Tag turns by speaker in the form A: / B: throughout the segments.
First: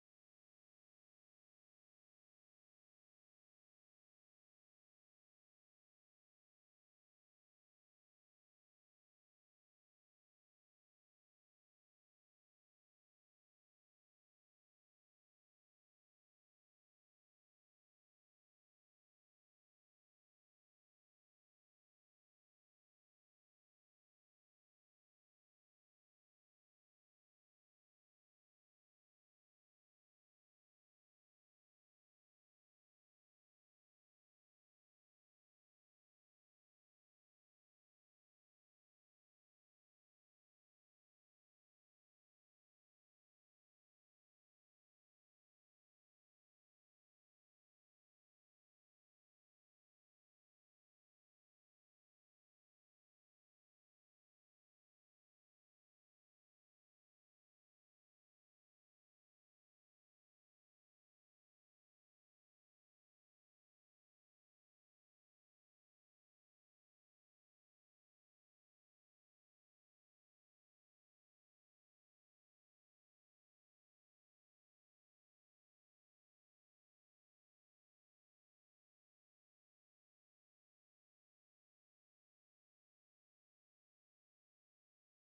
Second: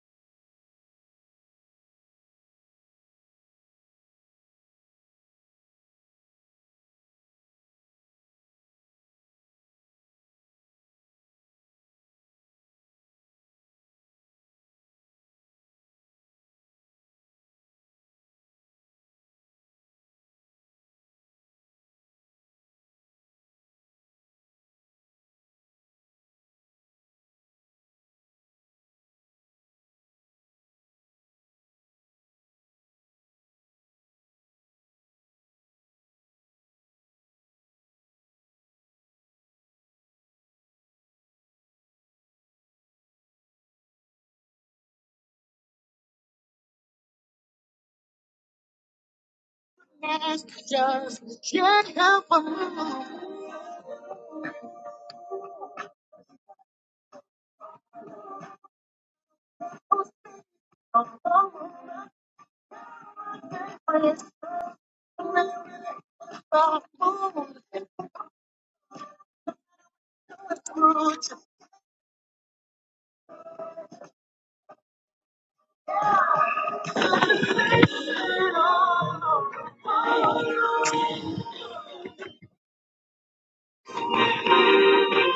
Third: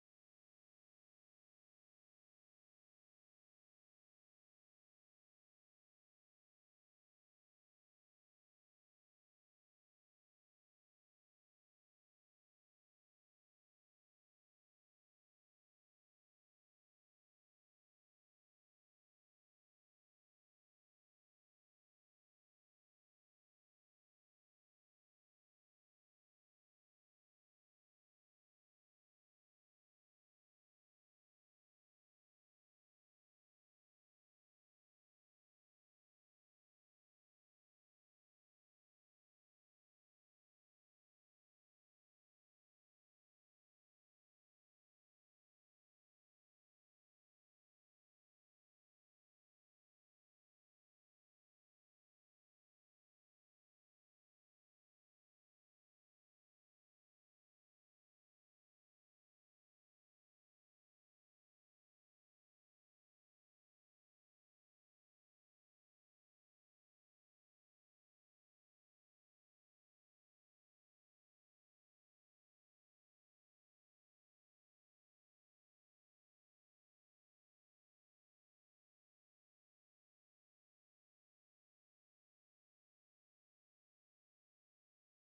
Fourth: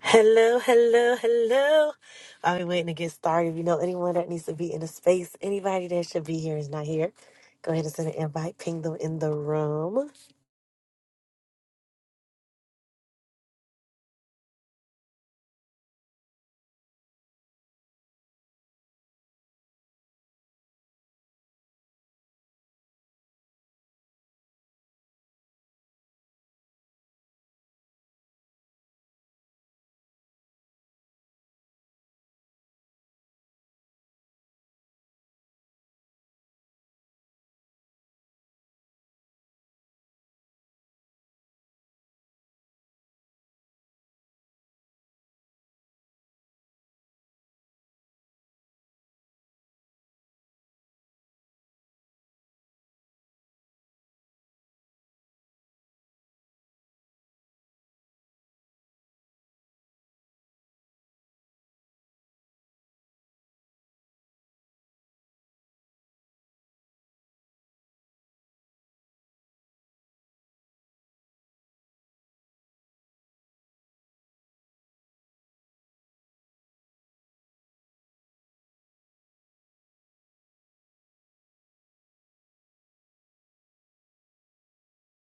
A: Hello, hello, hello. I've been waiting to get started. If you know anyone that needs to be in a space, anybody that should be here is not here. Go ahead and send an invite, ping them in the room.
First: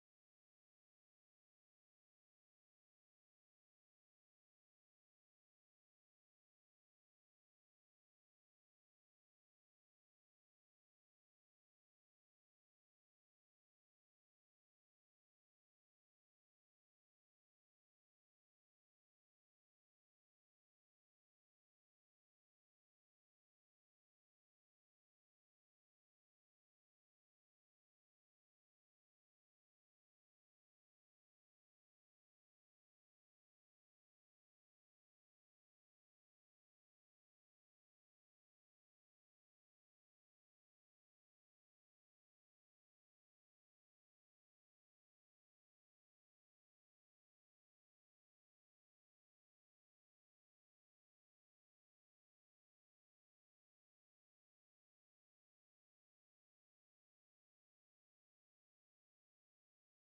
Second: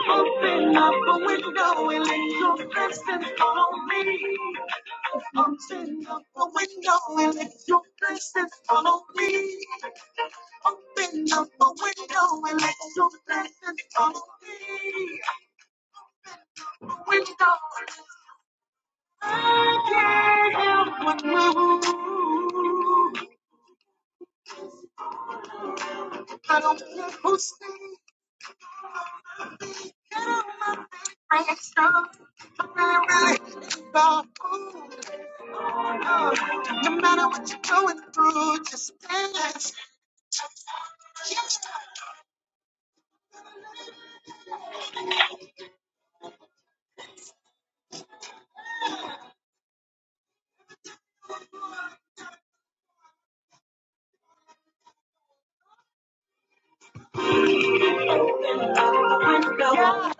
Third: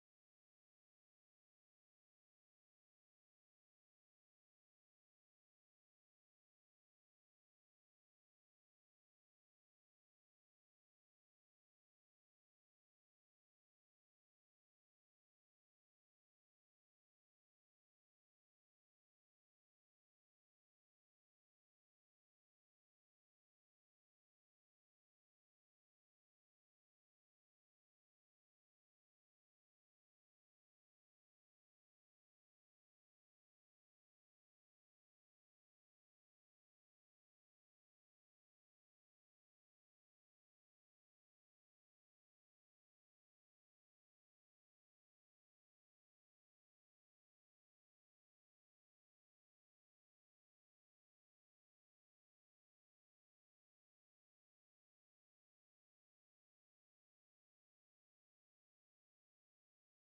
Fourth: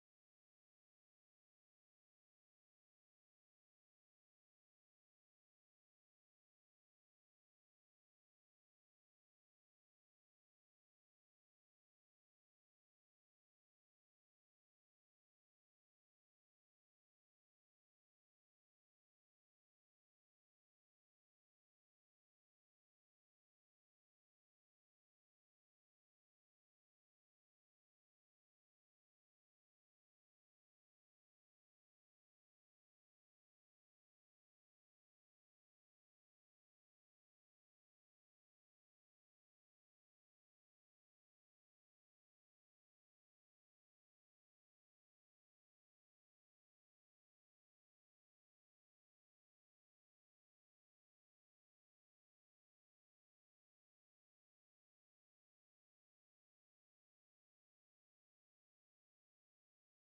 B: Open up a window and let your blessings follow me. Open up a window and let your window.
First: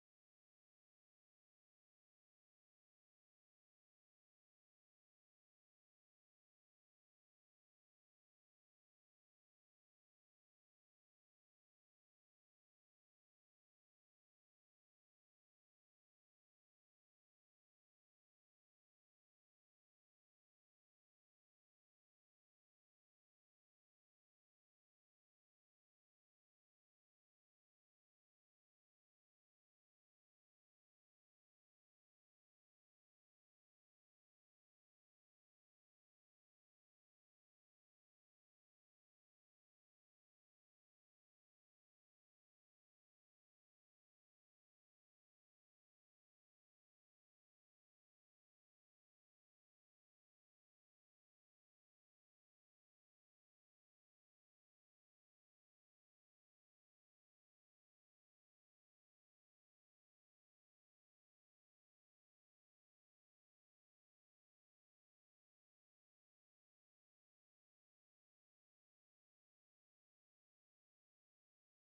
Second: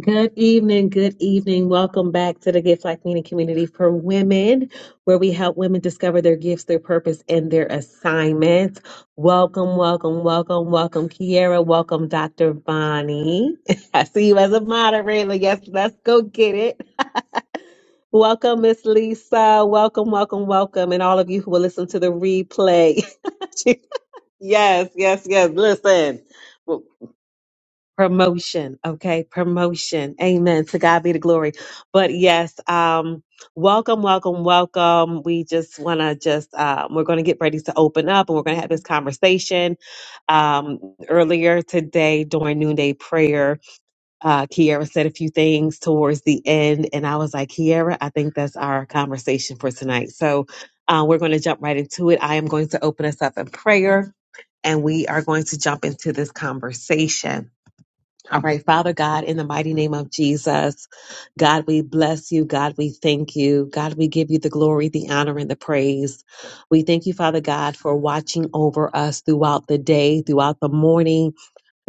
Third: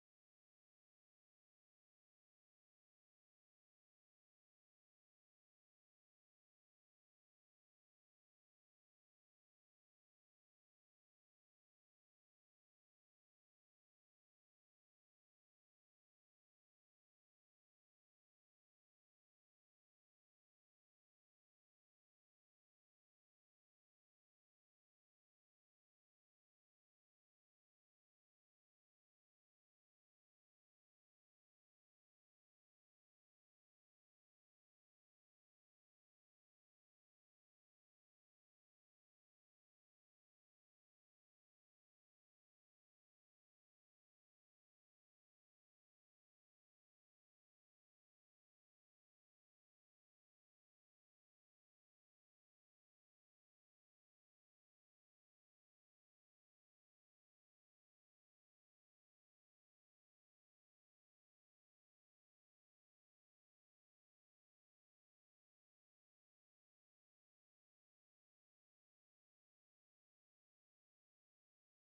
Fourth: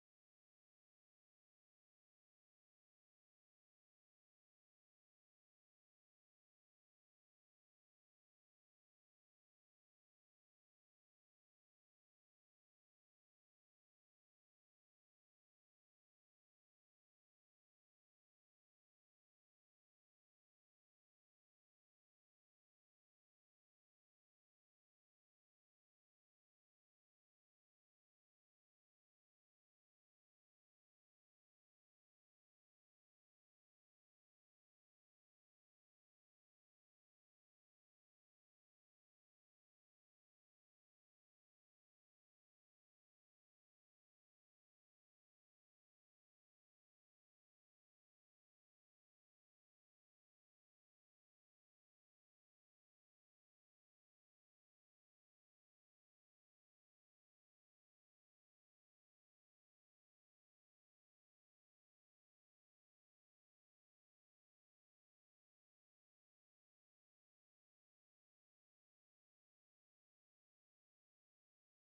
B: Good evening, good evening. Welcome back to the Gift Like Meaning Community for Women, where we help women discover their gifts, their purpose, and their assignments. Welcome, welcome, welcome, welcome, Kiara. Welcome, Dr. Bonnie. I see you as a moderator. Yes, let's go get it. Welcome, Miss Lisa. Welcome, welcome, welcome. And all of you who will listen to the replay. yes, yes, yes. Listen. Well, Promotion. Okay. Promotion. Amen. To God be the glory. But yes, um, welcome, welcome, welcome. We just want to just, um, we're going to get ready to open up and we're going to have this conversation um, earlier today during noonday prayer uh, Kiara said a few things towards the end, and I was like, Kiara, I think that's our conversation for tonight. So uh, we're going to jump right into it. I am going to open us up in prayer, and we are going to jump into this conversation. All right, Father God, in the mighty name of Jesus, God, we bless you. God, we thank you. God, we give you the glory, the honor, and the praise. We thank you, Father God, for watching over us throughout the day, throughout the morning,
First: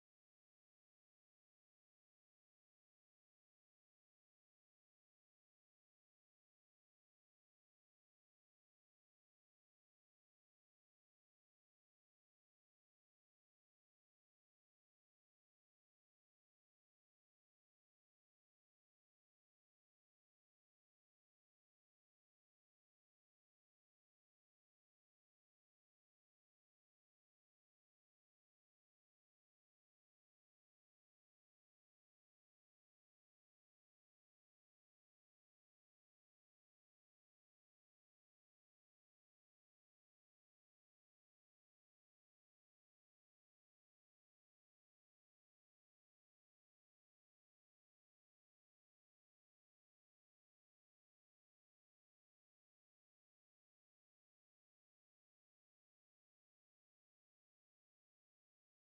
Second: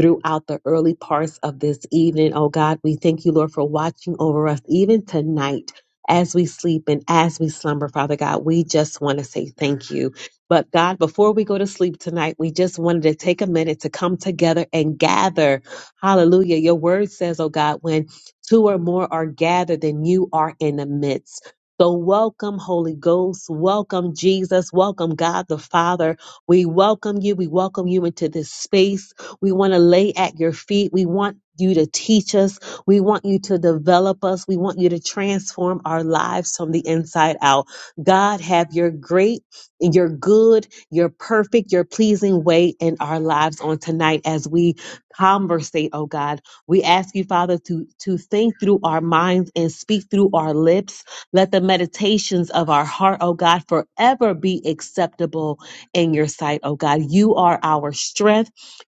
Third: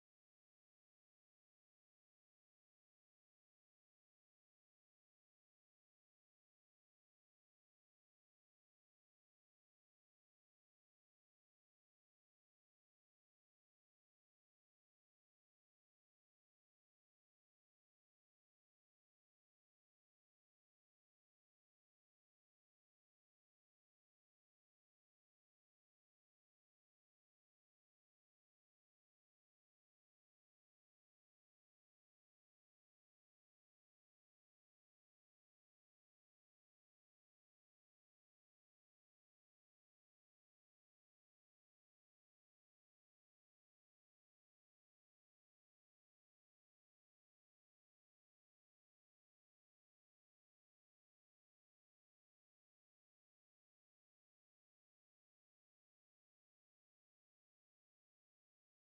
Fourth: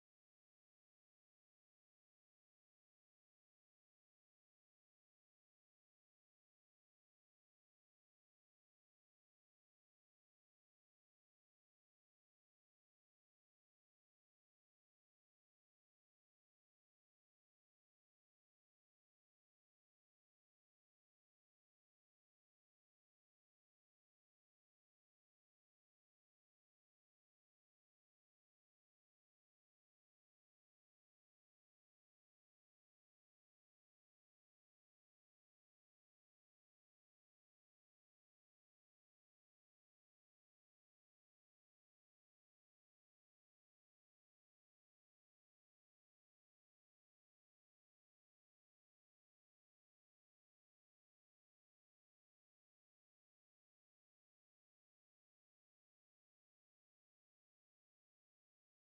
B: throughout the early parts of this evening. Oh God, we thank you, Lord, for watching over us even tonight as we sleep and as we slumber, Father God. We just want to say thank you. But God, before we go to sleep tonight, we just wanted to take a minute to come together and gather. Hallelujah. Your word says, oh God, when two or more are gathered, then you are in the midst. So welcome, Holy Ghost. Welcome, Jesus. Welcome, God the Father. We welcome you. We welcome you into this space. We want to lay at your feet. We want you to teach us. We want you to develop us. We want you to transform our lives from the inside out. God, have your great, your good, your perfect, your pleasing way in our lives on tonight as we conversate, oh God. We ask you, Father, to, to think through our minds and speak through our lips. Let the meditations of our heart, oh God, forever be acceptable in your sight, oh God. You are our strength.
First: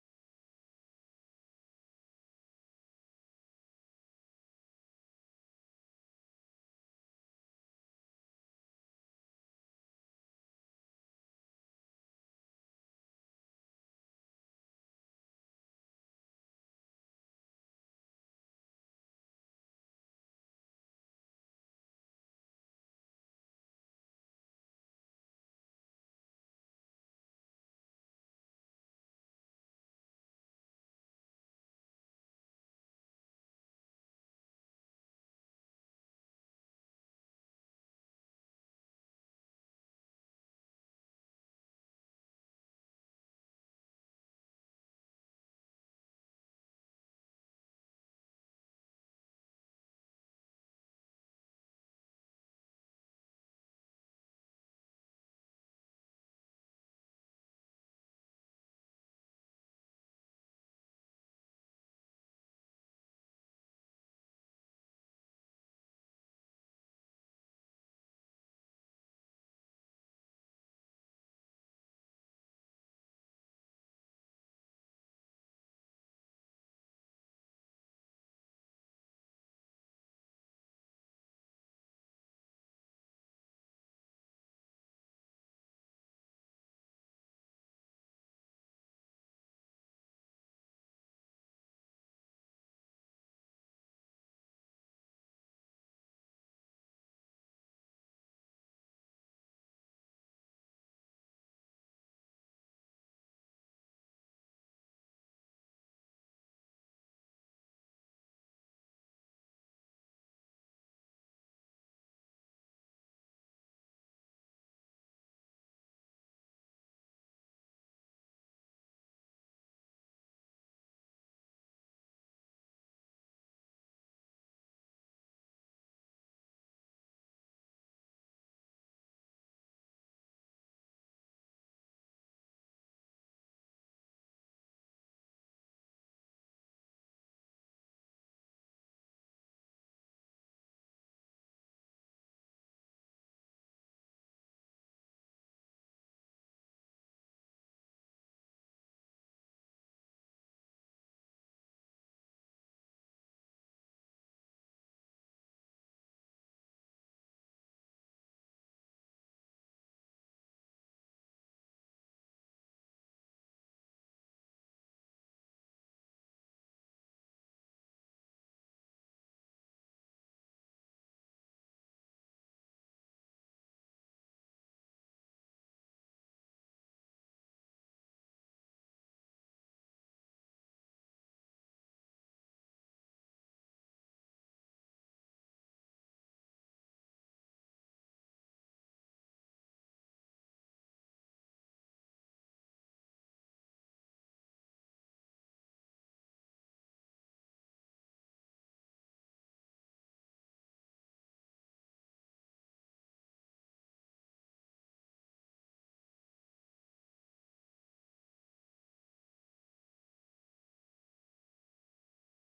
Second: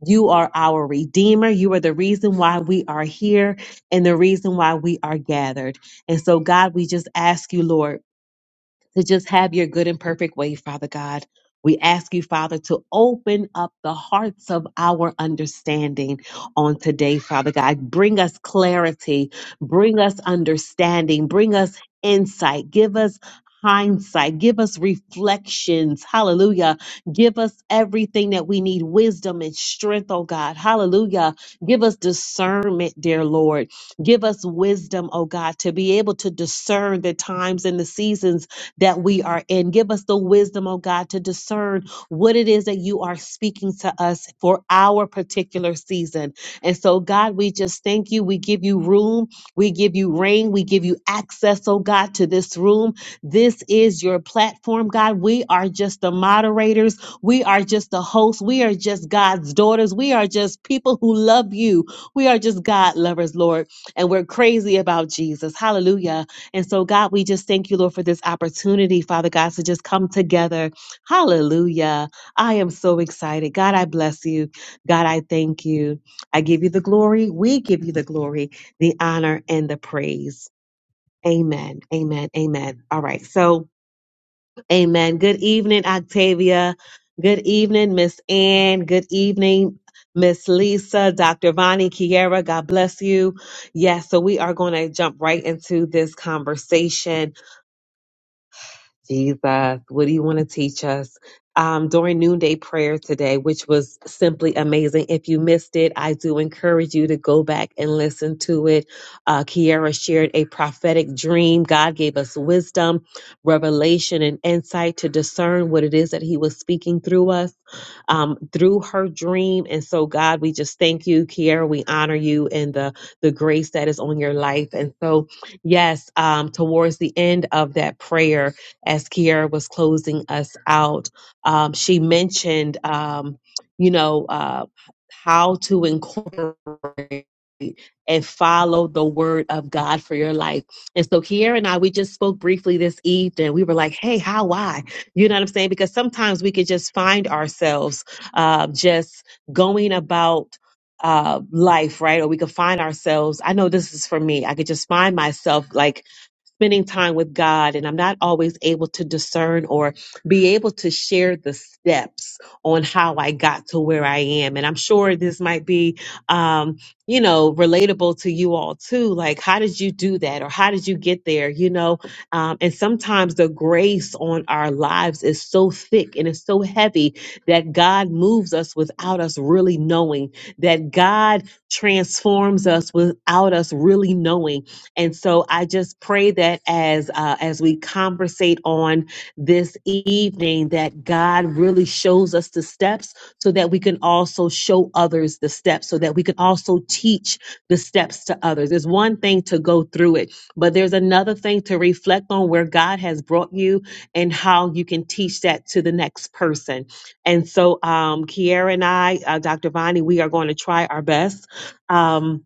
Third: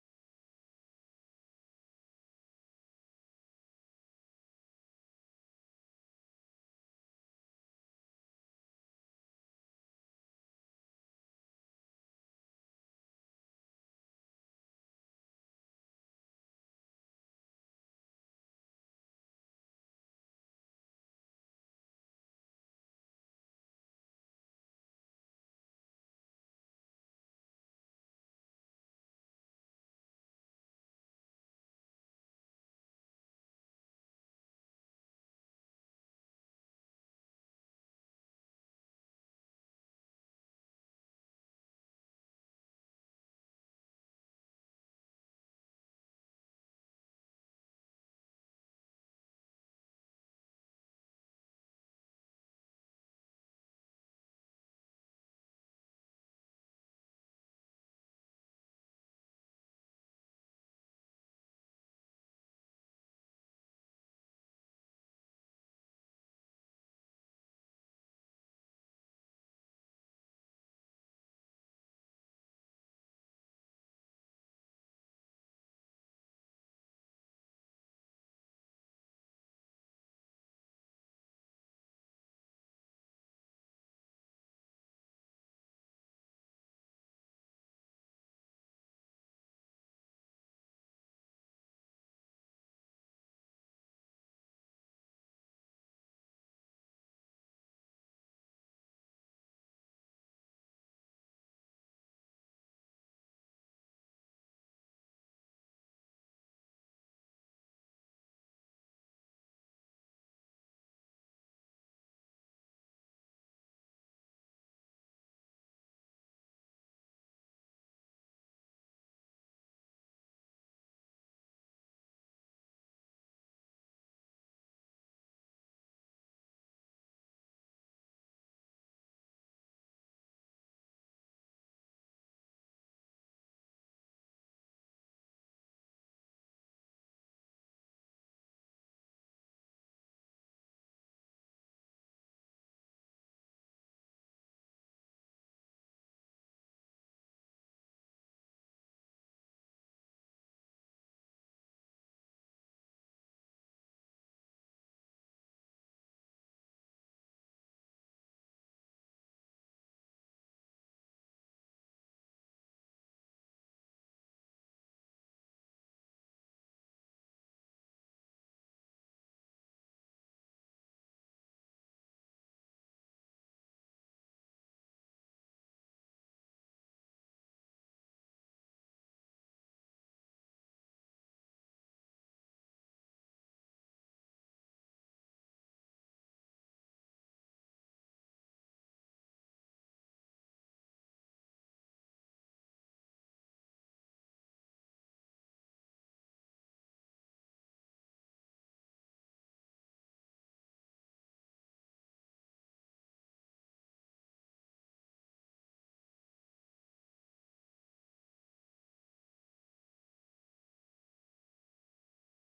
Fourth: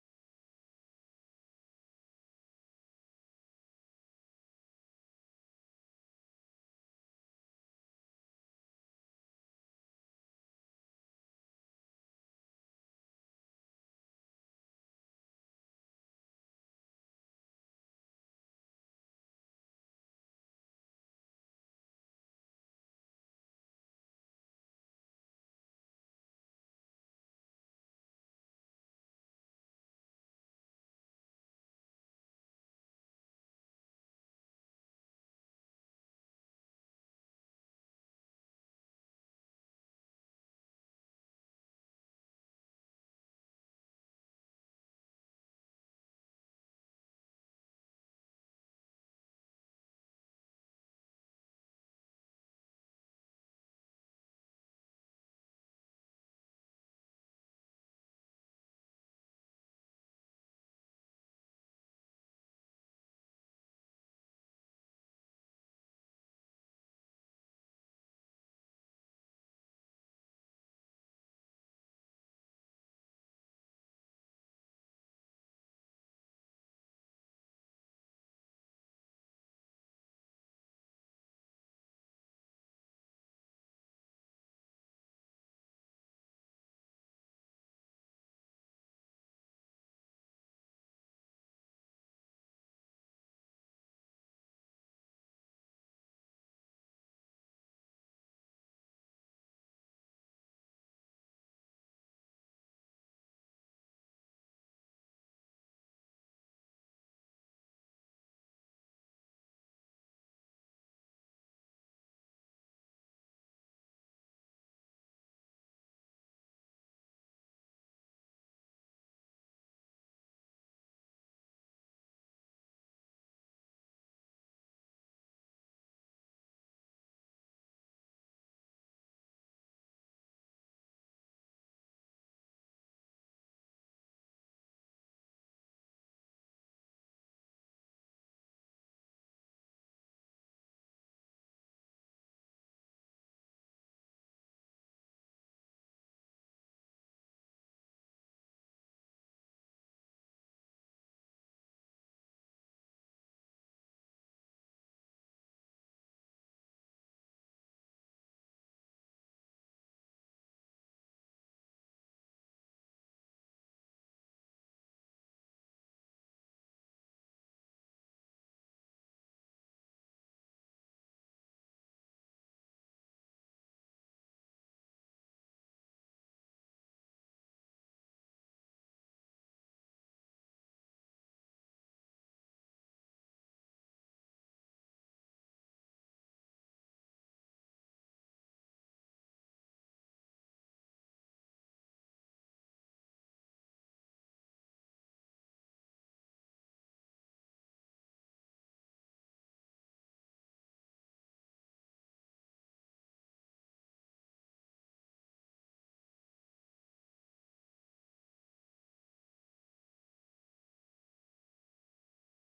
B: You are our Redeemer. You are the reason why we are here and the reason why we are gathered. And so, God, we just ask you, Lord to just have your good and perfect way, Father God. We ask you, Father, to open up the hearts of our understanding on today, Father God. Bring us clarity, bring us understanding, bring us insight, give us hindsight, give us reflections. Hallelujah. Give us everything that we need wisdom and strength, oh God. Hallelujah. Give us discernment, dear Lord. Give us wisdom, oh God, to be able to discern the times and the seasons that we are in. Give us the wisdom, oh God, to discern what it is that you are speaking to us for our particular season. And so, God, we just thank you. We give you room. We give you reign. We give you access, oh God, to this room. This is your platform, God. We are just the moderators. We are just the hosts. We are just God's daughters. We are just people who love you. We are just God lovers, Lord. And we're crazy about Jesus. Hallelujah. And so, God, we just thank you, Lord, for this opportunity, Father God, to just come together. Hallelujah. I am so excited. God, I bless you. God, I thank you. I give you the glory. We give you the glory, the honor, and the praise. Amen. Amen. Amen. All right. So, amen. Good evening, Octavia. Good evening, Miss Ann. Good evening, Miss Lisa, Dr. Vonnie, Kiera. God bless you. Yes. So, we are going to jump right into this conversation Jesus, what do you want to teach us? Um, during noonday prayer today, which was simply amazing. If you missed it, I do encourage you to go back and listen to it. Uh, Kiara shared a prophetic dream. God gave us wisdom, revelation, and insight to discern what it is that He was speaking through us um, through her dream. And so, God, we just thank you, Kiara. We honor you and the the grace that is on your life. And so, yes, um, towards the end of that prayer as Kiara was closing us out, um, she mentioned, um, you know, uh, how to incorporate and follow the word of God for your life. And so Kiara and I, we just spoke briefly this evening. We were like, hey, how, why? You know what I'm saying? Because sometimes we could just find ourselves uh, just going about uh life right or we could find ourselves i know this is for me i could just find myself like spending time with God and I'm not always able to discern or be able to share the steps on how I got to where I am. And I'm sure this might be, um, you know, relatable to you all too. Like, how did you do that? Or how did you get there? You know, um, and sometimes the grace on our lives is so thick and it's so heavy that God moves us without us really knowing, that God transforms us without us really knowing and so I just pray that as uh, as we conversate on this evening, that God really shows us the steps so that we can also show others the steps, so that we can also teach the steps to others. It's one thing to go through it, but there's another thing to reflect on where God has brought you and how you can teach that to the next person. And so, um, Kiara and I, uh, Dr. Vani, we are going to try our best. Um,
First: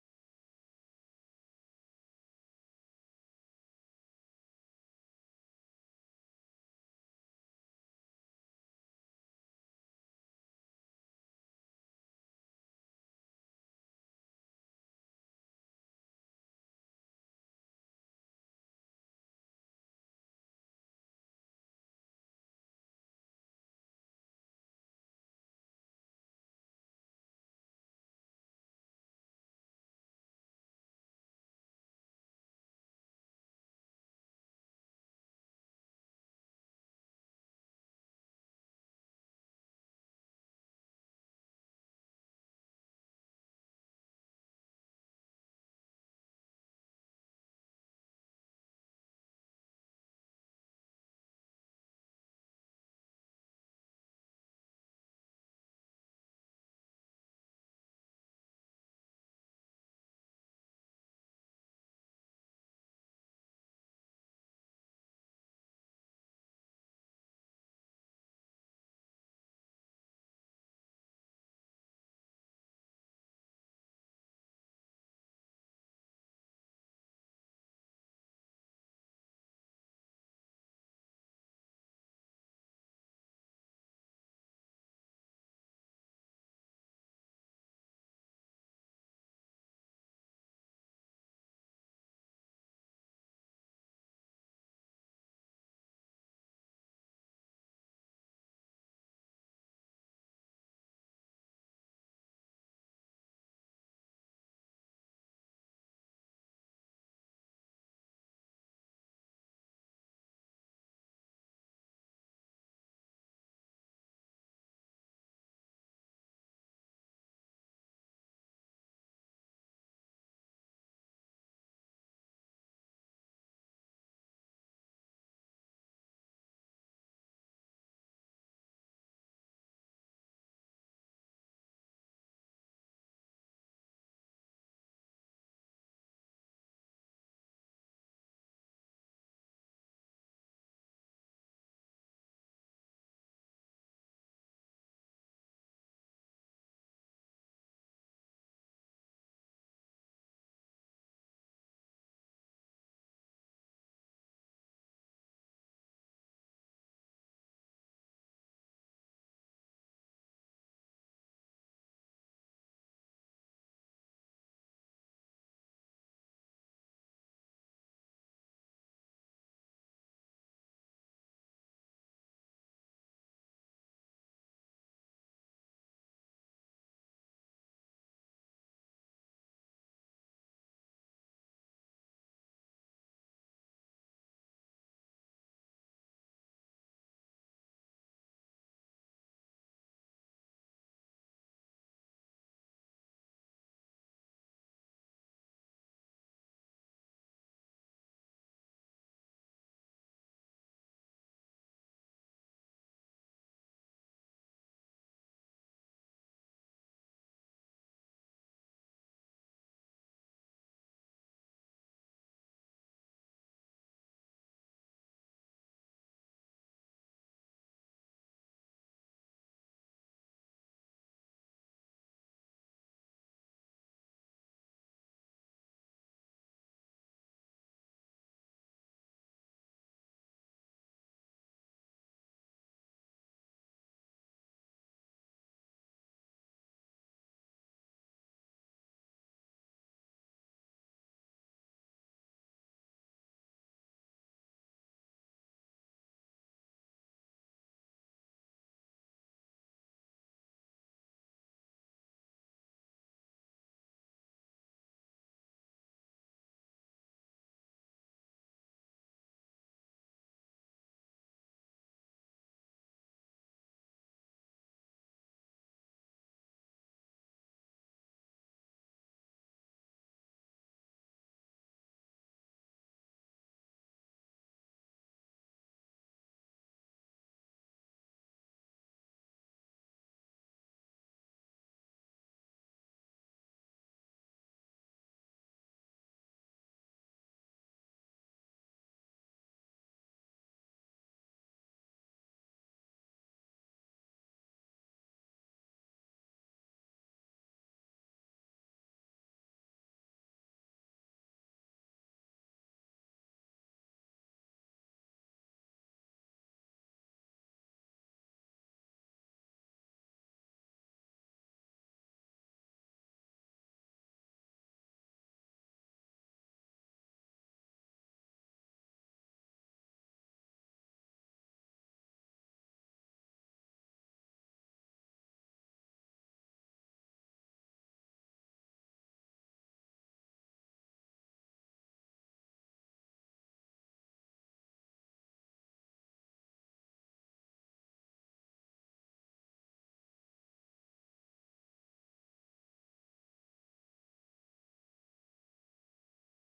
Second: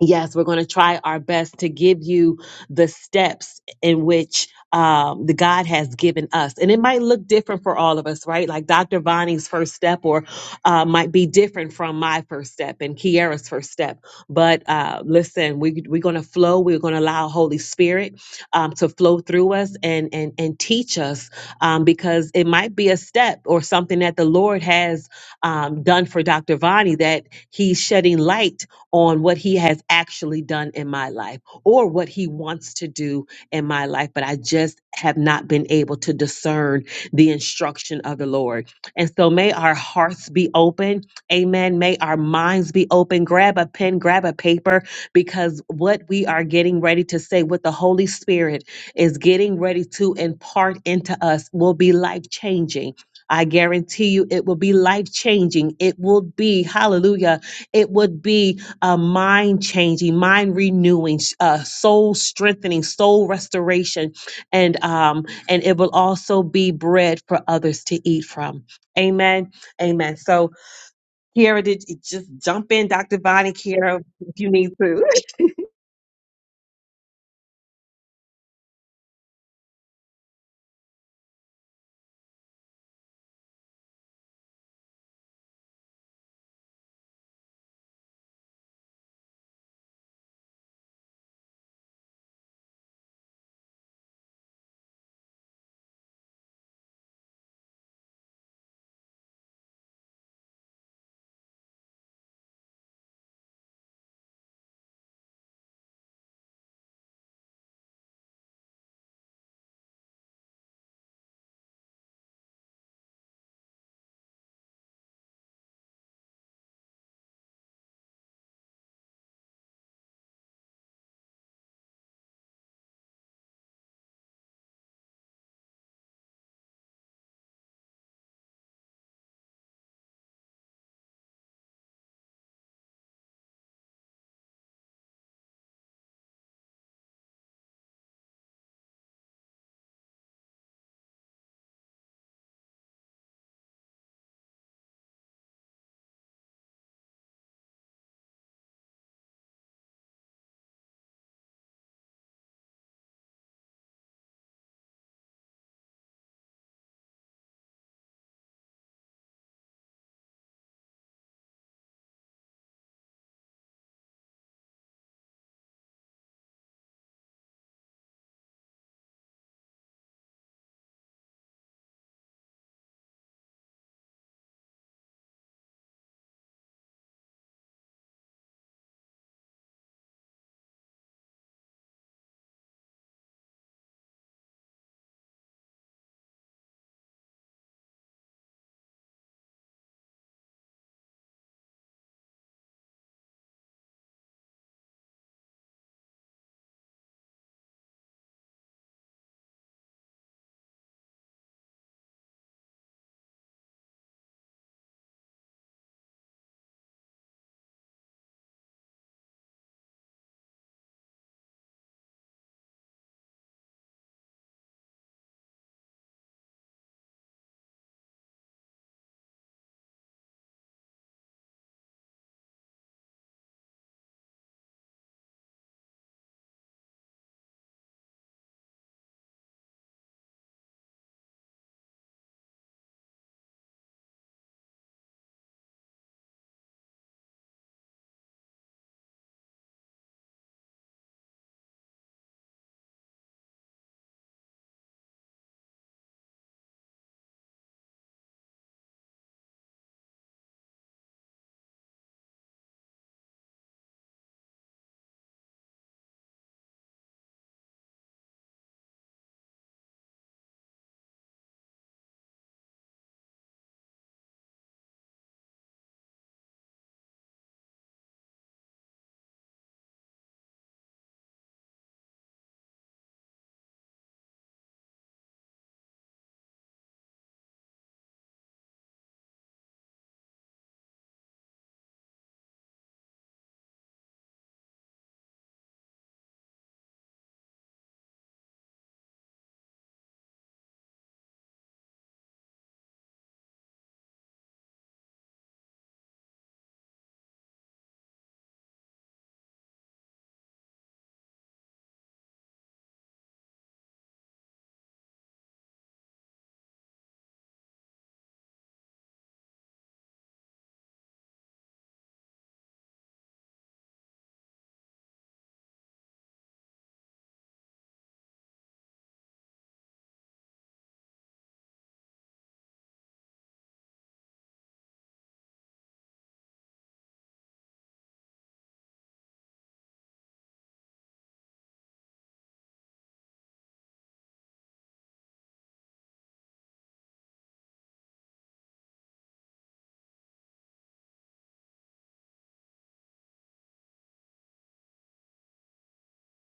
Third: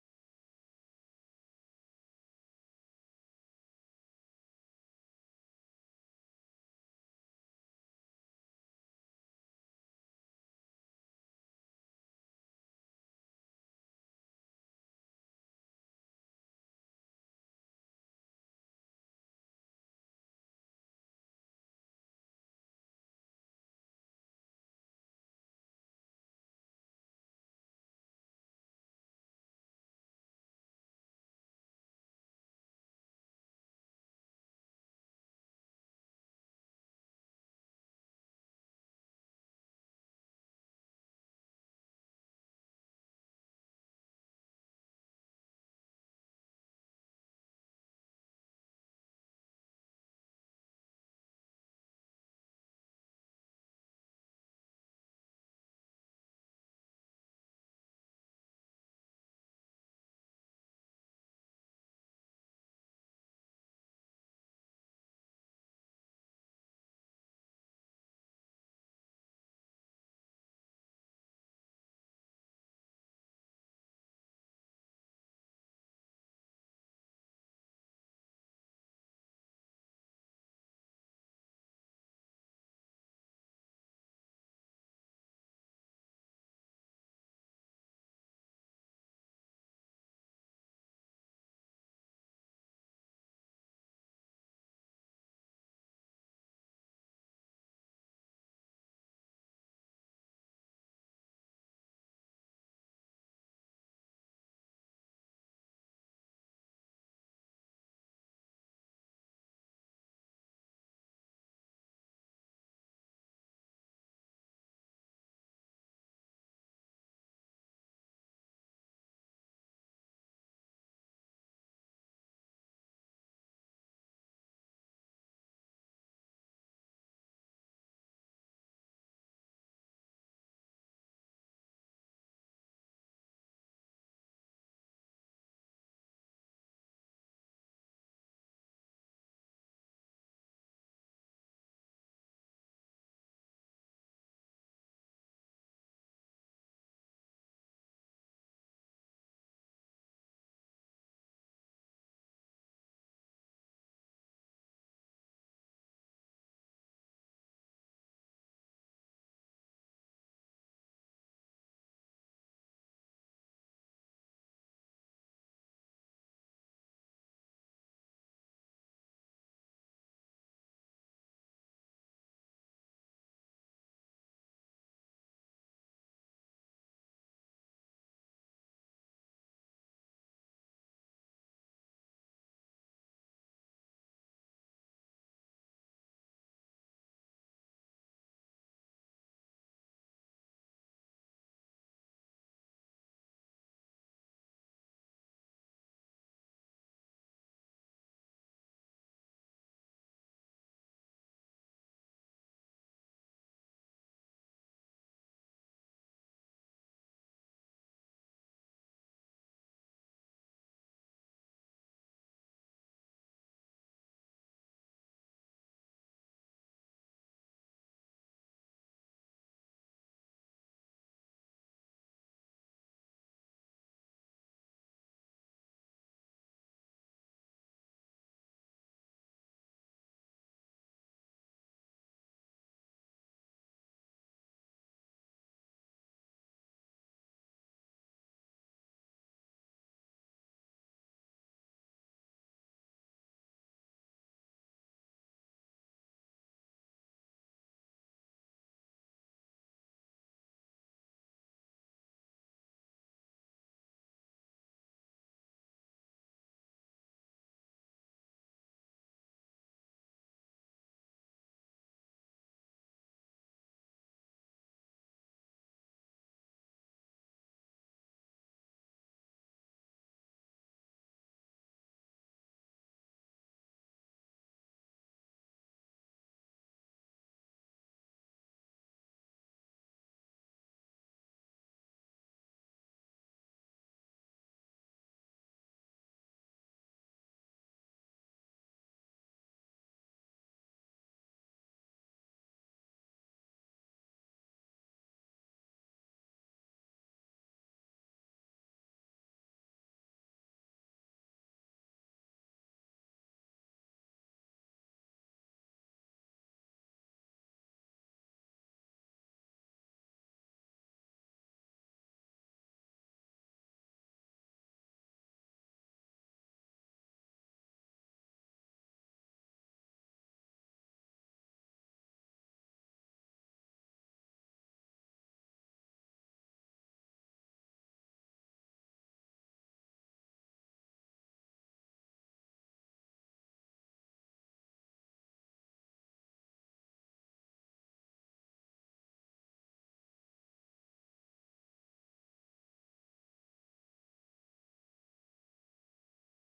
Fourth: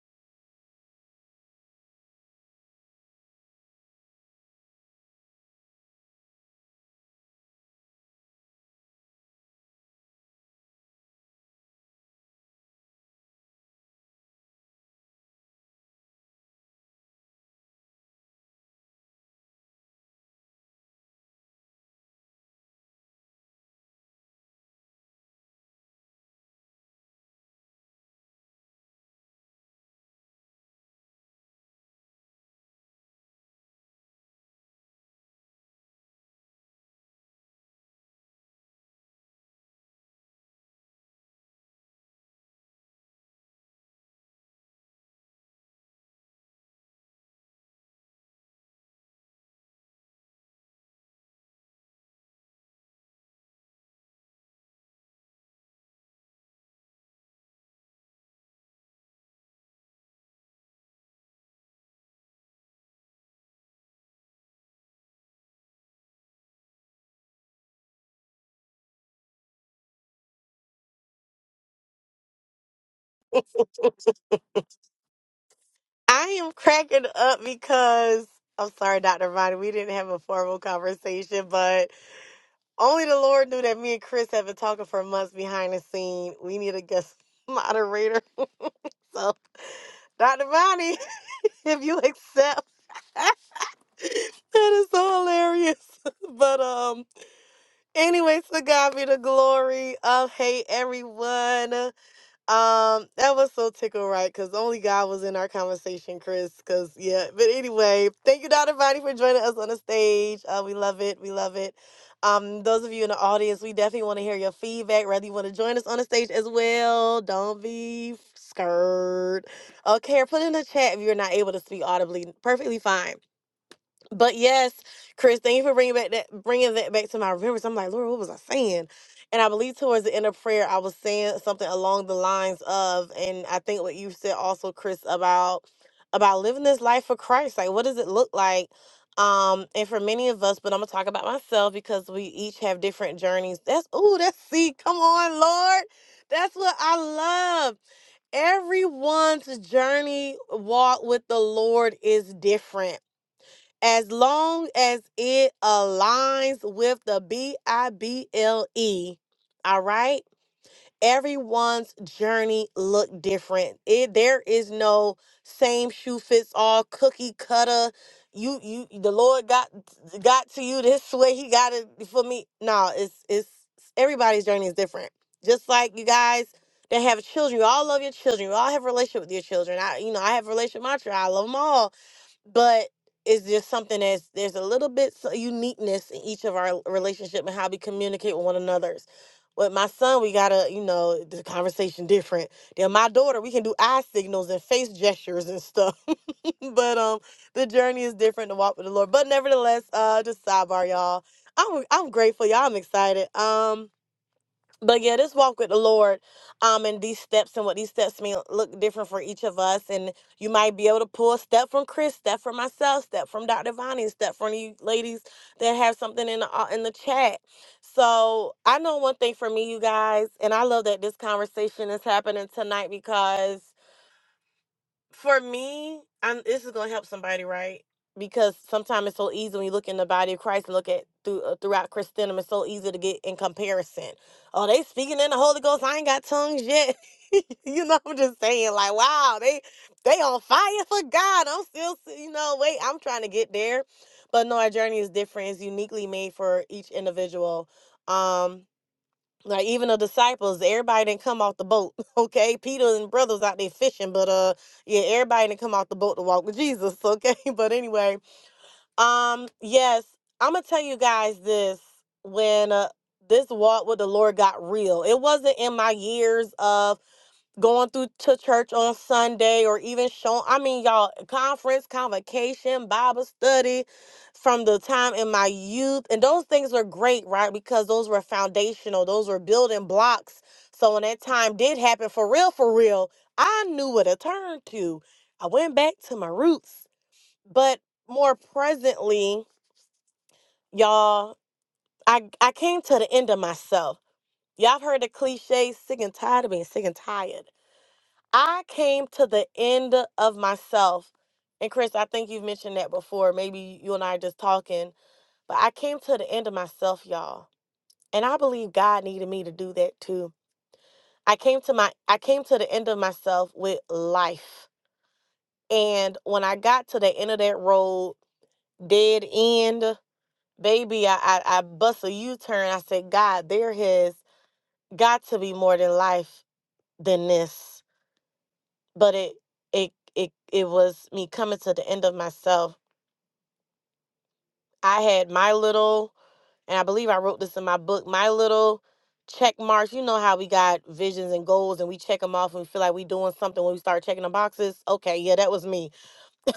B: yes, we're going to try our best to give you the steps in which um, the God has given us. And it might look different for all of us, right? Like Dr. Vonnie's first step or uh, might be different from my first step and Kiara's first step. But uh, listen, we, we're going to flow. We're going to allow Holy Spirit um, to flow through us and, and, and teach us um, because it might be a step or something that the Lord has um, done for Dr. Vonnie that he's shedding light on what he has actually done in my life or what he wants to do in my life, but I just have not been able to discern the instruction of the Lord. And so may our hearts be open. Amen. May our minds be open. Grab a pen, grab a paper, because what we are getting ready to say, what the Holy Spirit is getting ready to impart into us, will be life changing. I guarantee you it will be life changing. It will be, hallelujah, it would be a mind changing, mind renewing, sh- uh, soul strengthening, soul restoration, and um, and it will also be bread for others to eat from. Amen. Amen. So, Kiara, did you just jump in, Dr. Bonnie, Kiara, if you need to.
A: I am cracking up because I'm sorry, Dr. Vine, we didn't have a formal conversation, but only the Lord knew that me and Chris have been talking for months behind the scene. We need a guest moderator. So, Dr. Bonnie, if you accept, that is so hilarious. But, um. Anyways, to God be the glory of hey everyone. Um, that was so tickle right because only God was in our conversation, Chris. Cause yeah, but anyway, thank you, Dr. Bonnie, for joining us on the stage. Uh, we love it, we love it. Um, those of you in the audience, we definitely want to hear your feedback. Whether you want to join us on the stage as well, don't be scared. Okay, or put in the chat if you're not able to speak audibly. Perfectly fine. But yes, Chris, thank you for bringing back that bringing that back to my remembrance. I'm like, Lord, what was I saying? And I believe towards the end of prayer, I was saying something along the lines of, and I think what you said also, Chris, about about living this life for Christ. Like, what does it look like? Um, and for many of us, but I'm gonna talk about myself because we each have different journeys. That's ooh, that's see, come on, Lord. That's what I love. Everyone's journey walk with the Lord is different as long as it aligns with the B I B L E. All right? Everyone's journey look different. It there is no same shoe fits all cookie cutter. You you the Lord got got to you this way. He got it for me. No, it's it's everybody's journey is different. Just like you guys that have children, you all love your children. You all have a relationship with your children. I you know, I have a relationship with my children. I love them all but it's just something that's there's a little bit so uniqueness in each of our relationship and how we communicate with one another's. With my son, we gotta, you know, the conversation different. Then my daughter, we can do eye signals and face gestures and stuff. but um, the journey is different to walk with the Lord. But nevertheless, uh, just sidebar, y'all. I'm I'm grateful, y'all. I'm excited. Um, but yeah, this walk with the Lord, um, and these steps and what these steps mean look different for each of us. And you might be able to pull a step from Chris, step from myself, step from Dr. Vonnie, step from you ladies that have something in the au- in the chat. So I know one thing for me, you guys, and I love that this conversation is happening tonight because for me, I'm, this is gonna help somebody, right? Because sometimes it's so easy when you look in the body of Christ and look at through, uh, throughout Christendom, it's so easy to get in comparison. Oh, they speaking in the Holy Ghost. I ain't got tongues yet. you know, I'm just saying, like, wow, they they on fire for God. I'm still, you know, wait, I'm trying to get there, but no, our journey is different. It's uniquely made for each individual. Um, like even the disciples, everybody didn't come off the boat. Okay, Peter and brothers out there fishing, but uh, yeah, everybody didn't come off the boat to walk with Jesus. Okay, but anyway, um, yes, I'm gonna tell you guys this when uh, this walk with the Lord got real. It wasn't in my years of going through to church on Sunday or even showing I mean y'all conference, convocation, Bible study from the time in my youth and those things were great, right? Because those were foundational, those were building blocks. So when that time did happen for real for real, I knew what to turn to. I went back to my roots. But more presently, y'all, I I came to the end of myself. Y'all have heard the cliche, sick and tired of being sick and tired. I came to the end of myself. And Chris, I think you've mentioned that before. Maybe you and I are just talking, but I came to the end of myself, y'all. And I believe God needed me to do that too. I came to my I came to the end of myself with life. And when I got to the end of that road, dead end, baby, I I, I bust a U-turn. I said, God, there has got to be more than life than this but it it it it was me coming to the end of myself. I had my little, and I believe I wrote this in my book, my little check marks. You know how we got visions and goals, and we check them off, and we feel like we doing something when we start checking the boxes. Okay, yeah, that was me.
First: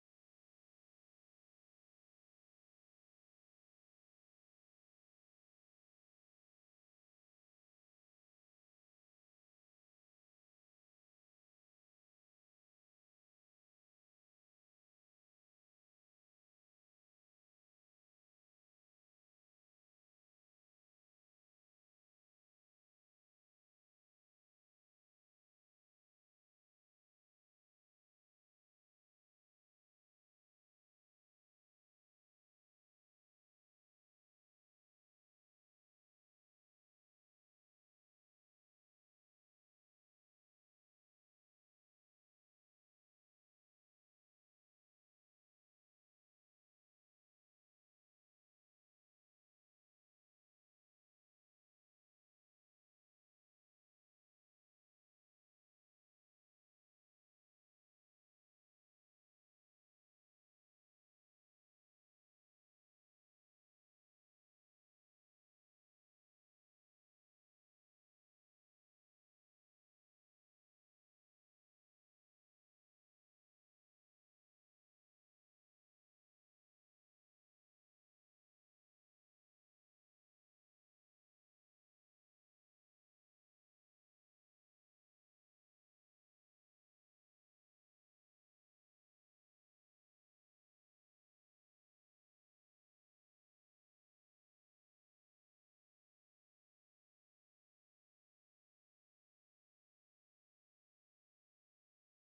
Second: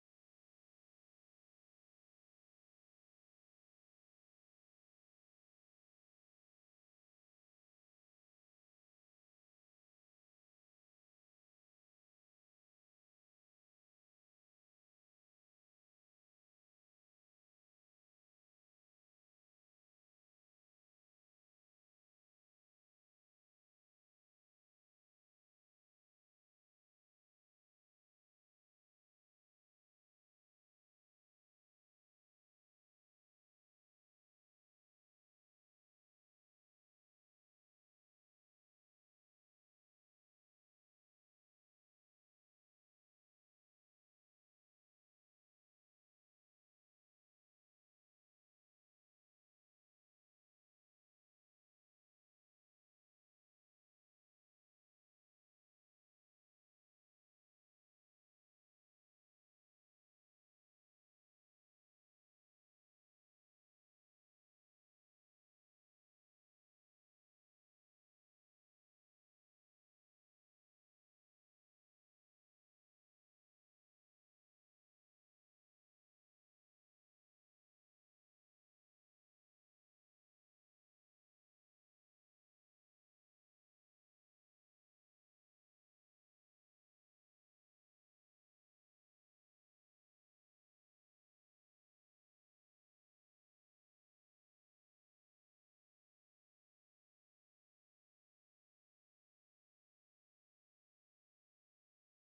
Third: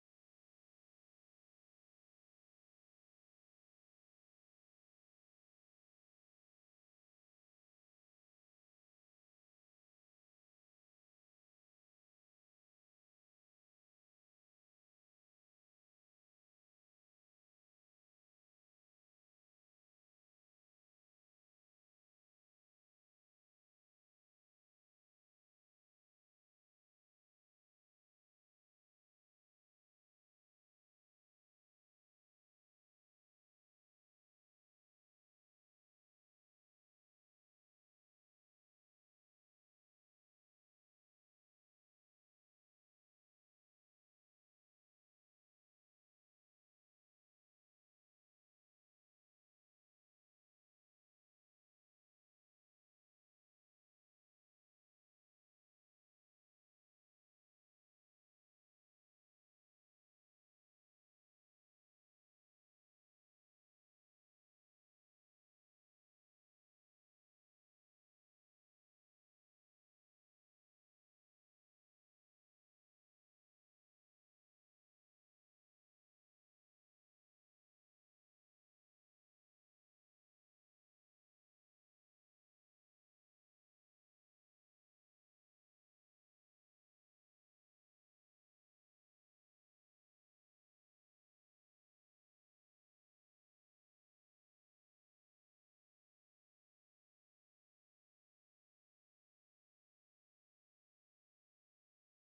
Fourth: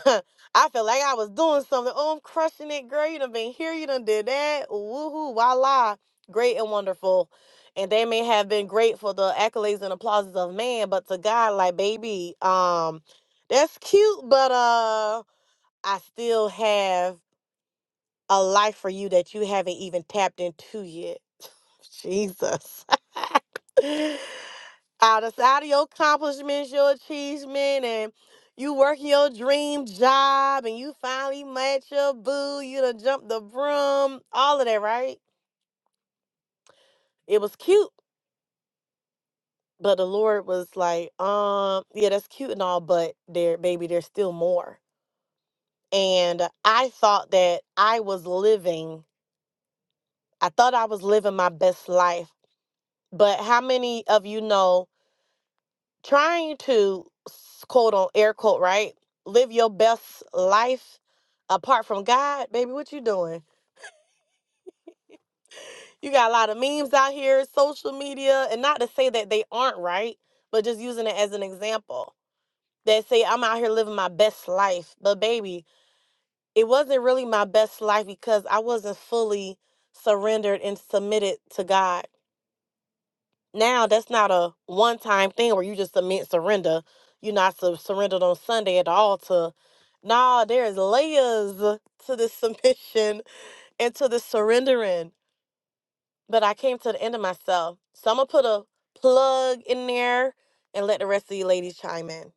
A: I felt like I was doing something. Oh, I'm crushing it, girl. You done been here. You done did that. Woohoo, voila. Great and wonderful. And they may have been great for the accolades and applauses of man, but to God, like, baby, um, that's cute, but uh I still have a life for you that you haven't even tapped into yet. Jesus. out of out of your accomplishments, your achievement, and you working your dream job, and you finally met your boo, you done jumped the broom, all of that, right? It was cute, but the Lord was like, um, yeah, that's cute and all, but there, baby, there's still more. And I thought that I was living, I thought I was living my best life But how many of you know trying to s- quote on air quote, right? Live your best life apart from God, baby, what you doing? You got a lot of memes out here, social media, and not to say that they aren't right, but just using it as an example. That say I'm out here living my best life, but baby, it wasn't really my best life because I wasn't fully surrendered and submitted to God. now that's not a one time thing where you just submit surrender. You're not su- surrendered on Sunday at the altar. Nah, there's layers to this submission and to the surrendering. But I came to the end of myself. So I'm gonna put a plug in there and let the rest of you ladies chime in.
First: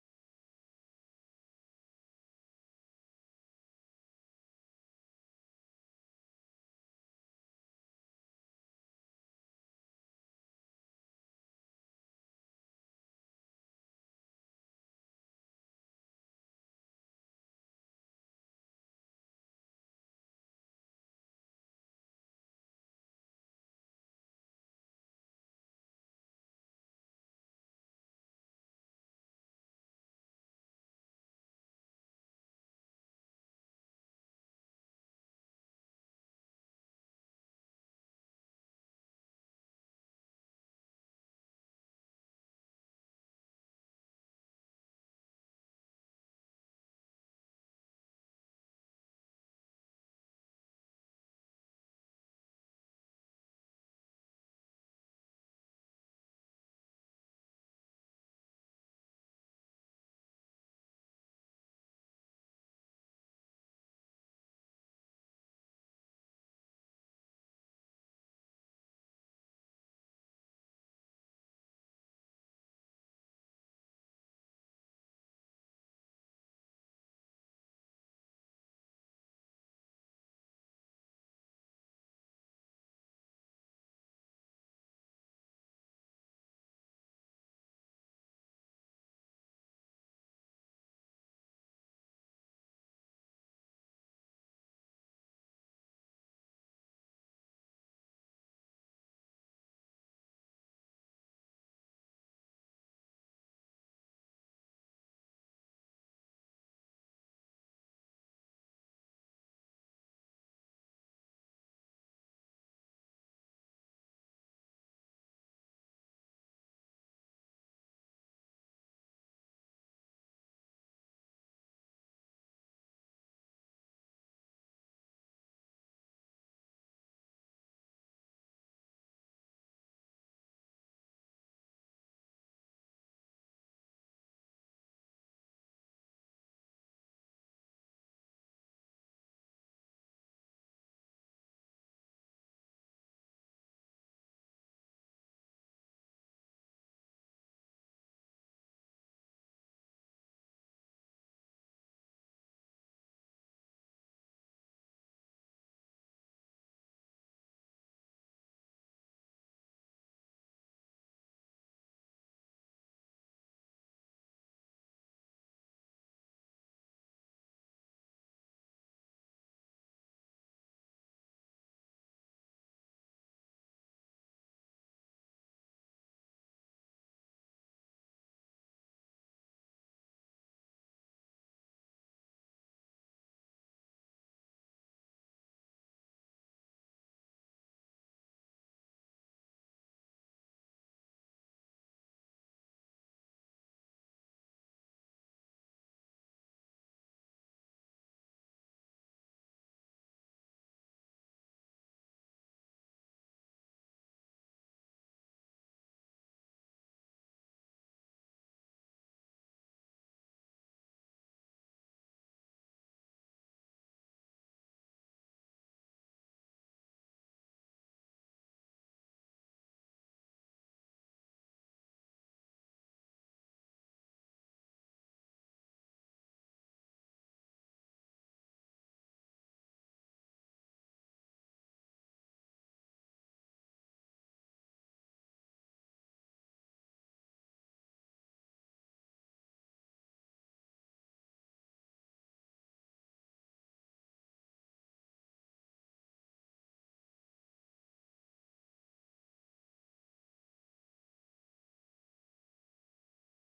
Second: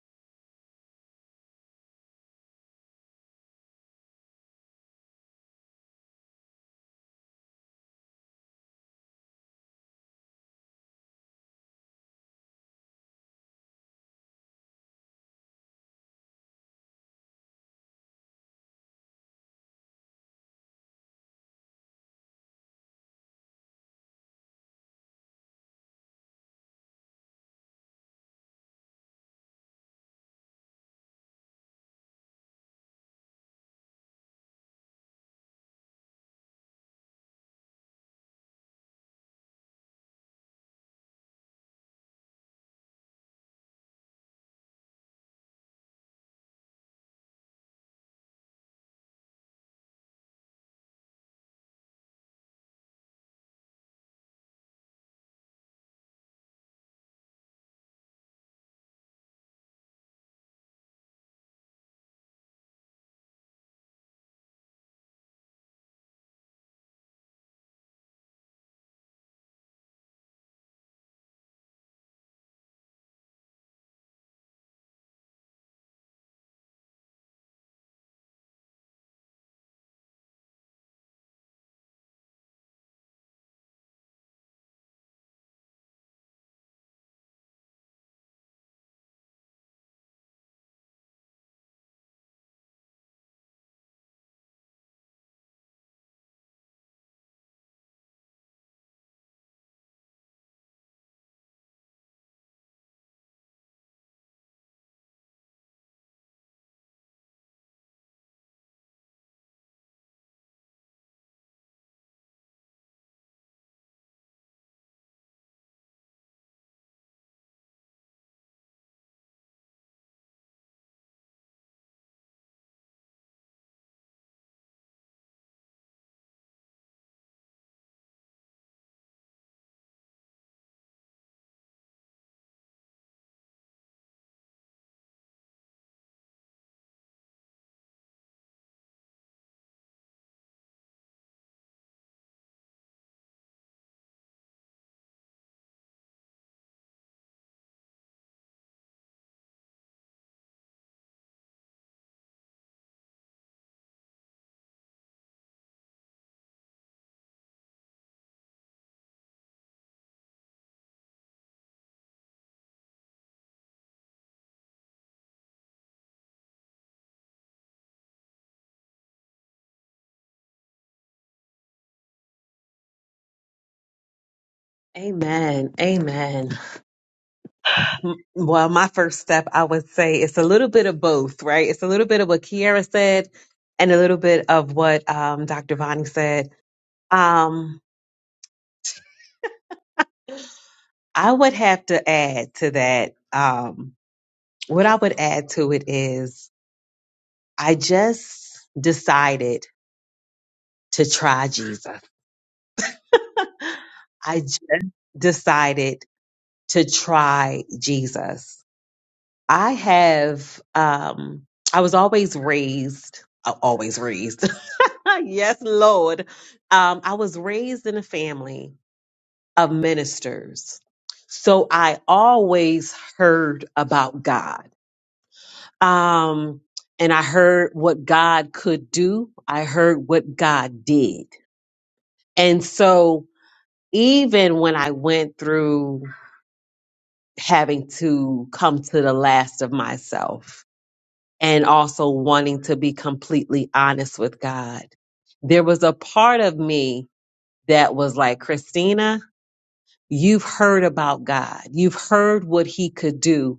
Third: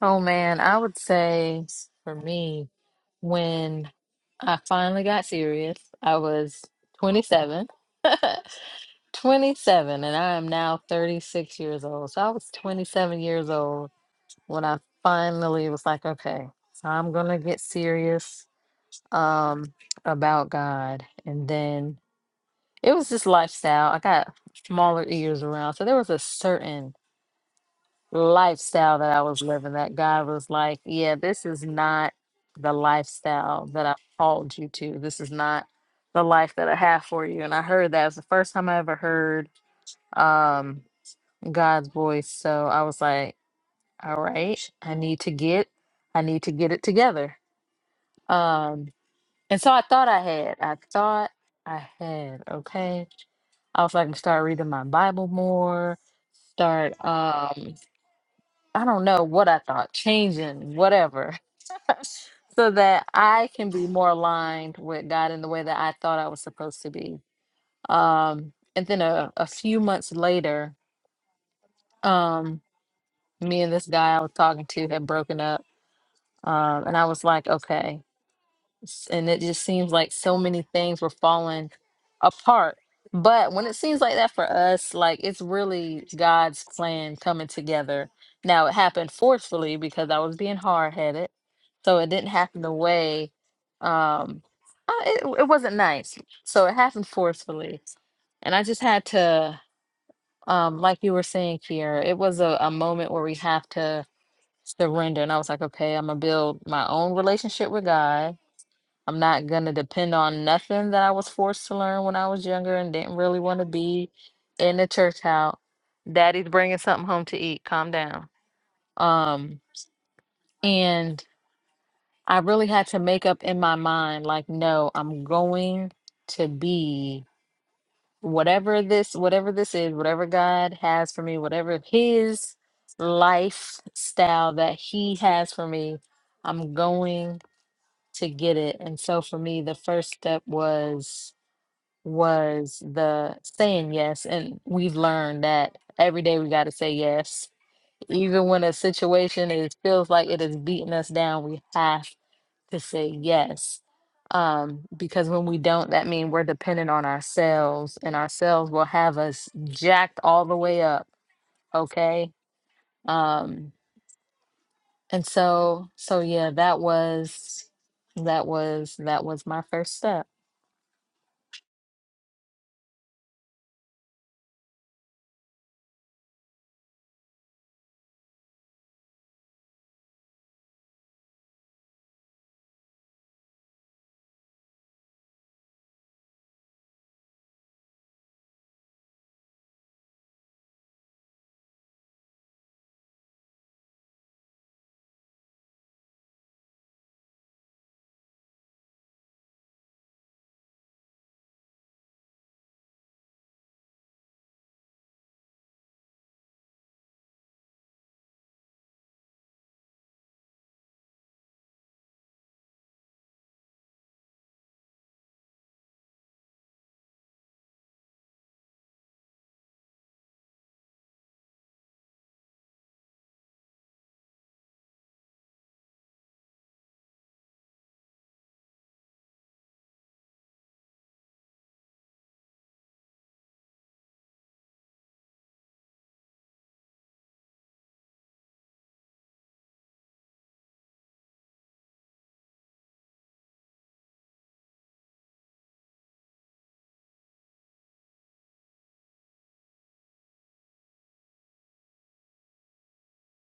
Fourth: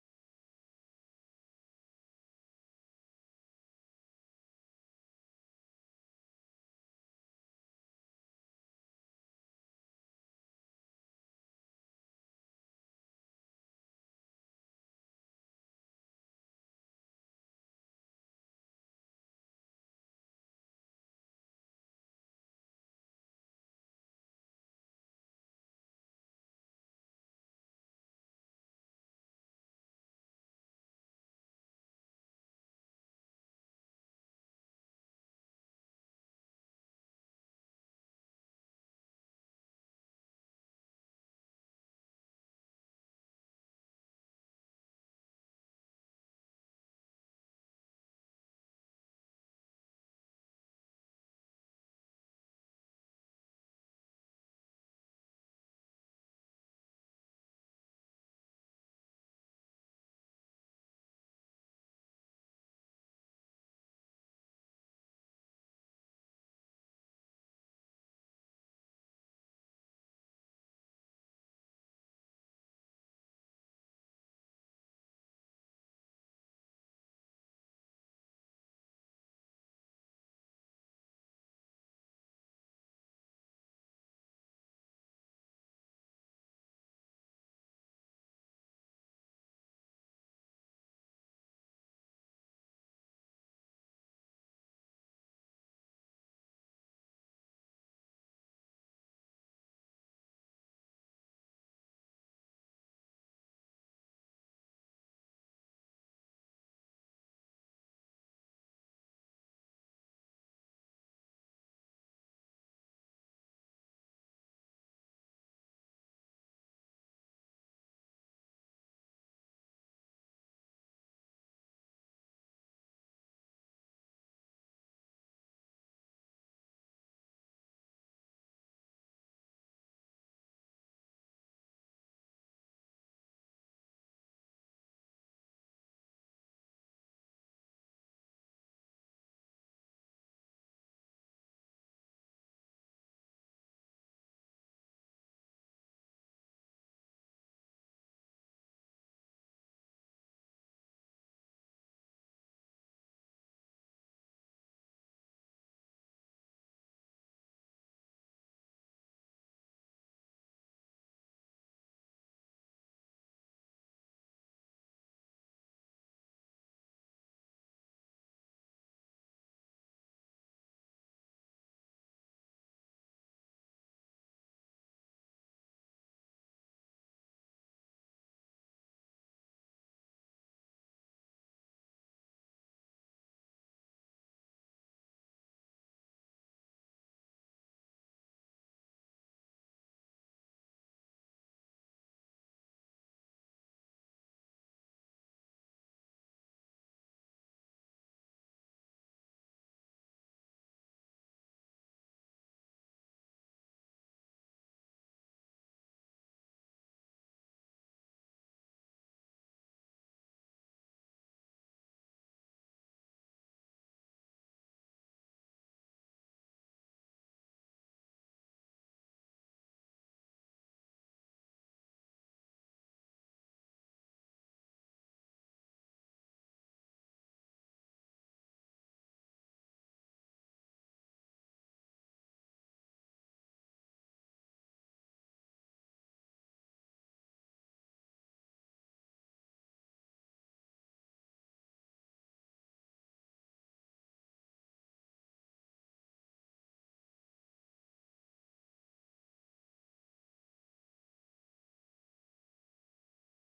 C: Oh man, I would say for me, when I finally got serious, I was 27. 27, and I am now 36 years old. So I was 27 years old when I finally was like, okay, so I'm gonna get serious um about God. And then it was just lifestyle. I got smaller ears around. So there was a certain lifestyle that I was living that God was like, yeah, this is not the lifestyle that I called you to. This is not the life that I have for you. And I heard that. It was the first time I ever heard um God's voice. So I was like, all right, I need to get I need to get it together. Um and so I thought I had. I thought I had, okay. I was like, start reading my Bible more, start um I don't know what I thought, changing, whatever, so that I can be more aligned with God in the way that I thought I was supposed to be. Um, and then a, a few months later, um, me and this guy I was talking to had broken up. Um, and I was like, okay, s- and it just seems like so many things were falling apart. But when it seems like that for us, like it's really God's plan coming together. Now it happened forcefully because I was being hard headed, so it didn't happen the way um uh, it, it wasn't nice. So it happened forcefully, and I just had to, um, like you were saying, Kier, it was a, a moment where we have to surrender, and I was like, okay, I'm gonna build my own relationship with God I'm not going to depend on nothing that I was forced to learn when I was younger and didn't really want to be in the church house. Daddy's bringing something home to eat. Calm down. Um, and I really had to make up in my mind, like, no, I'm going to be whatever this, whatever this is, whatever God has for me, whatever His lifestyle that He has for me, I'm going to get it. And so for me, the first step was was the saying yes. And we've learned that every day we got to say yes. Even when a situation is feels like it is beating us down, we have to say yes. Um, because when we don't, that means we're dependent on ourselves, and ourselves will have us jacked all the way up. Okay. Um, and so, so yeah, that was, that was, that was my first step.
B: Amen. Amen. M- Well, my first step, I would say it's a little bit of both, right? It's a little bit of what Kiara said and a little bit of what um, Dr. Bonnie said. Um, I would have to add to that. Um, what I would add to it is I just decided to try Jesus. I just decided to try Jesus. I have, um, I was always raised, uh, always raised. yes, Lord. Um, I was raised in a family of ministers. So I always heard about God. um, and I heard what God could do. I heard what God did. And so even when I went through having to come to the last of myself and also wanting to be completely honest with God, there was a part of me that was like, Christina, you've heard about God. You've heard what he could do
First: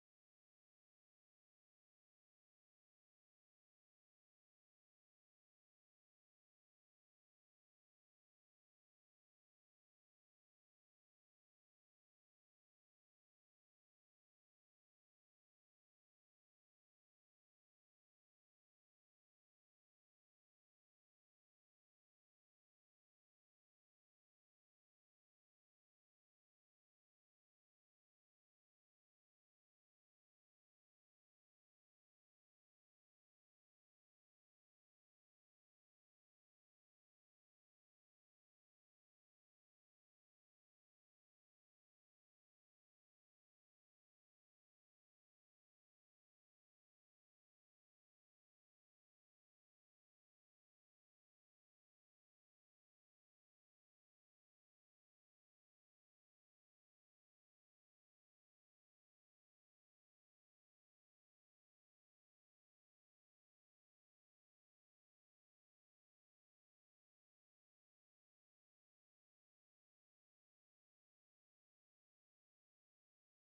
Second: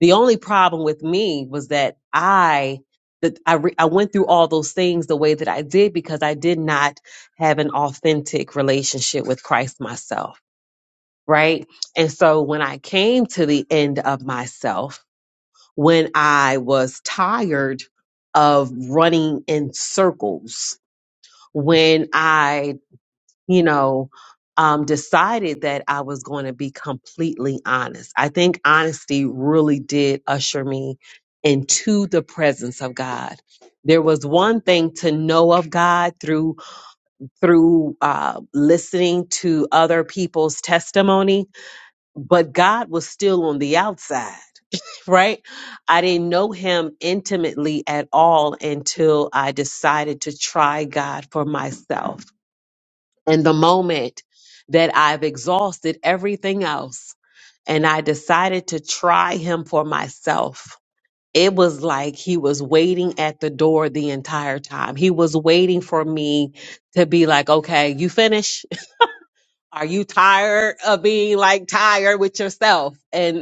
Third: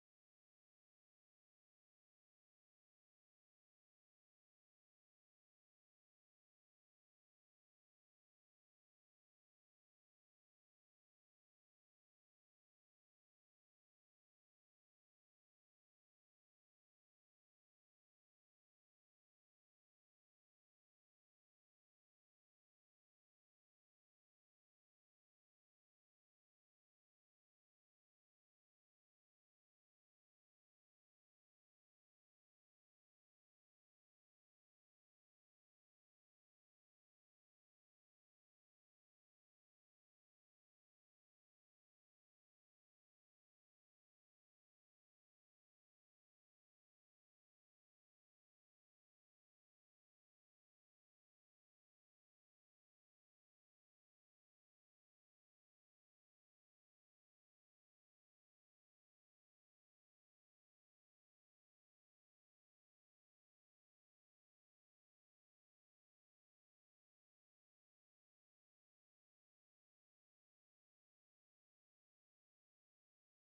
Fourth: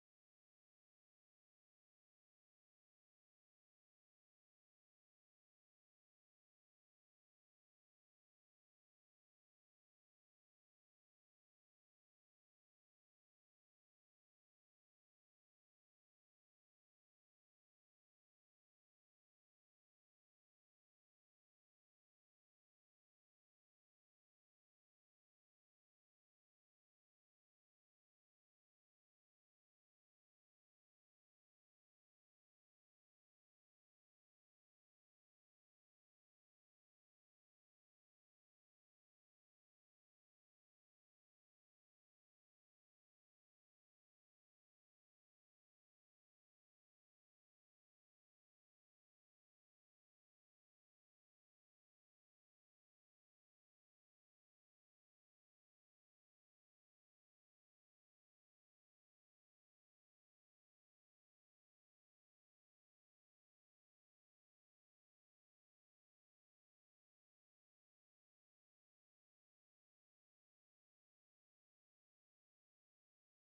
B: The only problem with me was that I that I re- I went through all those things the way that I did because I did not have an authentic relationship with Christ myself, right? And so when I came to the end of myself, when I was tired of running in circles, when I you know, um, decided that I was going to be completely honest. I think honesty really did usher me into the presence of God. There was one thing to know of God through through uh, listening to other people's testimony, but God was still on the outside, right? I didn't know Him intimately at all until I decided to try God for myself and the moment that I've exhausted everything else and I decided to try him for myself, it was like he was waiting at the door the entire time. He was waiting for me to be like, okay, you finish? Are you tired of being like tired with yourself? and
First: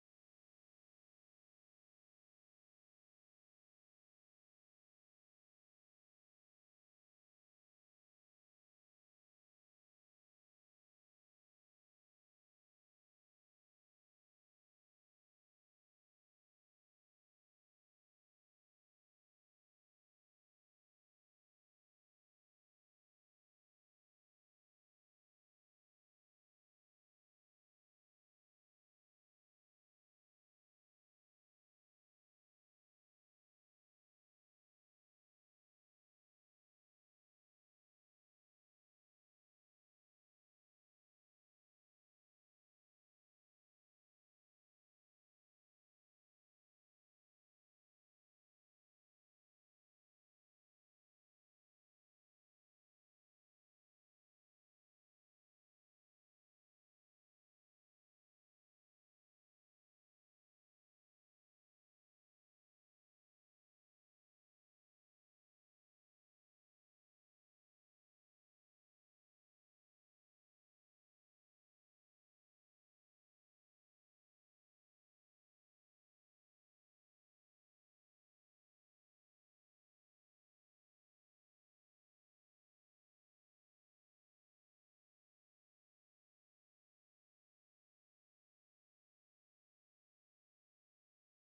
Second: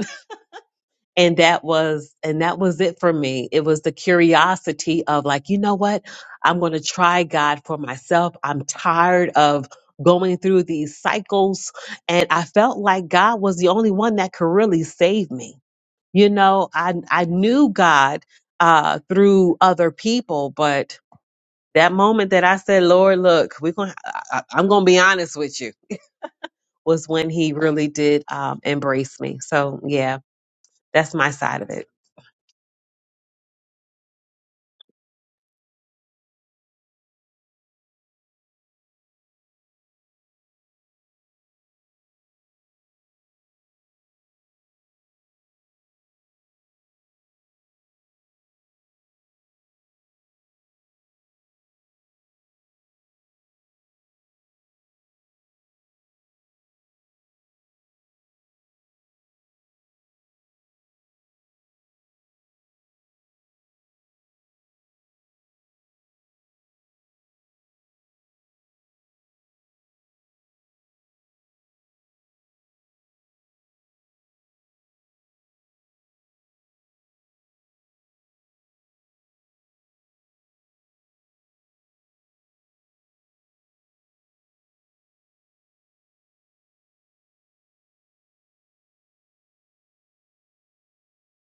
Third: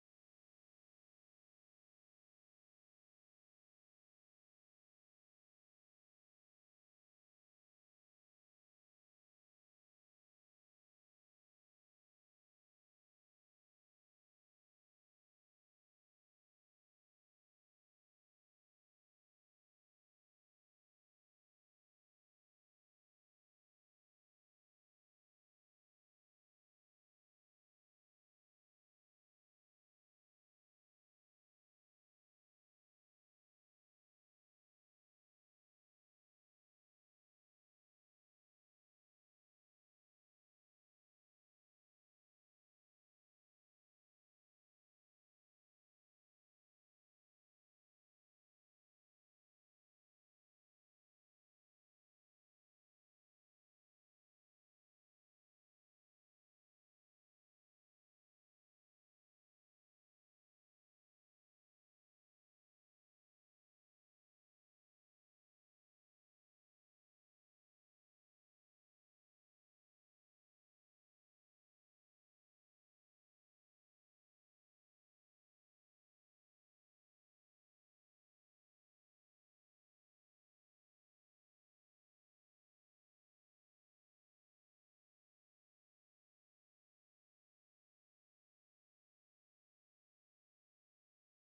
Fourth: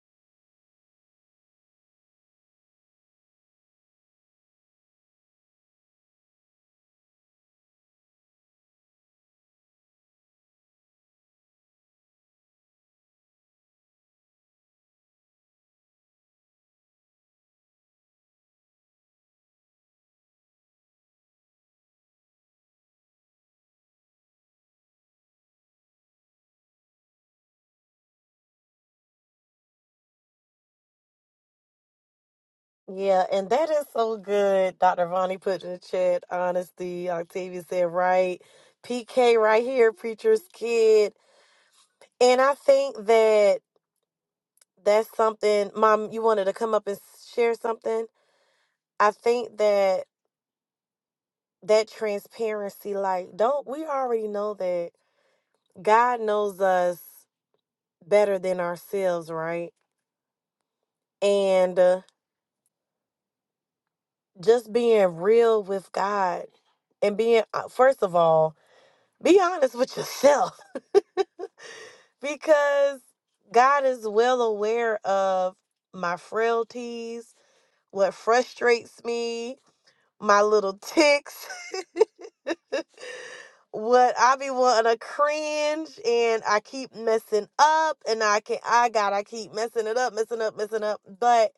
B: and that was and that was it for me it was the curiosity of like you know what i'm going to try god for myself i'm tired of going through these cycles and i felt like god was the only one that could really save me you know i i knew god uh through other people but that moment that i said lord look we're going to i'm going to be honest with you was when he really did um, embrace me so yeah that's my side of it.
A: Yeah, and that is so good. Dr. Vonnie put in the chat, honesty. Octavia said right. PK right here, preacher's kid. And I think that that's something mom you wanted to come up and share something i think that that transparency like don't we already know that god knows us better than ourselves right and uh, just being real with god and being uh, first of all be honest with yourself because god is well aware of my frailties what frustrates me my little ticks. what I be wanting to cringe and I keep messing up and I can I gotta keep messing it up, messing up, messing up. But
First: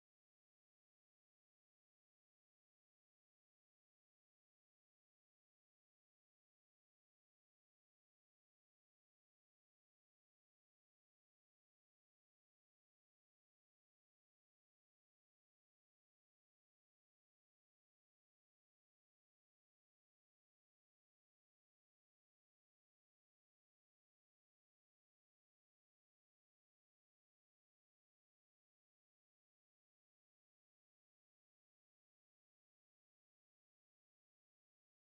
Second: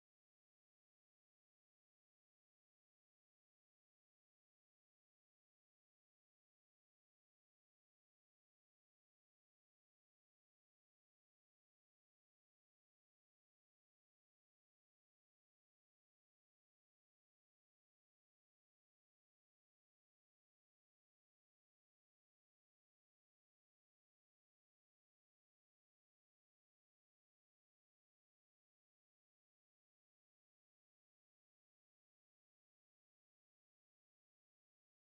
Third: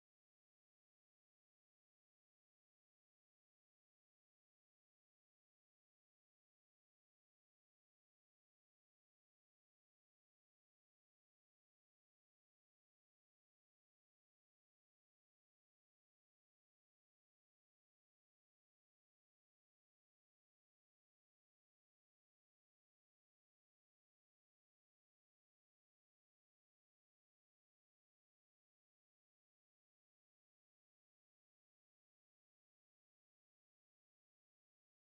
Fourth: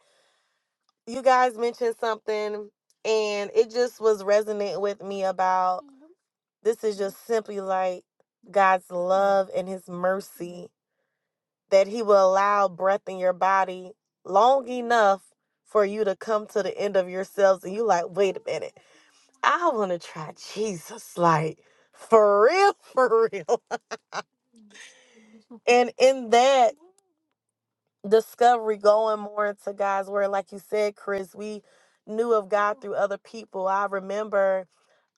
A: you guys mentioned something and it just was resonating with me about this is just simply like God's love and his mercy that he will allow breath in your body long enough for you to come to the end of yourselves and you like, wait a minute. I want to try Jesus, like for real, for real. And in that discovery, going more into God's word, like you said, Chris, we knew of God through other people. I remember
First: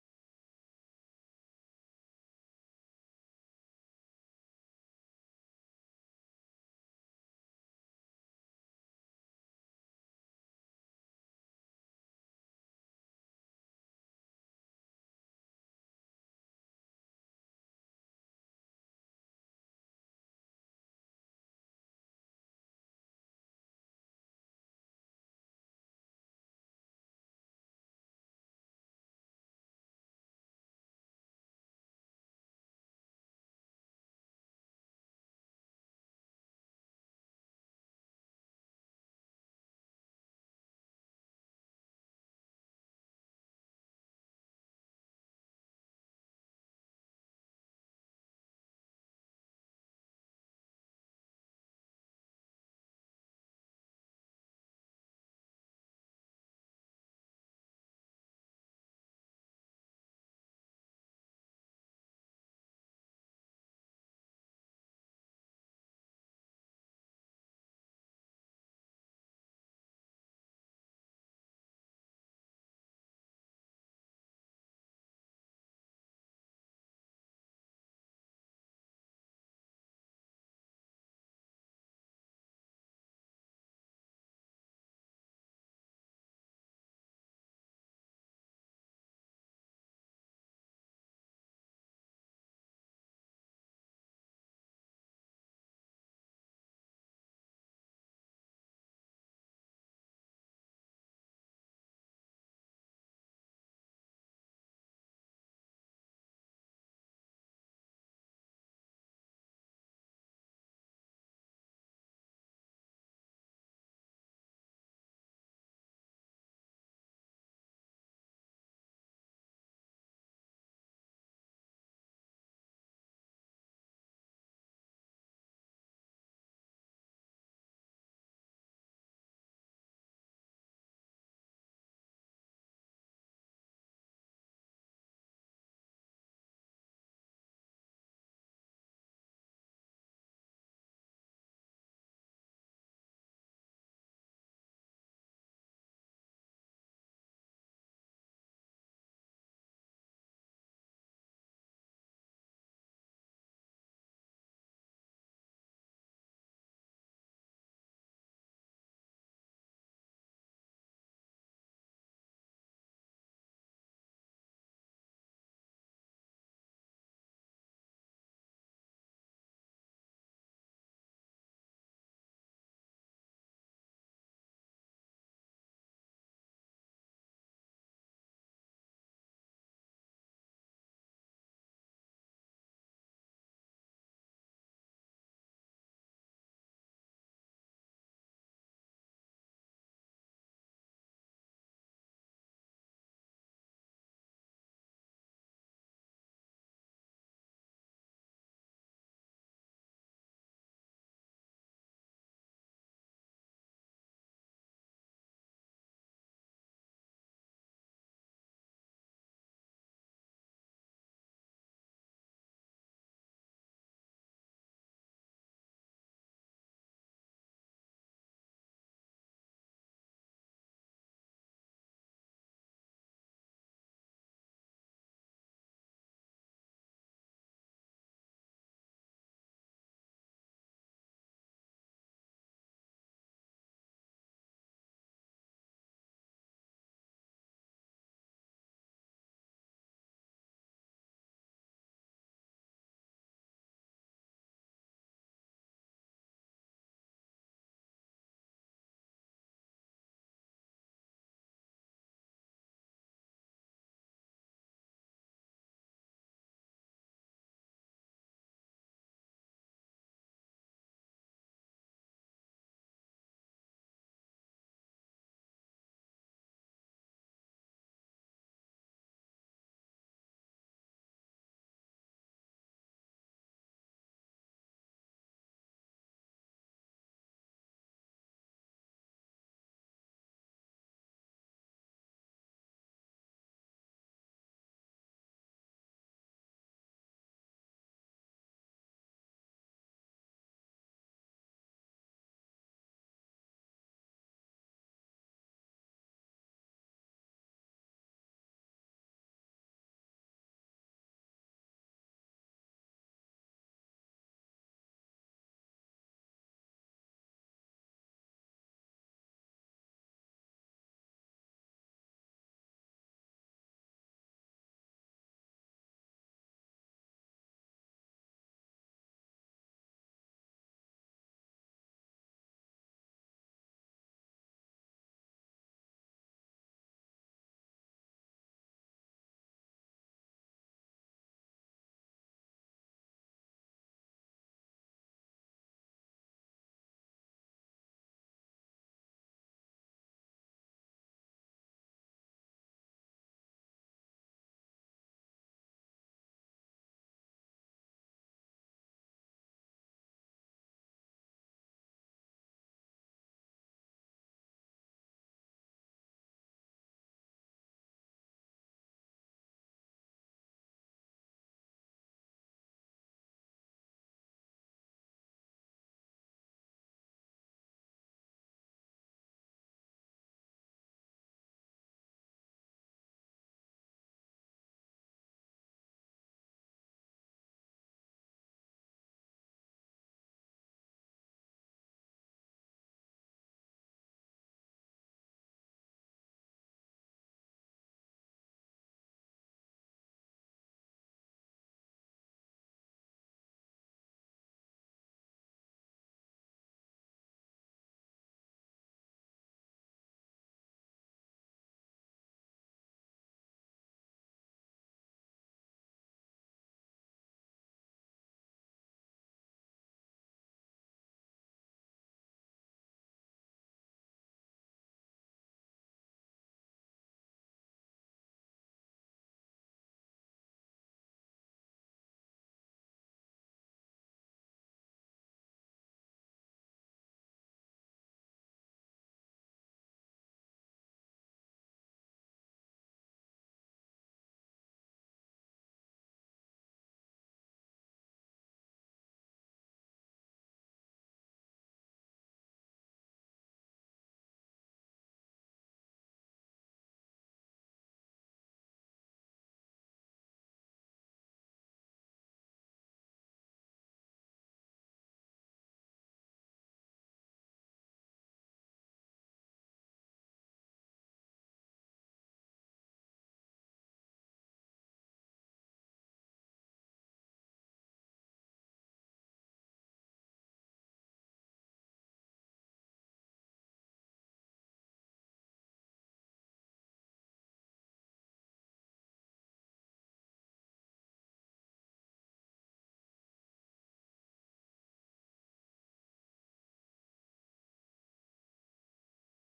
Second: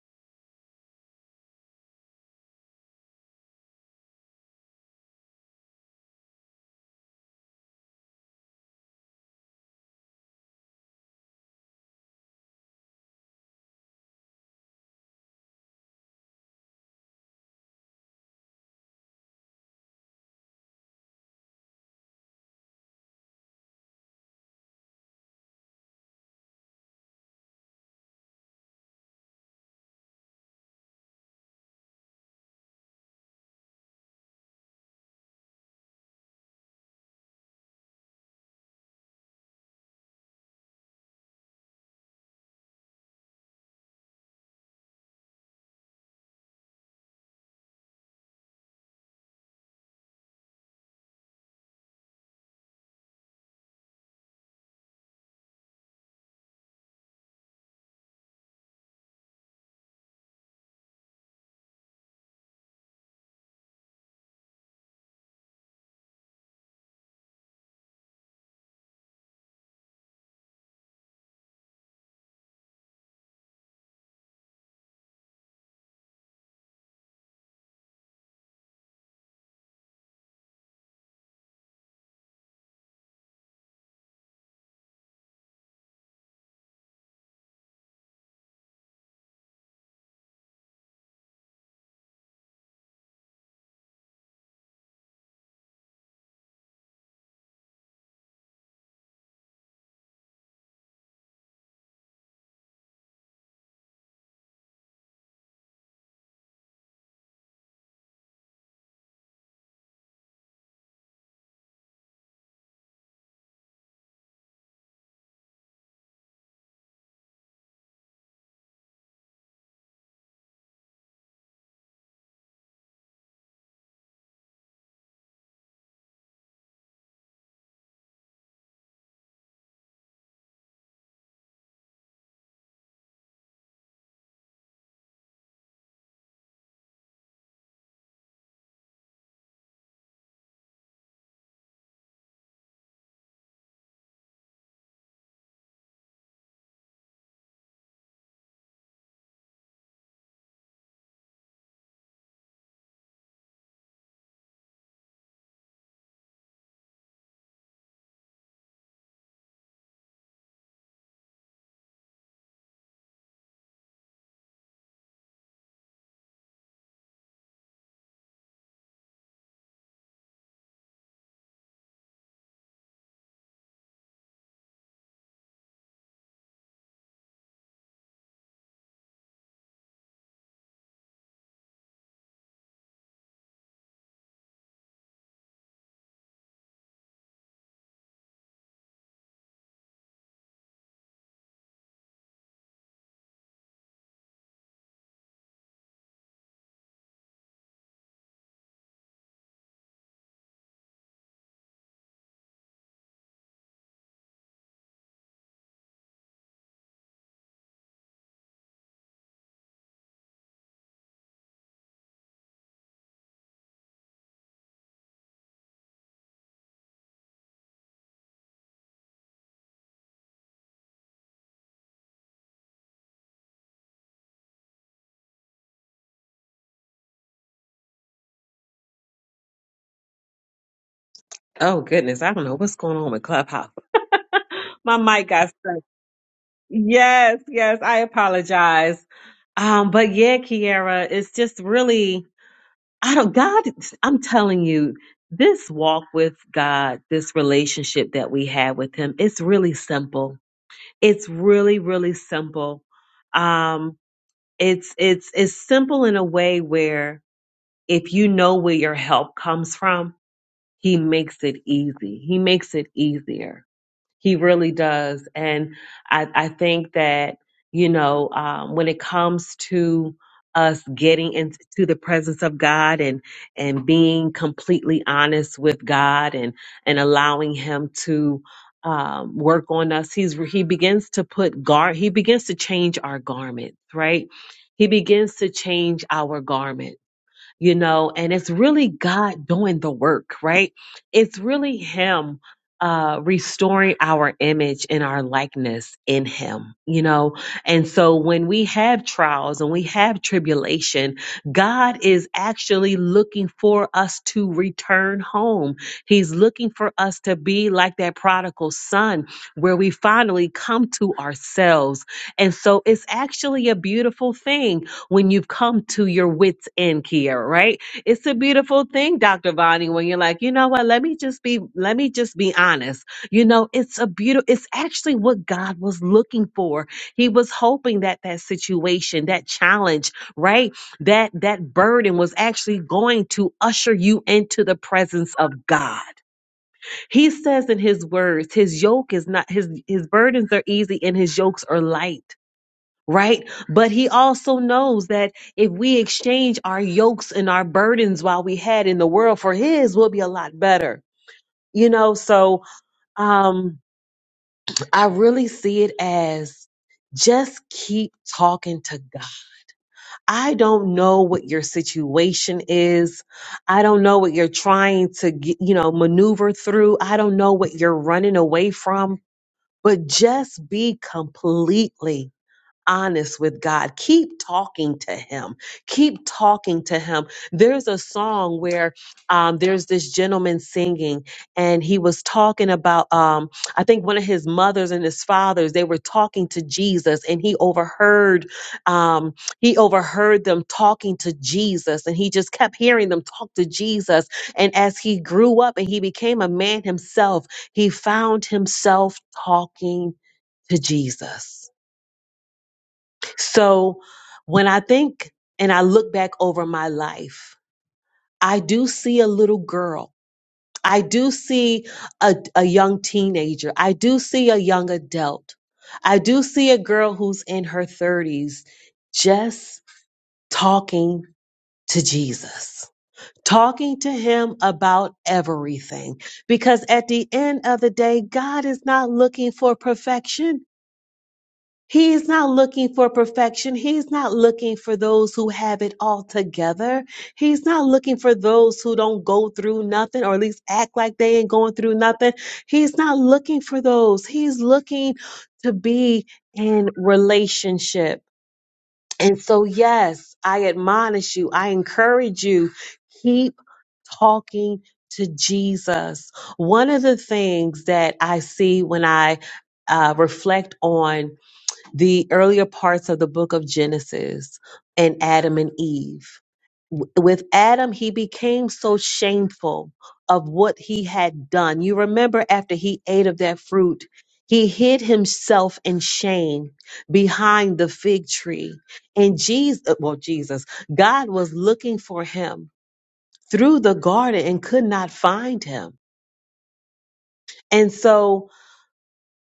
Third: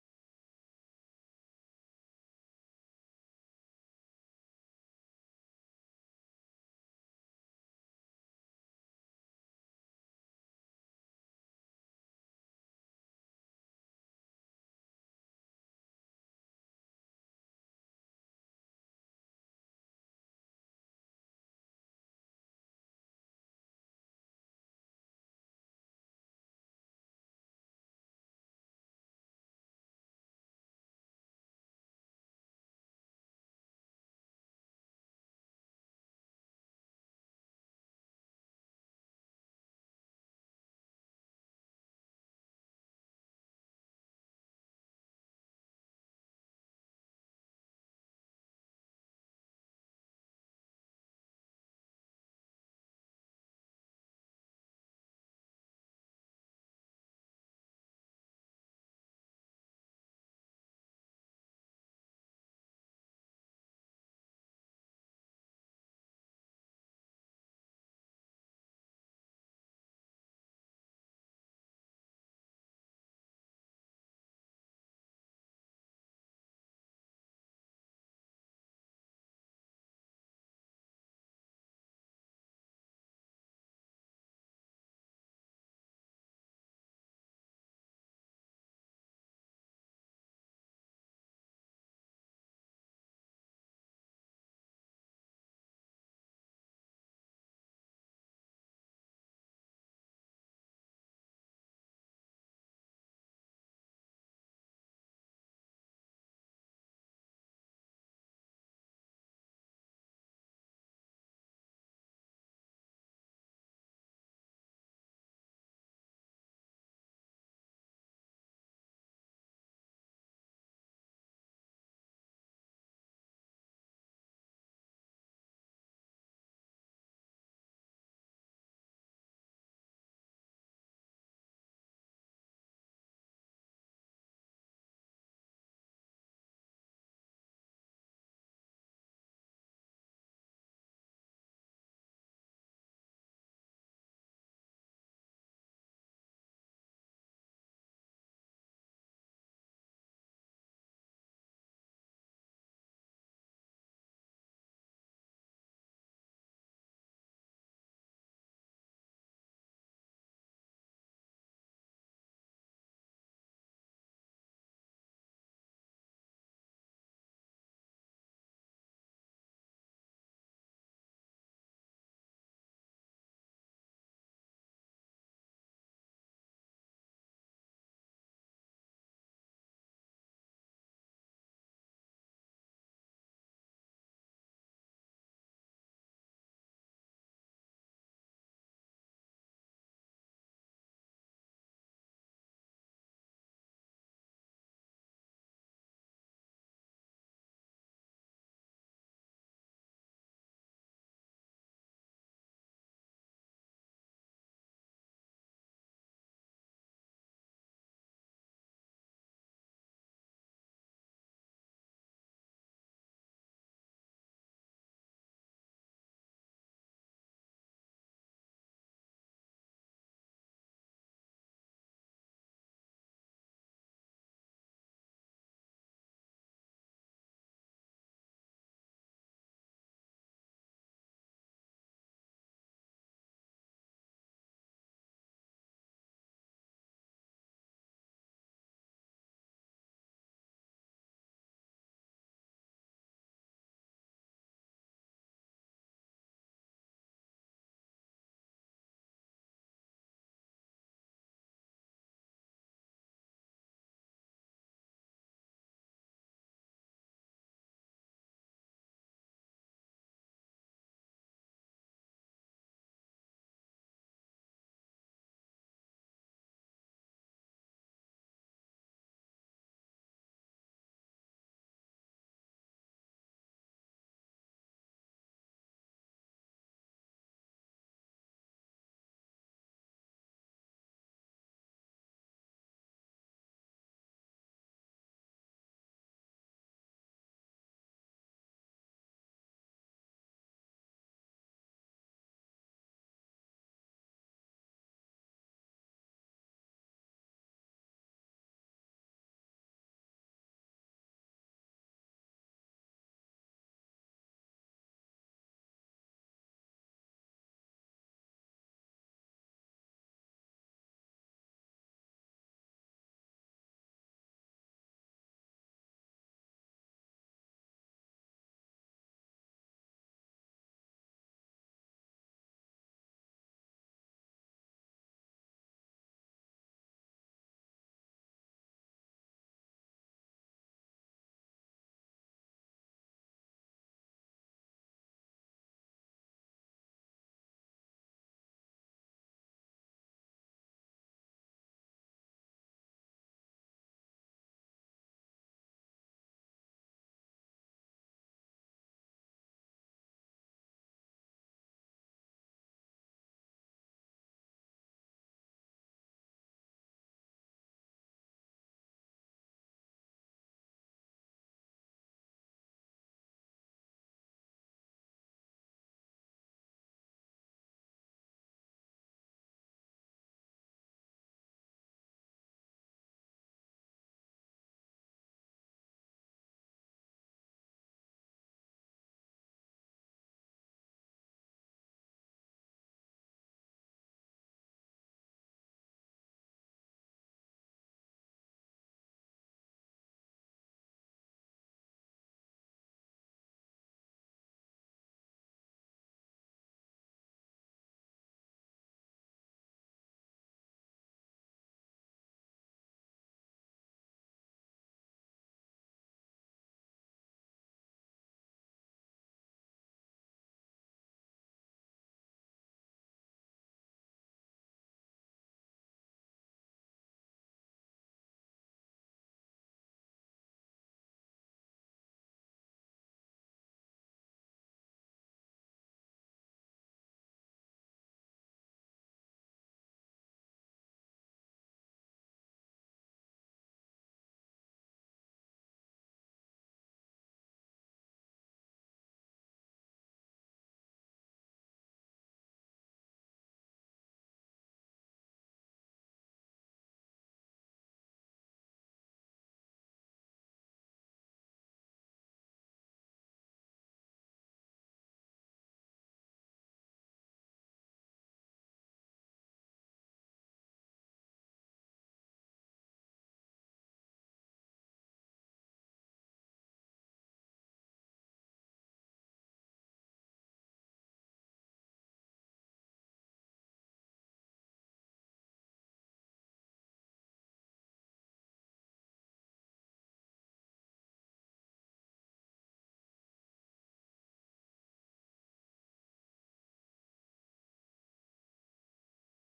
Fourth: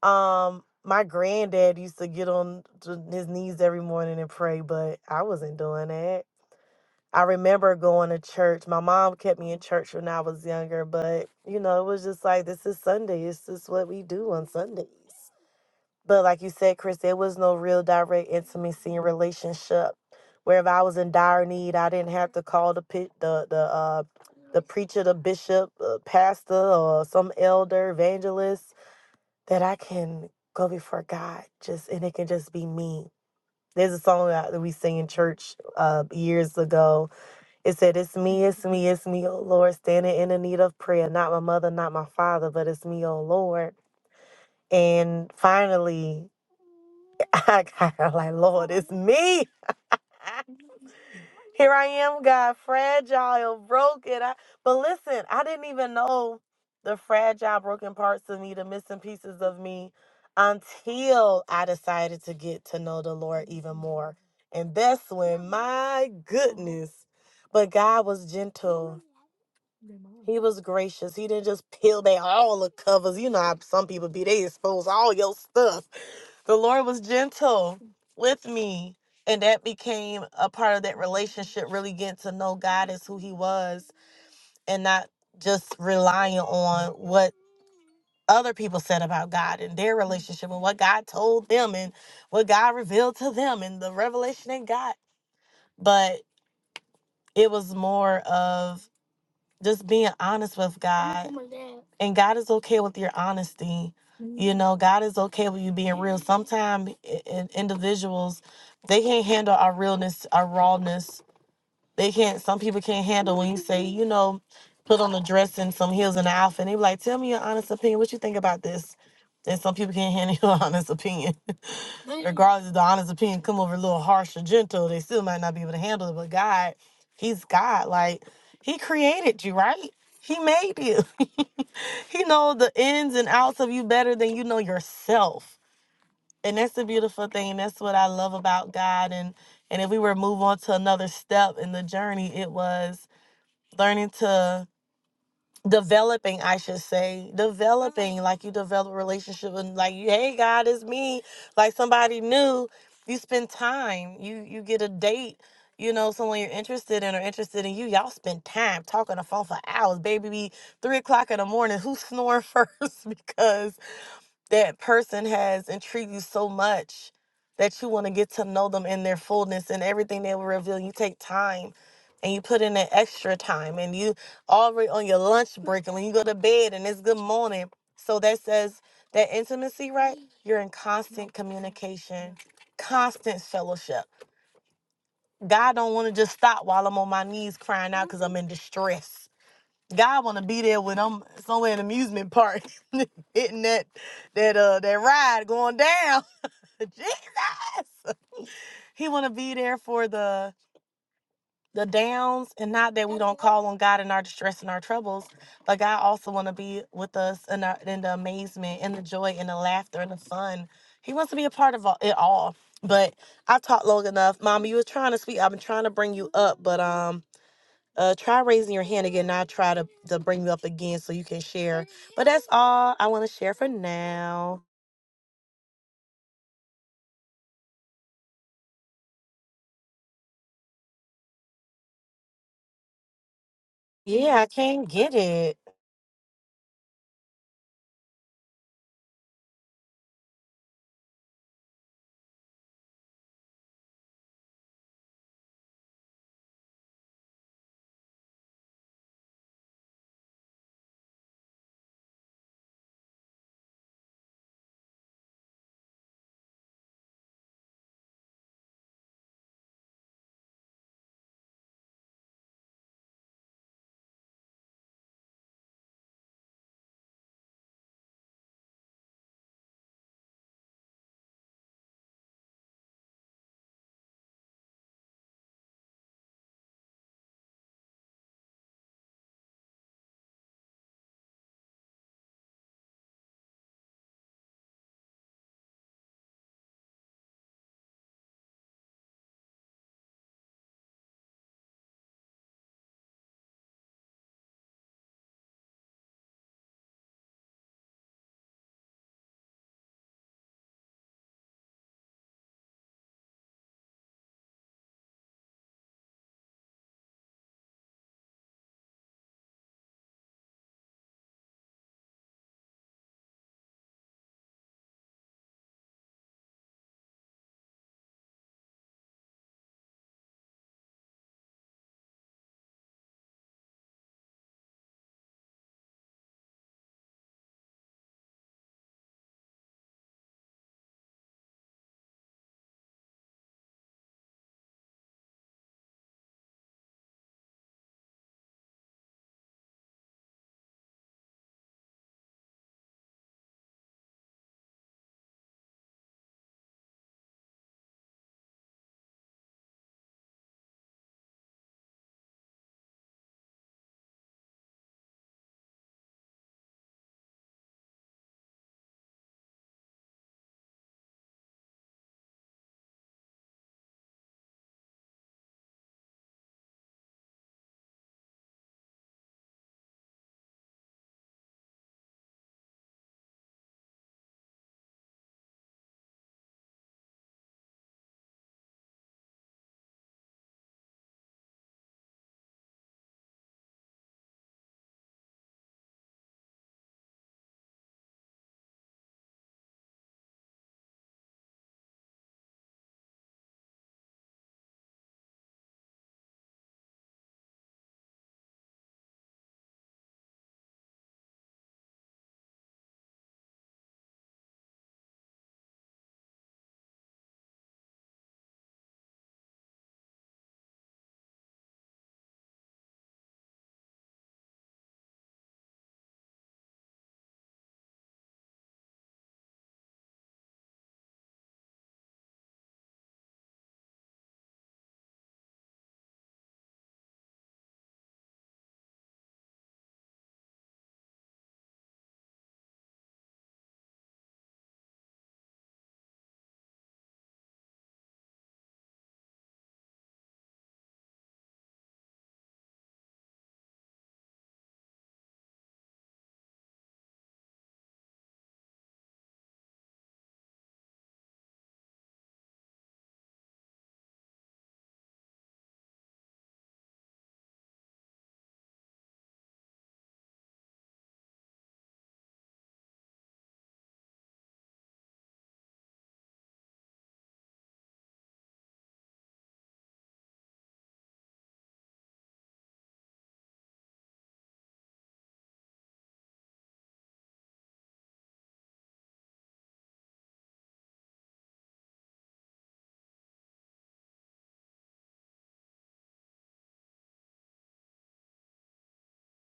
A: um my granddad used to get on to his knees every morning and pray, but I wasn't doing that. I remember going to church. My mom kept me in church when I was younger, but you know, it was just like this is Sunday. It's just what we do on Sundays. But like you said, Chris, there was no real direct intimacy in relationship. Where if I was in dire need, I didn't have to call the pit, the the uh, the preacher, the bishop, uh, pastor, or some elder, evangelist. That I can go before God, just and it can just be me. There's a song that that we sing in church uh, years ago. It said, "It's me, it's me, it's me, oh Lord, standing in the need of prayer. Not my mother, not my father, but it's me, oh Lord." And finally, I got her like, Lord, it's me. Here I am, God, fragile, broken. I, but listen, I didn't even know the fragile, broken parts of me, the missing pieces of me, until I decided to get to know the Lord even more. And that's when, my goodness, but God was gentle. He was gracious. He didn't just peel back all the covers. You know how some people be, they expose all your stuff The Lord was gentle with me. And that became a part of that relationship, really getting to know God as who He was and not just relying on what other people said about God and their relationship and what God told them and what God revealed to them and the revelation they got. But it was more of just being honest with God. And God is okay with your honesty. You know, God is okay with you being real. Sometimes individuals, they can't handle our realness, our rawness. They can't, some people can't handle when you say, you know, put on a dress and some heels and an outfit. And they be like, tell me your honest opinion. What you think about this? And some people can't handle your honest opinion. Mm. Regardless of the honest opinion come over a little harsh or gentle, they still might not be able to handle it. But God, He's God. Like He created you, right? He made you. he knows the ins and outs of you better than you know yourself. And that's the beautiful thing. And that's what I love about God. And and if we were to move on to another step in the journey, it was learning to developing i should say developing like you develop a relationship and like you, hey god it's me like somebody new you spend time you you get a date you know someone you're interested in or interested in you y'all spend time talking on the phone for hours baby be three o'clock in the morning who's snoring first because that person has intrigued you so much that you want to get to know them in their fullness and everything they will reveal. You take time and you put in that extra time and you already on your lunch break and when you go to bed and it's good morning. So that says that intimacy, right? You're in constant communication, constant fellowship. God don't want to just stop while I'm on my knees crying out because I'm in distress. God want to be there when I'm somewhere in an amusement park, hitting that that uh that ride going down. Jesus, He want to be there for the the downs, and not that we don't call on God in our distress and our troubles, but God also want to be with us in, our, in the amazement, and the joy, and the laughter, and the fun. He wants to be a part of all, it all. But I talked long enough, Mama. You were trying to speak. I've been trying to bring you up, but um. Uh, try raising your hand again. I'll try to, to bring you up again so you can share. But that's all I want to share for now.
B: Oh goodness, I don't know what's going on with Clubhouse.
A: Yeah, I can't
B: My
A: get
B: mic got
A: it.
B: stuck. Yes, yes, I apologize. Um, but yeah, Kiara, it's just really I don't, God, I'm telling you, this walk with God, this relationship that we have with Him, it's really simple. It's really, really simple. Um, it's, it's, it's simple in a way where if you know where your help comes from, He makes it easy. He makes it easier he really does. And I, I think that, you know, um, when it comes to us getting into the presence of God and and being completely honest with God and and allowing him to um, work on us he's he begins to put gar he begins to change our garments right he begins to change our garments you know, and it's really God doing the work, right? It's really Him uh, restoring our image and our likeness in Him, you know? And so when we have trials and we have tribulation, God is actually looking for us to return home. He's looking for us to be like that prodigal son where we finally come to ourselves. And so it's actually a beautiful thing when you've come to your wits end, Kiera, right? It's a beautiful thing, Dr. Vonnie, when you're like, you know what, let me just be, let me just be honest. You know, it's a beautiful, it's actually what God was looking for. He was hoping that that situation, that challenge, right? That, that burden was actually going to usher you into the presence of God. He says in his words, his yoke is not, his, his burdens are easy and his yokes are light right? But he also knows that if we exchange our yokes and our burdens while we had in the world for his, we'll be a lot better. You know, so um I really see it as just keep talking to God. I don't know what your situation is. I don't know what you're trying to, get, you know, maneuver through. I don't know what you're running away from, but just be completely honest with God. Keep talking to Him. Keep talking to Him. There's a song where um, there's this gentleman singing, and he was talking about, um, I think one of his mothers and his fathers, they were talking to Jesus, and he overheard, um, he overheard them talking to Jesus, and he just kept hearing them talk to Jesus. And as he grew up and he became a man himself, he found himself talking to Jesus so when I think and I look back over my life, I do see a little girl. I do see a, a young teenager. I do see a young adult. I do see a girl who's in her 30s just talking to Jesus, talking to him about everything. Because at the end of the day, God is not looking for perfection. He is not looking for perfection. He's not looking for those who have it all together. He's not looking for those who don't go through nothing or at least act like they ain't going through nothing. He's not looking for those. He's looking to be in relationship. And so, yes, I admonish you, I encourage you, keep talking to Jesus. One of the things that I see when I uh, reflect on the earlier parts of the book of Genesis and Adam and Eve. With Adam, he became so shameful of what he had done. You remember after he ate of that fruit, he hid himself in shame behind the fig tree. And Jesus, uh, well, Jesus, God was looking for him through the garden and could not find him. And so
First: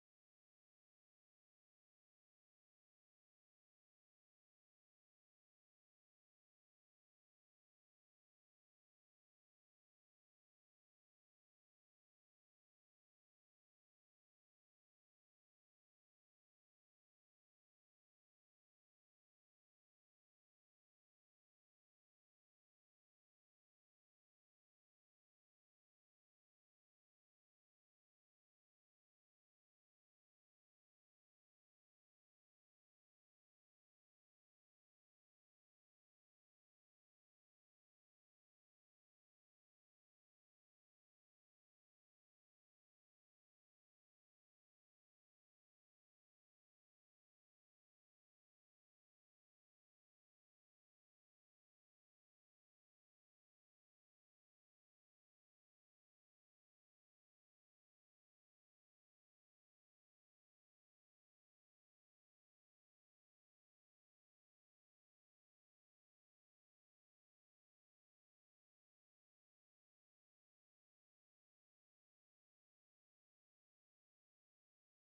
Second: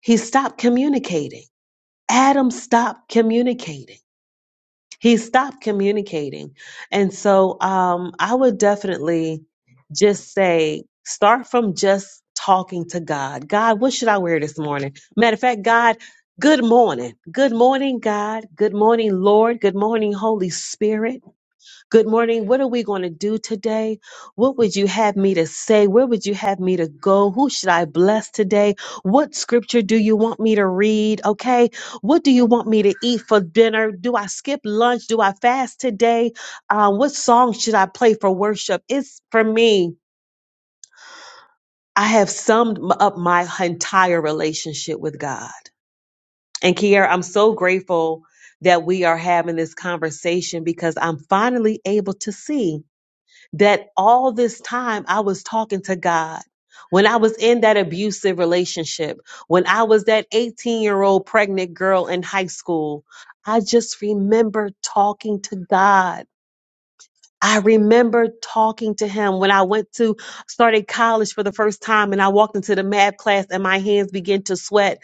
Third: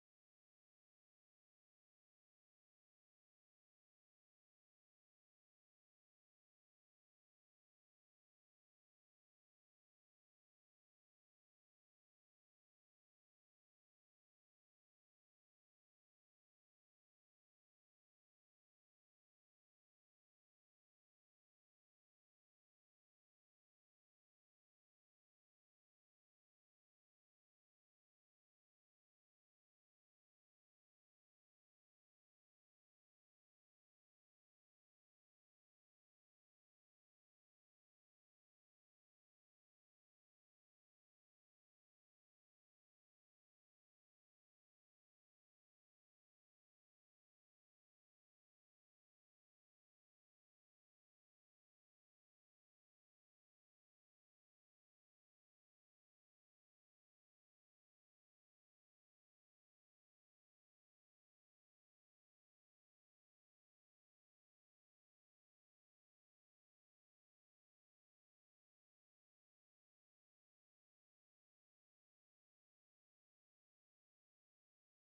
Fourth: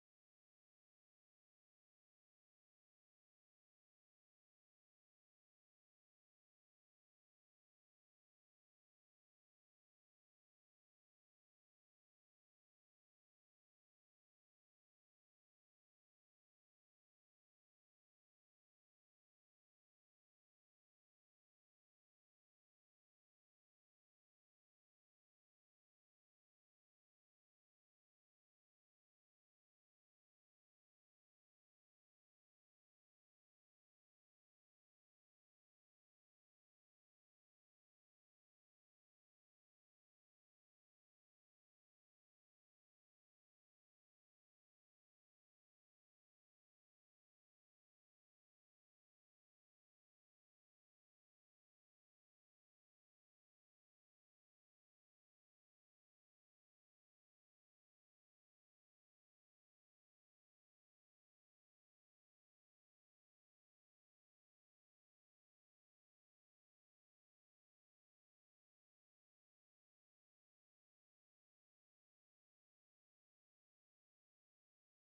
B: he stopped communicating. Adam stopped communicating he stopped communicating. And so um, I would definitely just say start from just talking to God. God, what should I wear this morning? Matter of fact, God, good morning. Good morning, God. Good morning, Lord. Good morning, Holy Spirit. Good morning. What are we going to do today? What would you have me to say? Where would you have me to go? Who should I bless today? What scripture do you want me to read? Okay. What do you want me to eat for dinner? Do I skip lunch? Do I fast today? Uh, what song should I play for worship? It's for me. I have summed m- up my entire relationship with God. And Kiara, I'm so grateful that we are having this conversation because I'm finally able to see that all this time I was talking to God. When I was in that abusive relationship, when I was that 18 year old pregnant girl in high school, I just remember talking to God. I remember talking to him when I went to started college for the first time and I walked into the math class and my hands began to sweat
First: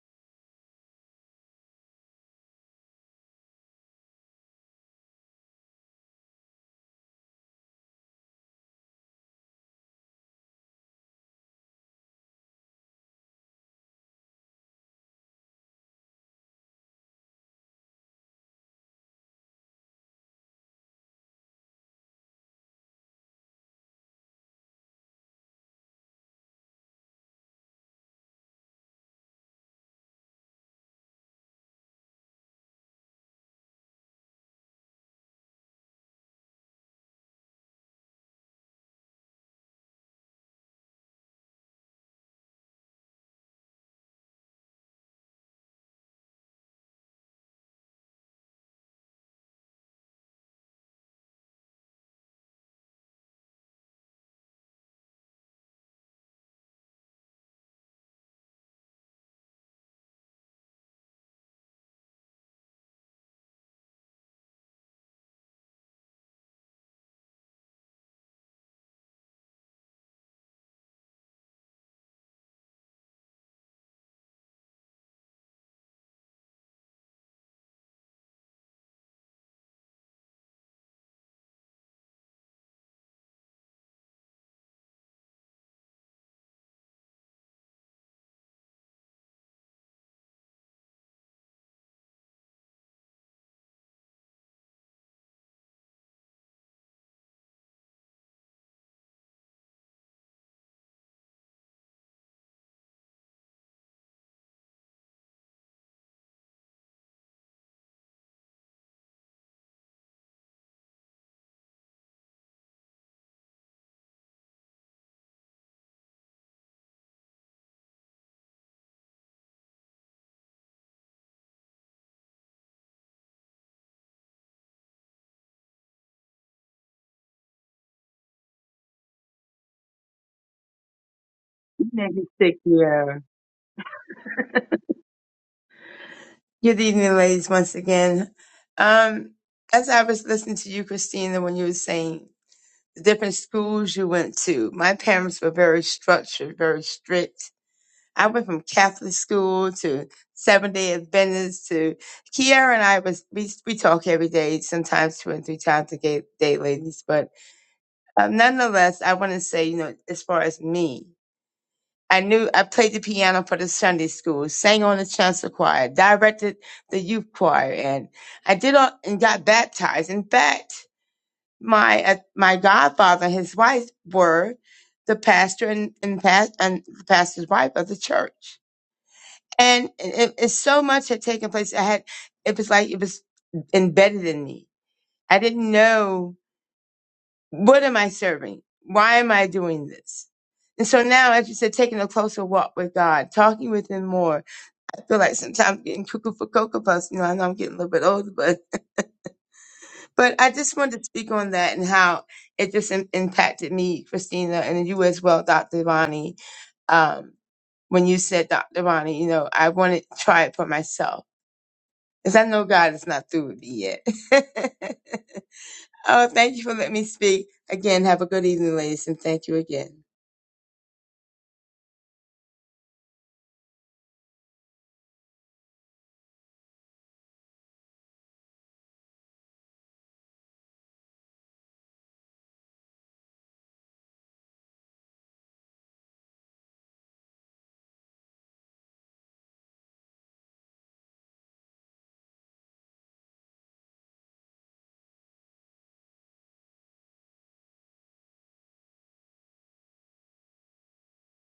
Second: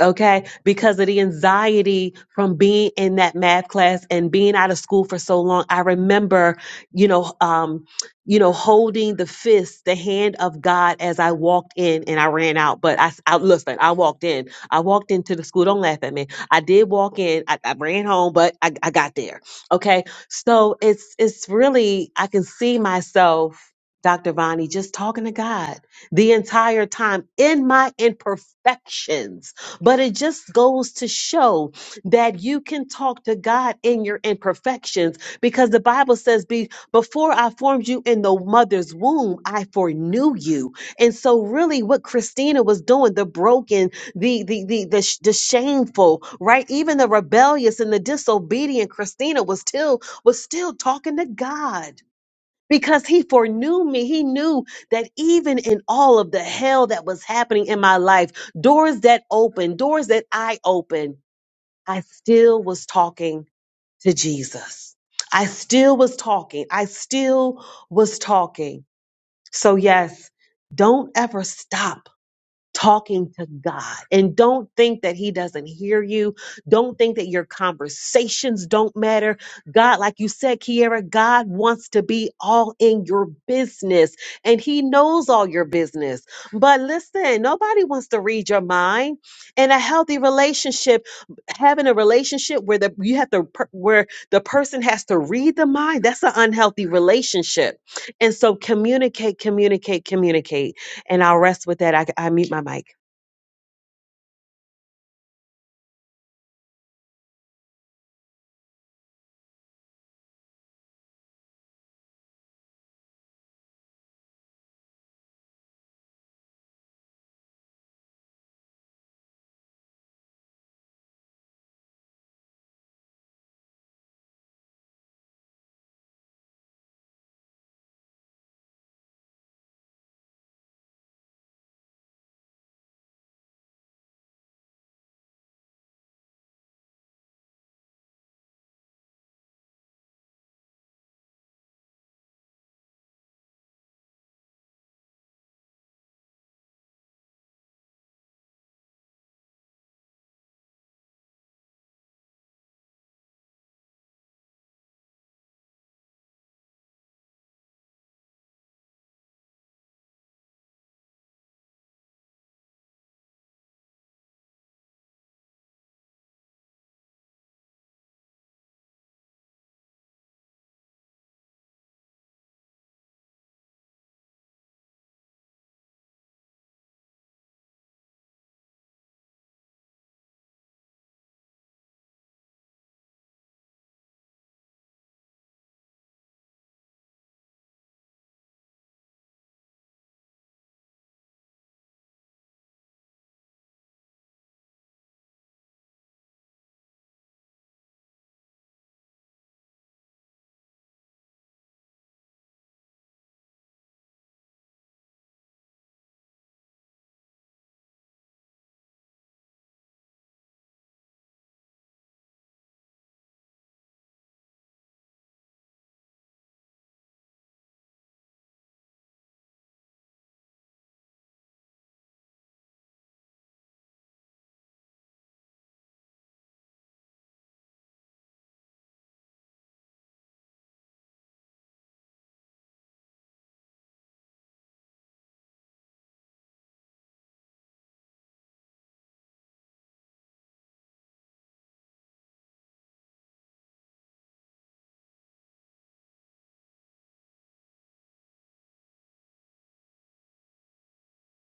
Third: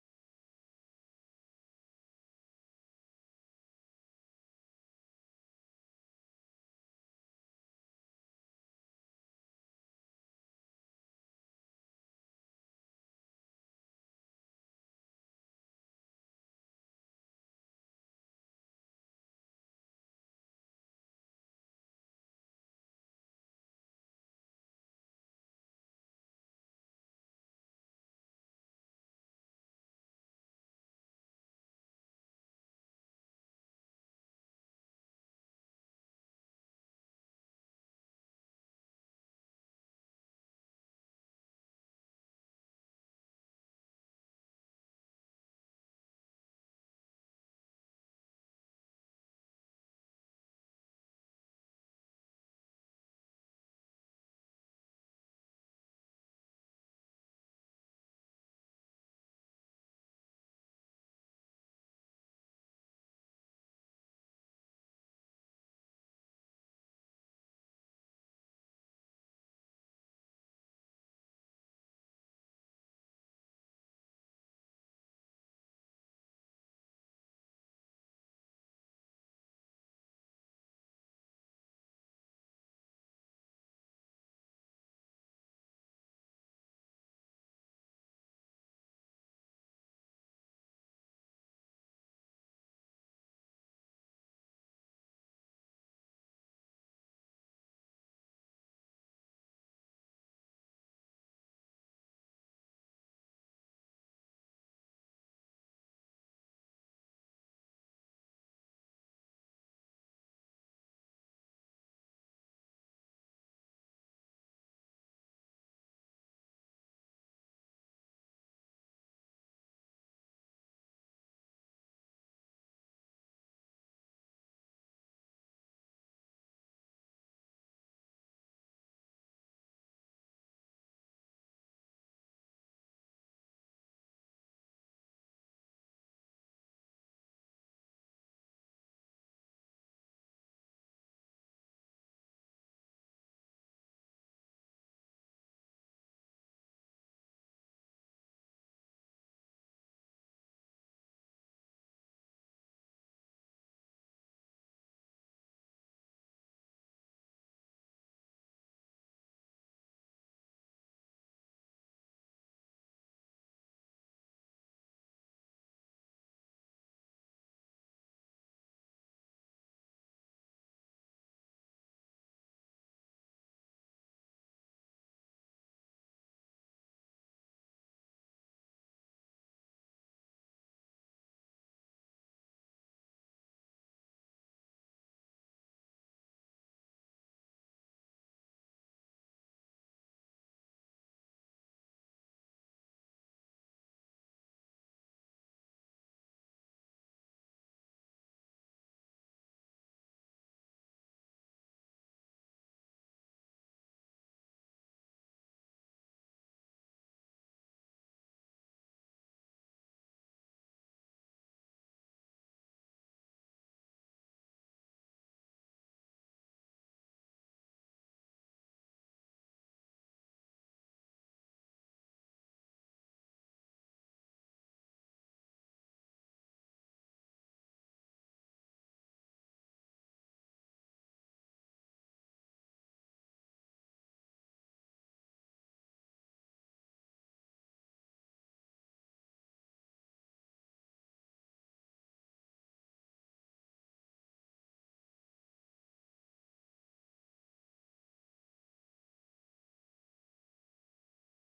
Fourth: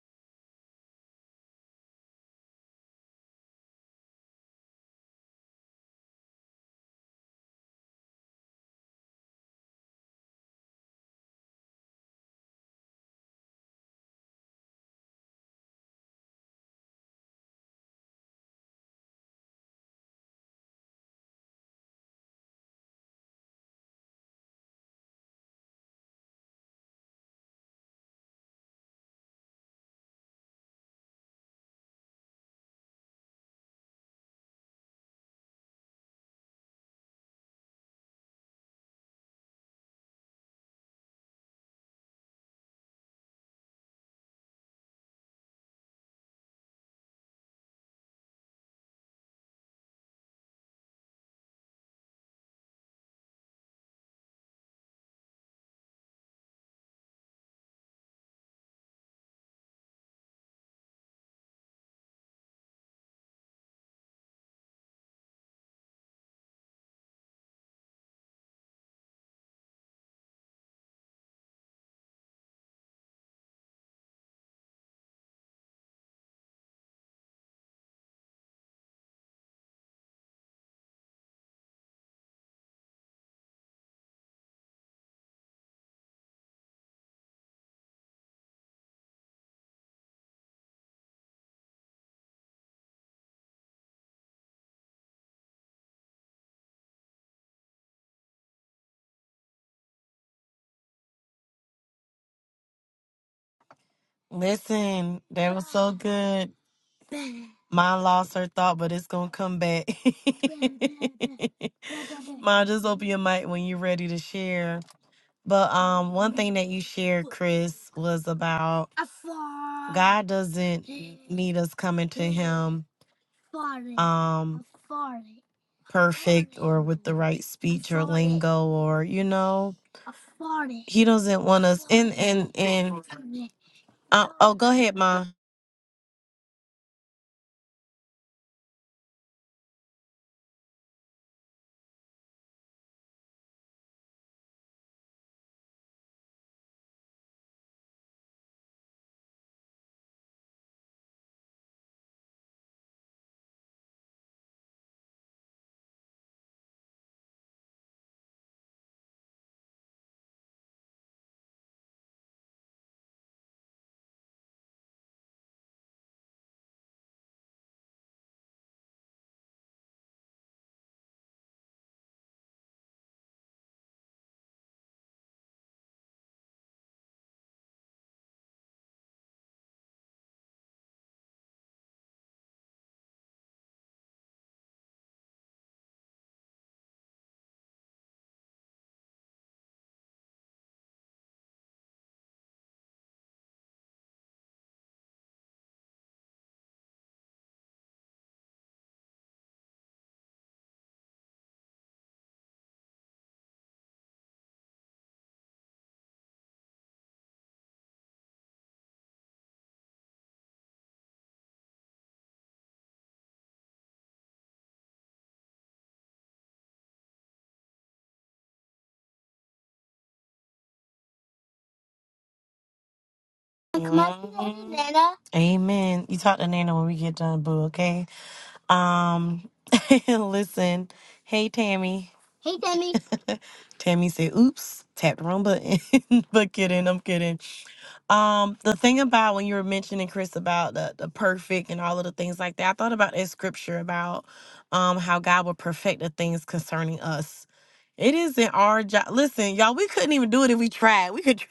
B: okay because of the anxiety from being in that math class and being out of school for so long i remember you know um you know holding the fist the hand of god as i walked in and i ran out but i, s- I- listen i walked in i walked into the school don't laugh at me i did walk in i, I ran home but I, I got there okay so it's it's really i can see myself Dr. Vani, just talking to God the entire time in my imperfections but it just goes to show that you can talk to God in your imperfections because the Bible says, Be before I formed you in the mother's womb, I foreknew you. And so really what Christina was doing, the broken, the the the the, sh- the shameful, right? Even the rebellious and the disobedient Christina was still was still talking to God because he foreknew me. He knew that even in all of the hell that was happening in my life, doors that opened, doors that I opened, I still was talking to Jesus. I still was talking. I still was talking. So, yes, don't ever stop talking to God. And don't think that He doesn't hear you. Don't think that your conversations don't matter. God, like you said, Kiara, God wants to be all in your business and He knows all your business. But listen, nobody wants to read your mind. And a healthy relationship, having a relationship where the you have to per- where the person has to read the mind, that's an unhealthy relationship. And so communicate, communicate, communicate and I'll rest with that. I, I mute my mic.
A: Listen, that was so good. Mine lost her thought, but it's gonna come back. Mom, just open your mic when you're ready to share. But um, one thing that you shared, Chris, was about God doesn't need us coming to Him. um, perfect or with the right speech or lingo or you know he doesn't want us and
D: Maybe
A: and
D: sick,
A: and
D: yeah.
A: uh, oh go ahead ma
D: Good evening, ladies, once again. Um, as I was listening to you, Christina, when you were saying the different schools you went to, my parents were very structured, very strict. I went from Catholic school to Seventh Day Adventist to Kiara and I was we we talk every day, sometimes two and three times a ga- day, ladies. But um, nonetheless, I want to say, you know, as far as me. I knew I played the piano for the Sunday school, sang on the chancel choir, directed the youth choir, and I did all and got baptized. In fact, my uh, my godfather and his wife were the pastor and and, past, and the pastor's wife of the church. And it, it's so much had taken place. I had it was like it was embedded in me. I didn't know what am I serving? Why am I doing this? And so now, as you said, taking a closer walk with God, talking with Him more, feel like sometimes getting cuckoo for cocoa puffs. You know, I know I'm getting a little bit older, but but I just wanted to speak on that and how it just im impacted me, Christina, and then you as well, Dr. Ronnie. Um, when you said Dr. Ronnie, you know, I want to try it for myself because I know God is not through with me yet. Oh, thank you for letting me speak. Again, have a good evening, ladies, and thank you again.
A: amen you talk to nana when we get done boo okay um listen hey tammy tammy said oops tap the wrong button but kidding i'm kidding Um, the thing about when you were mentioning Chris about the, the perfect and all of the things like that, I thought about that scripture about um how God will perfect the things concerning us. It isn't our job. Listen, y'all, we couldn't even do it if we tried. We could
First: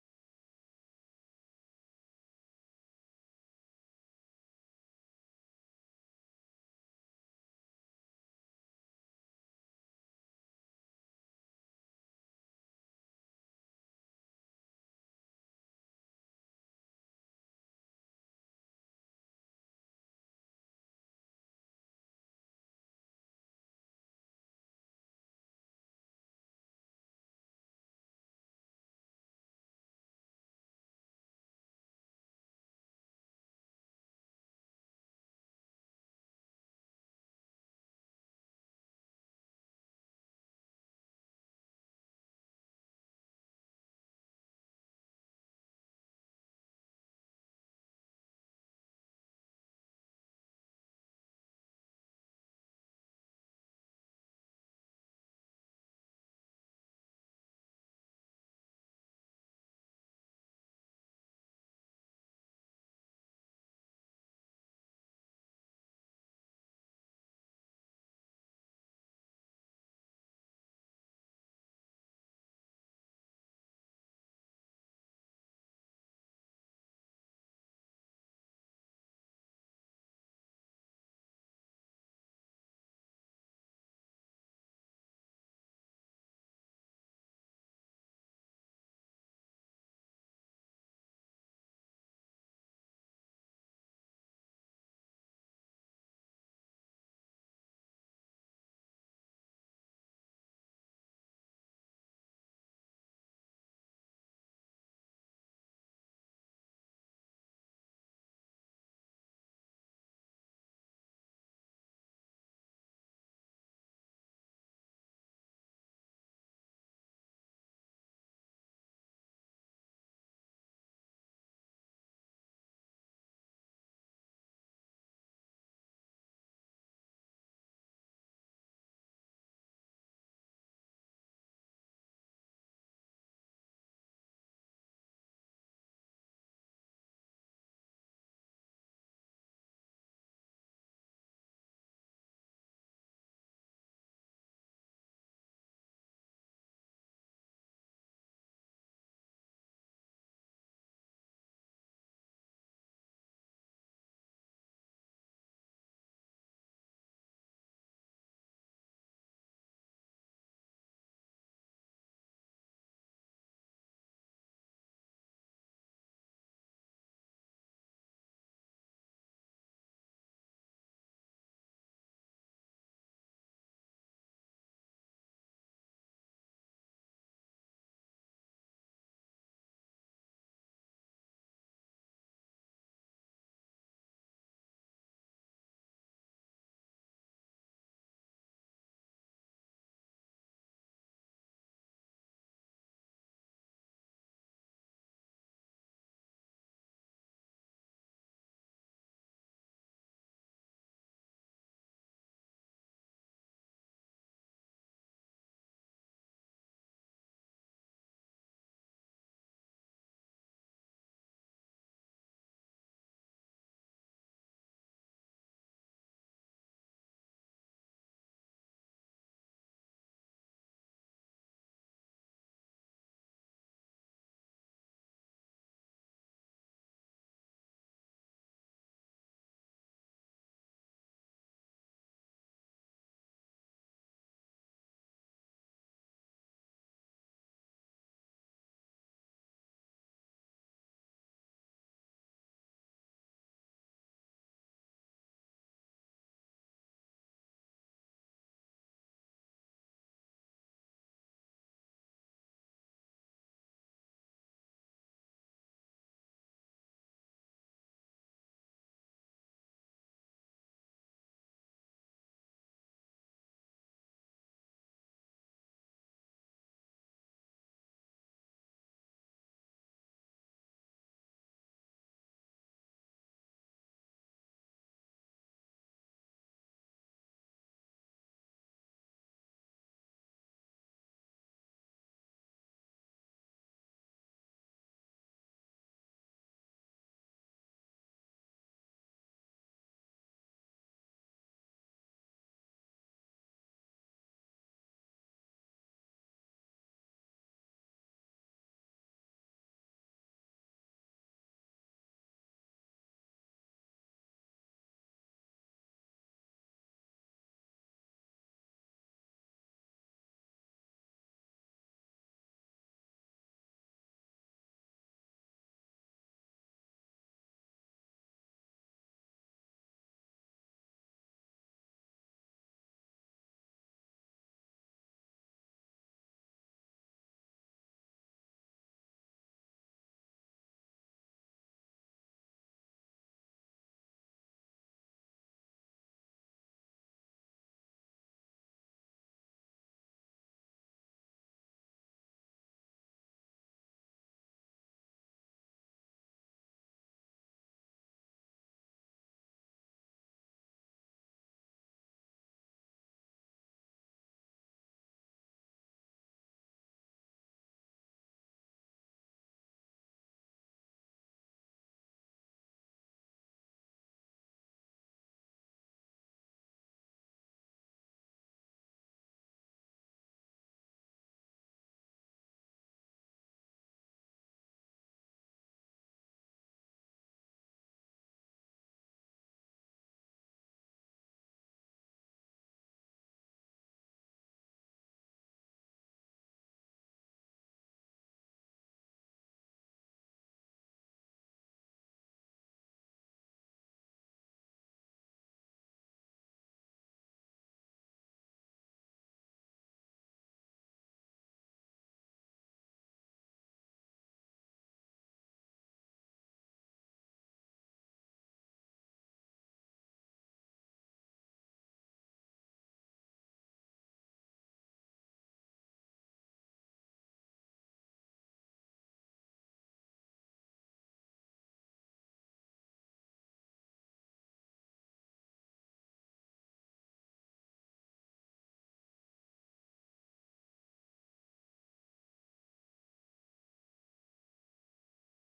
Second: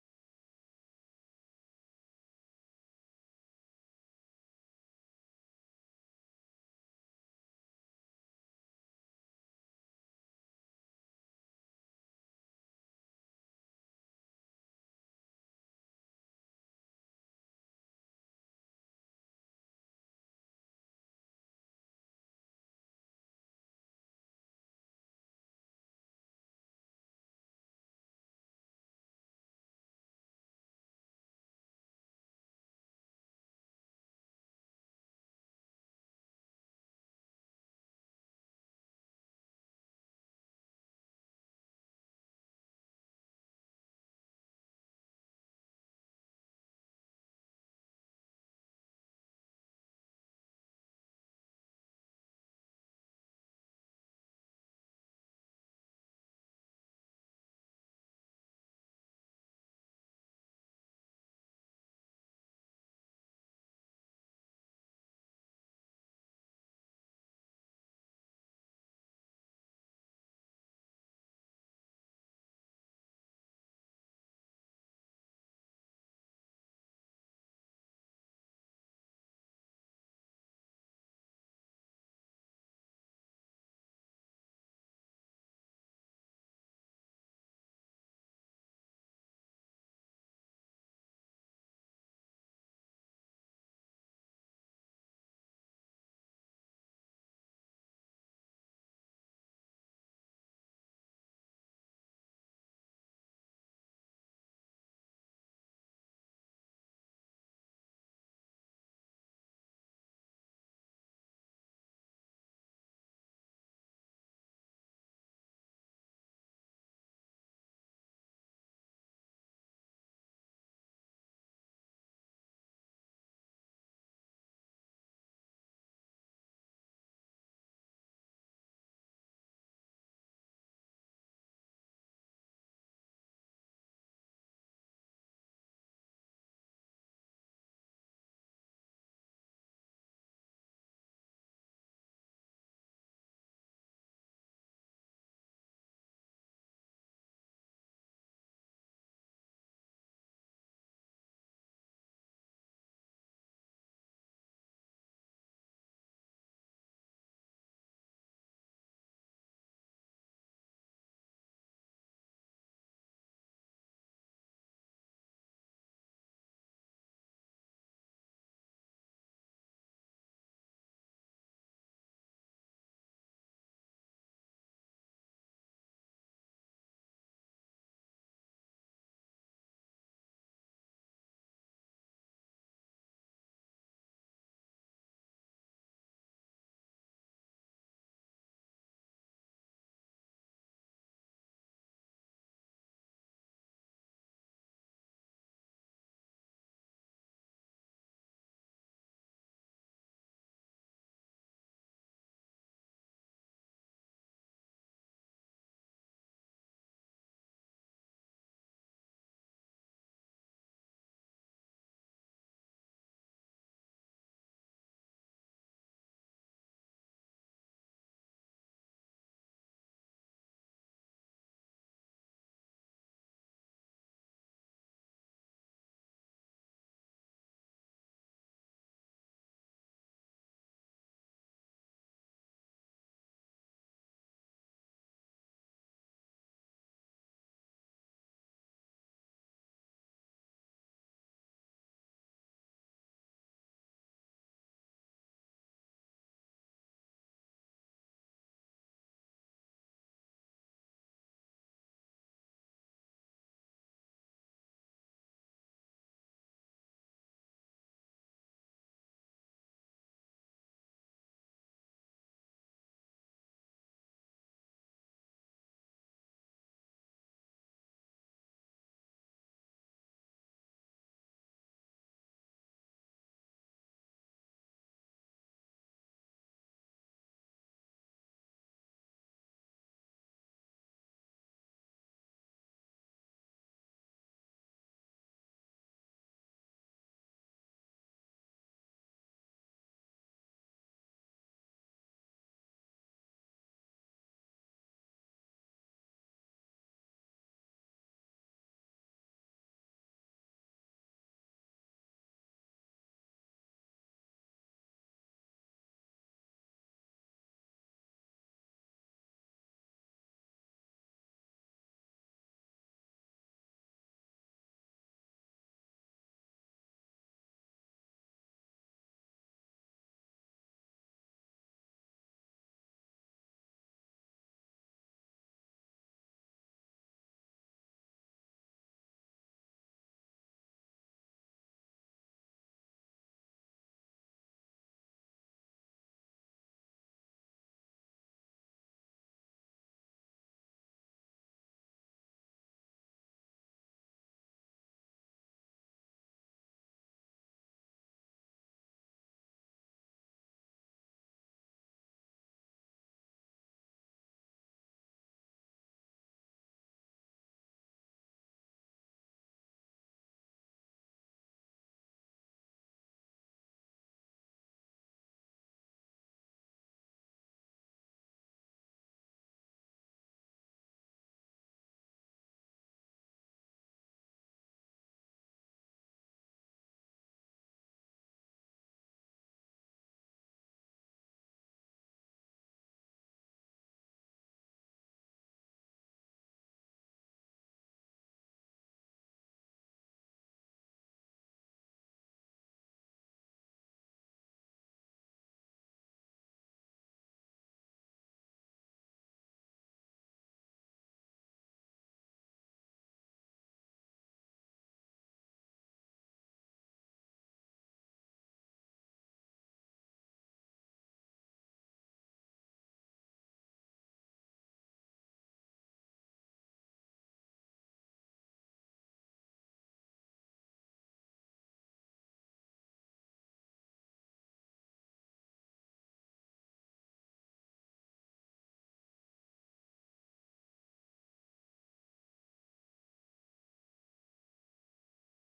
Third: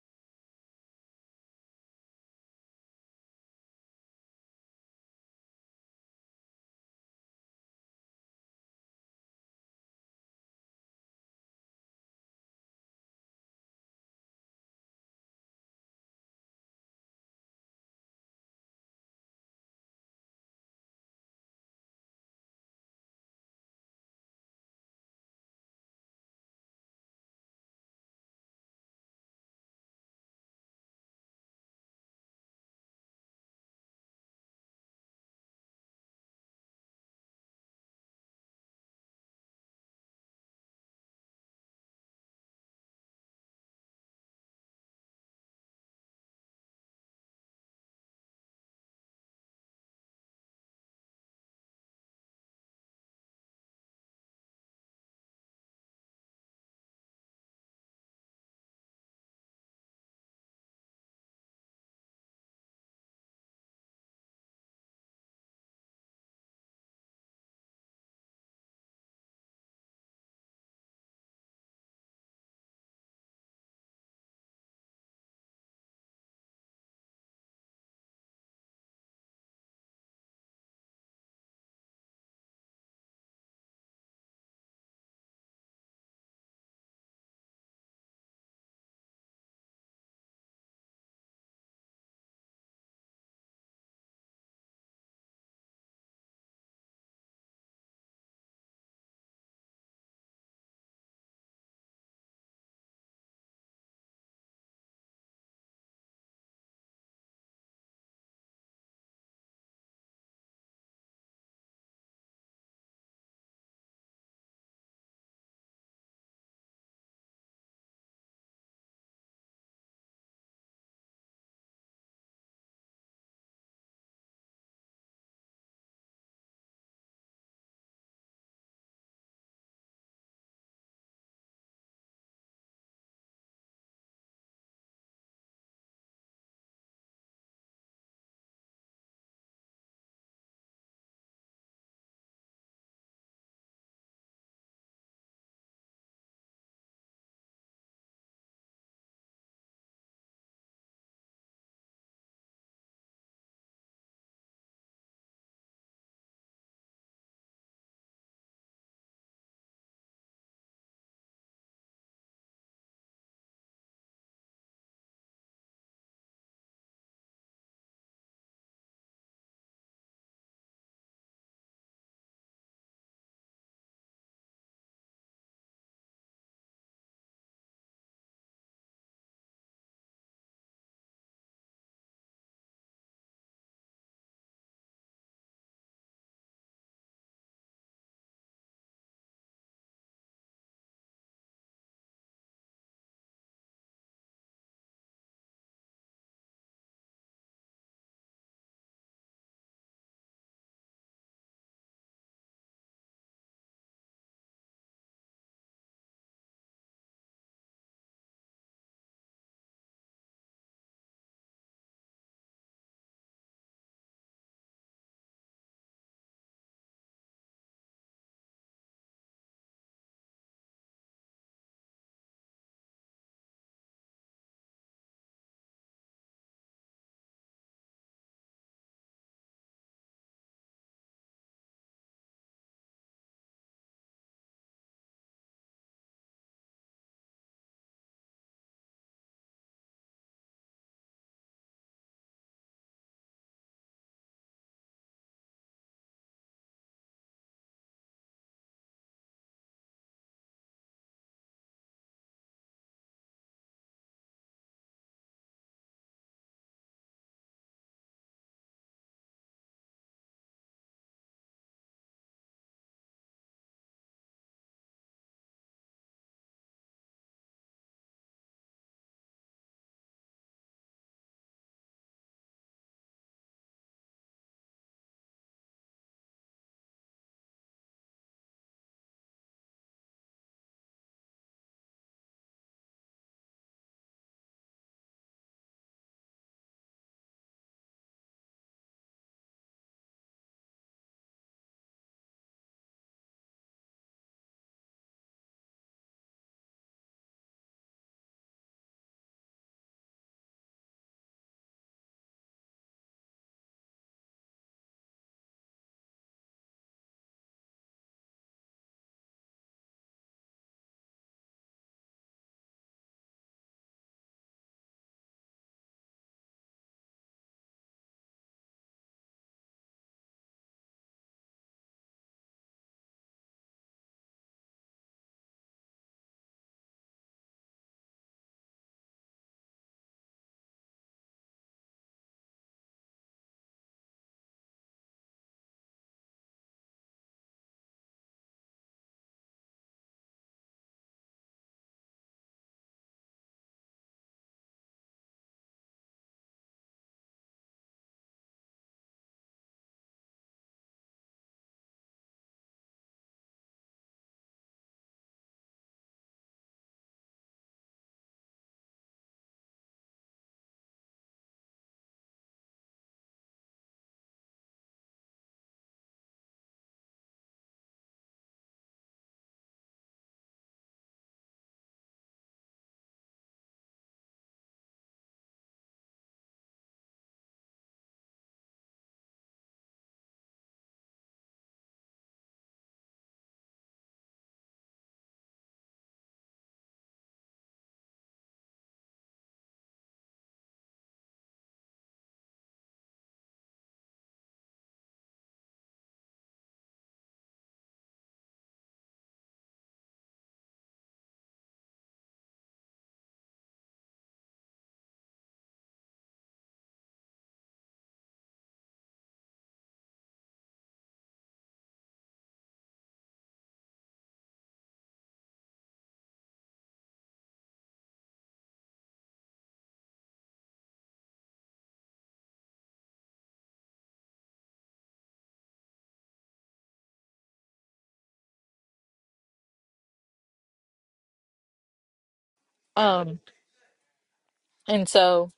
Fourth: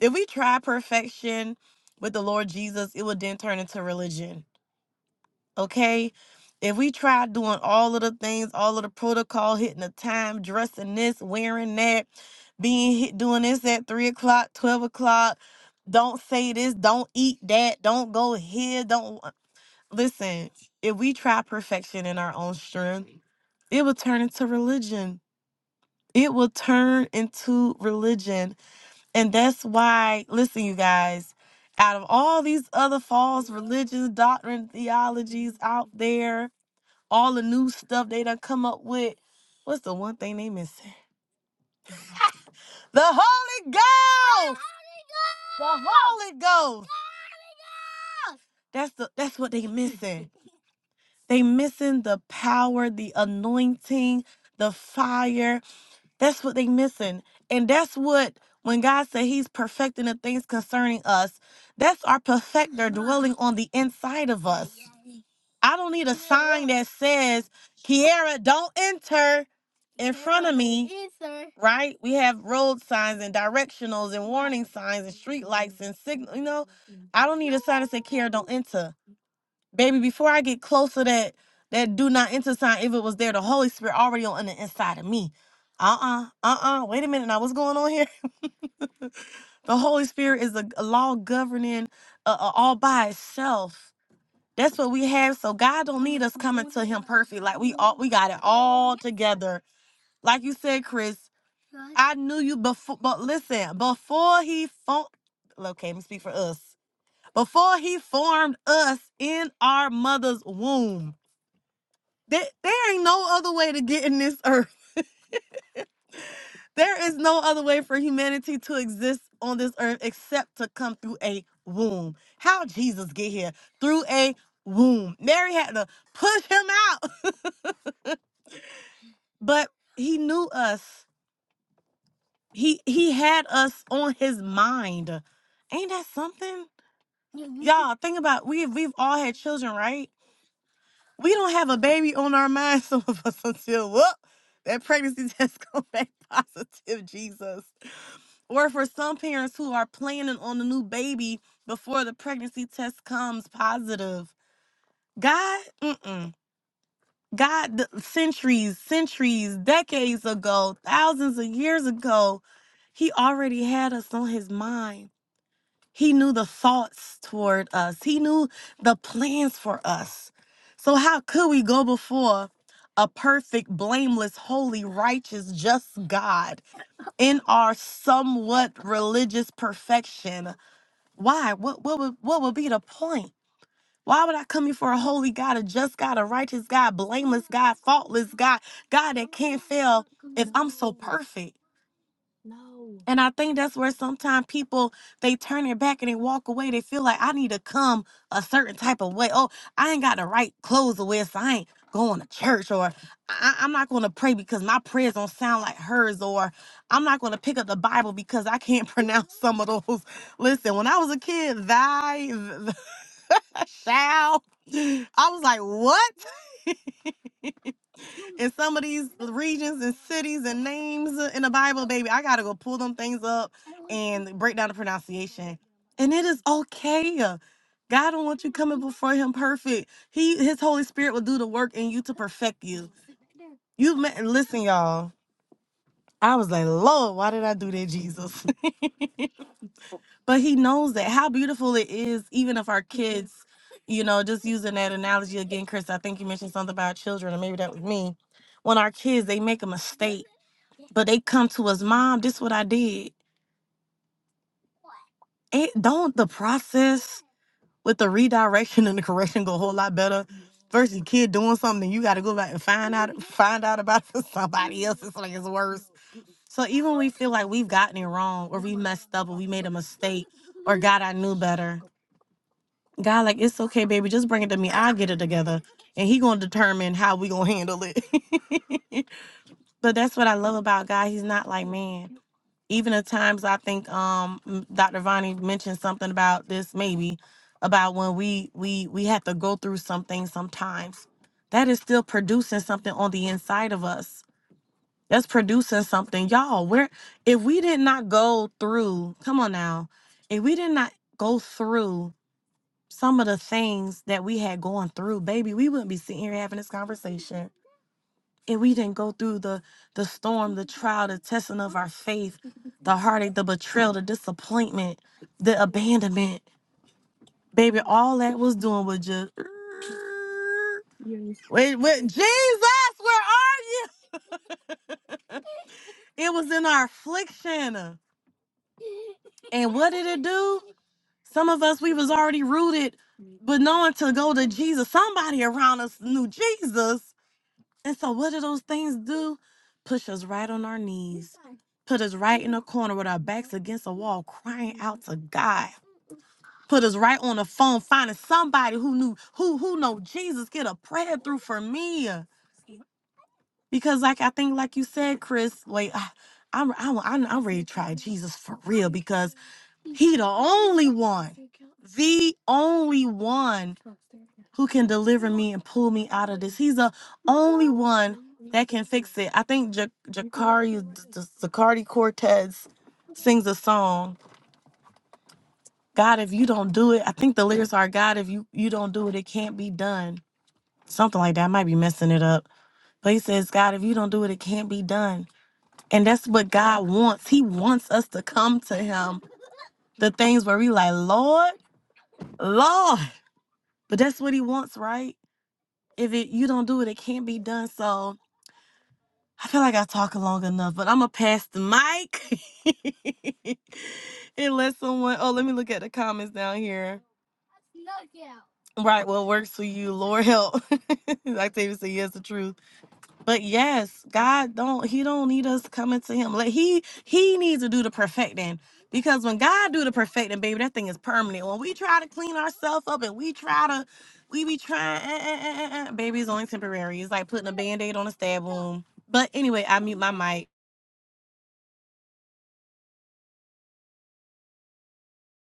A: if we try perfection with the Lord Jesus, it would then turn into religion okay? If we try doing all of the things, all of the protocol, hitting the time, dressing this, wearing that, being hit, doing this at three o'clock, twelve o'clock, don't say this, don't eat that, don't go here, don't uh, listen. If we try perfection in our own strength, it will turn into religion. It will turn into religion, and that's why. Listen, you guys. Out of all these other false religions, doctrine, theologies out there, all the new stuff they done come up with. What's the one thing they missing? The Holy Ghost. The Holy Ghost. That's the that's what they missing. They missing the power, the anointing, the fire. That's what they missing. And that's what when God said he's perfecting the things concerning us, that's our perfecter dwelling on the inside of us. I don't need a sign that says, Kiara, don't enter in front of me. Right? We have road signs and directionals and warning signs and street lights and signal. You know, I don't need a sign that says, Kiara, don't enter baby before i get close to that that do not enter sign if it was there the holy spirit already on the inside of me uh-uh uh-uh wait a minute now what's going on here the holy spirit is a, a law governing uh, uh, all by itself that's what we have so god don't need us coming to him perfect like we all we got it all together like you said chris i knew you before but listen before he formed, okay let me speak for us before he formed us in our mother's womb There, there ain't no other way to get in this earth. There is no other way for humanity to exist on this earth except to come through a womb. How Jesus get here? Through a womb. Mary had to push him out. But he knew us. He he had us on his mind. Ain't that something? Mhm. Y'all, think about we we've all had children, right? We don't have a baby on our mind, some of us until whoop, that pregnancy test come back positive, Jesus or for some parents who are planning on a new baby before the pregnancy test comes positive. God, mm-mm. God, th- centuries, centuries, decades ago, thousands of years ago, He already had us on His mind. He knew the thoughts toward us, He knew the plans for us. So, how could we go before a perfect, blameless, holy, righteous, just God in our somewhat religious perfection? Why? What what would what would be the point? Why would I come here for a holy God, a just God, a righteous God, blameless God, faultless God, God that can't fail if I'm so perfect? And I think that's where sometimes people they turn their back and they walk away. They feel like I need to come a certain type of way. Oh, I ain't got the right clothes to wear, so I ain't going to church, or I- I'm not going to pray because my prayers don't sound like hers, or I'm not going to pick up the Bible because I can't pronounce some of those. Listen, when I was a kid, thy shall, I was like, what? in some of these regions and cities and names in the Bible, baby, I gotta go pull them things up and break down the pronunciation. And it is okay. God don't want you coming before Him perfect. He, His Holy Spirit will do the work in you to perfect you. You met, listen, y'all. I was like, Lord, why did I do that, Jesus? but he knows that how beautiful it is even if our kids you know just using that analogy again chris i think you mentioned something about children or maybe that was me when our kids they make a mistake but they come to us mom this what i did it don't the process with the redirection and the correction go a whole lot better versus kid doing something you got to go back and find out find out about it somebody else it's like it's worse so even when we feel like we've gotten it wrong or we messed up or we made a mistake or god i knew better God, like, it's okay, baby. Just bring it to me. I'll get it together. And he gonna determine how we gonna handle it. but that's what I love about God. He's not like man. Even at times I think um m- Dr. Vonnie mentioned something about this maybe about when we we we have to go through something sometimes. That is still producing something on the inside of us. That's producing something. Y'all, where if we did not go through, come on now, if we did not go through some of the things that we had going through, baby, we wouldn't be sitting here having this conversation if we didn't go through the the storm, the trial, the testing of our faith, the heartache, the betrayal, the disappointment, the abandonment. Baby, all that was doing was just wait, wait, Jesus, where are you? It was in our affliction. And what did it do? Some of us we was already rooted, but knowing to go to Jesus. Somebody around us knew Jesus. And so, what do those things do? Push us right on our knees, put us right in a corner with our backs against a wall, crying out to God. Put us right on the phone, finding somebody who knew who who know Jesus. Get a prayer through for me, because like I think, like you said, Chris. Wait, I, I'm I'm I'm I'm ready to try Jesus for real because He the only one, the only one who can deliver me and pull me out of this. He's the only one that can fix it. I think Ja- Jacari Zacardi Cortez sings a song, God, if you don't do it, I think the lyrics are, God, if you, you don't do it, it can't be done. Something like that. I might be messing it up. But he says, God, if you don't do it, it can't be done. And that's what God wants. He wants us to come to him. The things where we like, Lord, Lord. But that's what he wants, right? If it you don't do it, it can't be done. So I feel like I talk long enough, but I'm gonna pass the mic and let someone. Oh, let me look at the comments down here. Right, what works for you, Lord help. Octavia said, "Yes, the truth." But yes, God don't. He don't need us coming to Him. Like He He needs to do the perfecting because when God do the perfecting, baby, that thing is permanent. When we try to clean ourselves up and we try to, we be trying, eh, eh, eh, eh, eh, baby, it's only temporary. It's like putting a band-aid on a stab wound. But anyway, I mute my mic.
C: Um, and so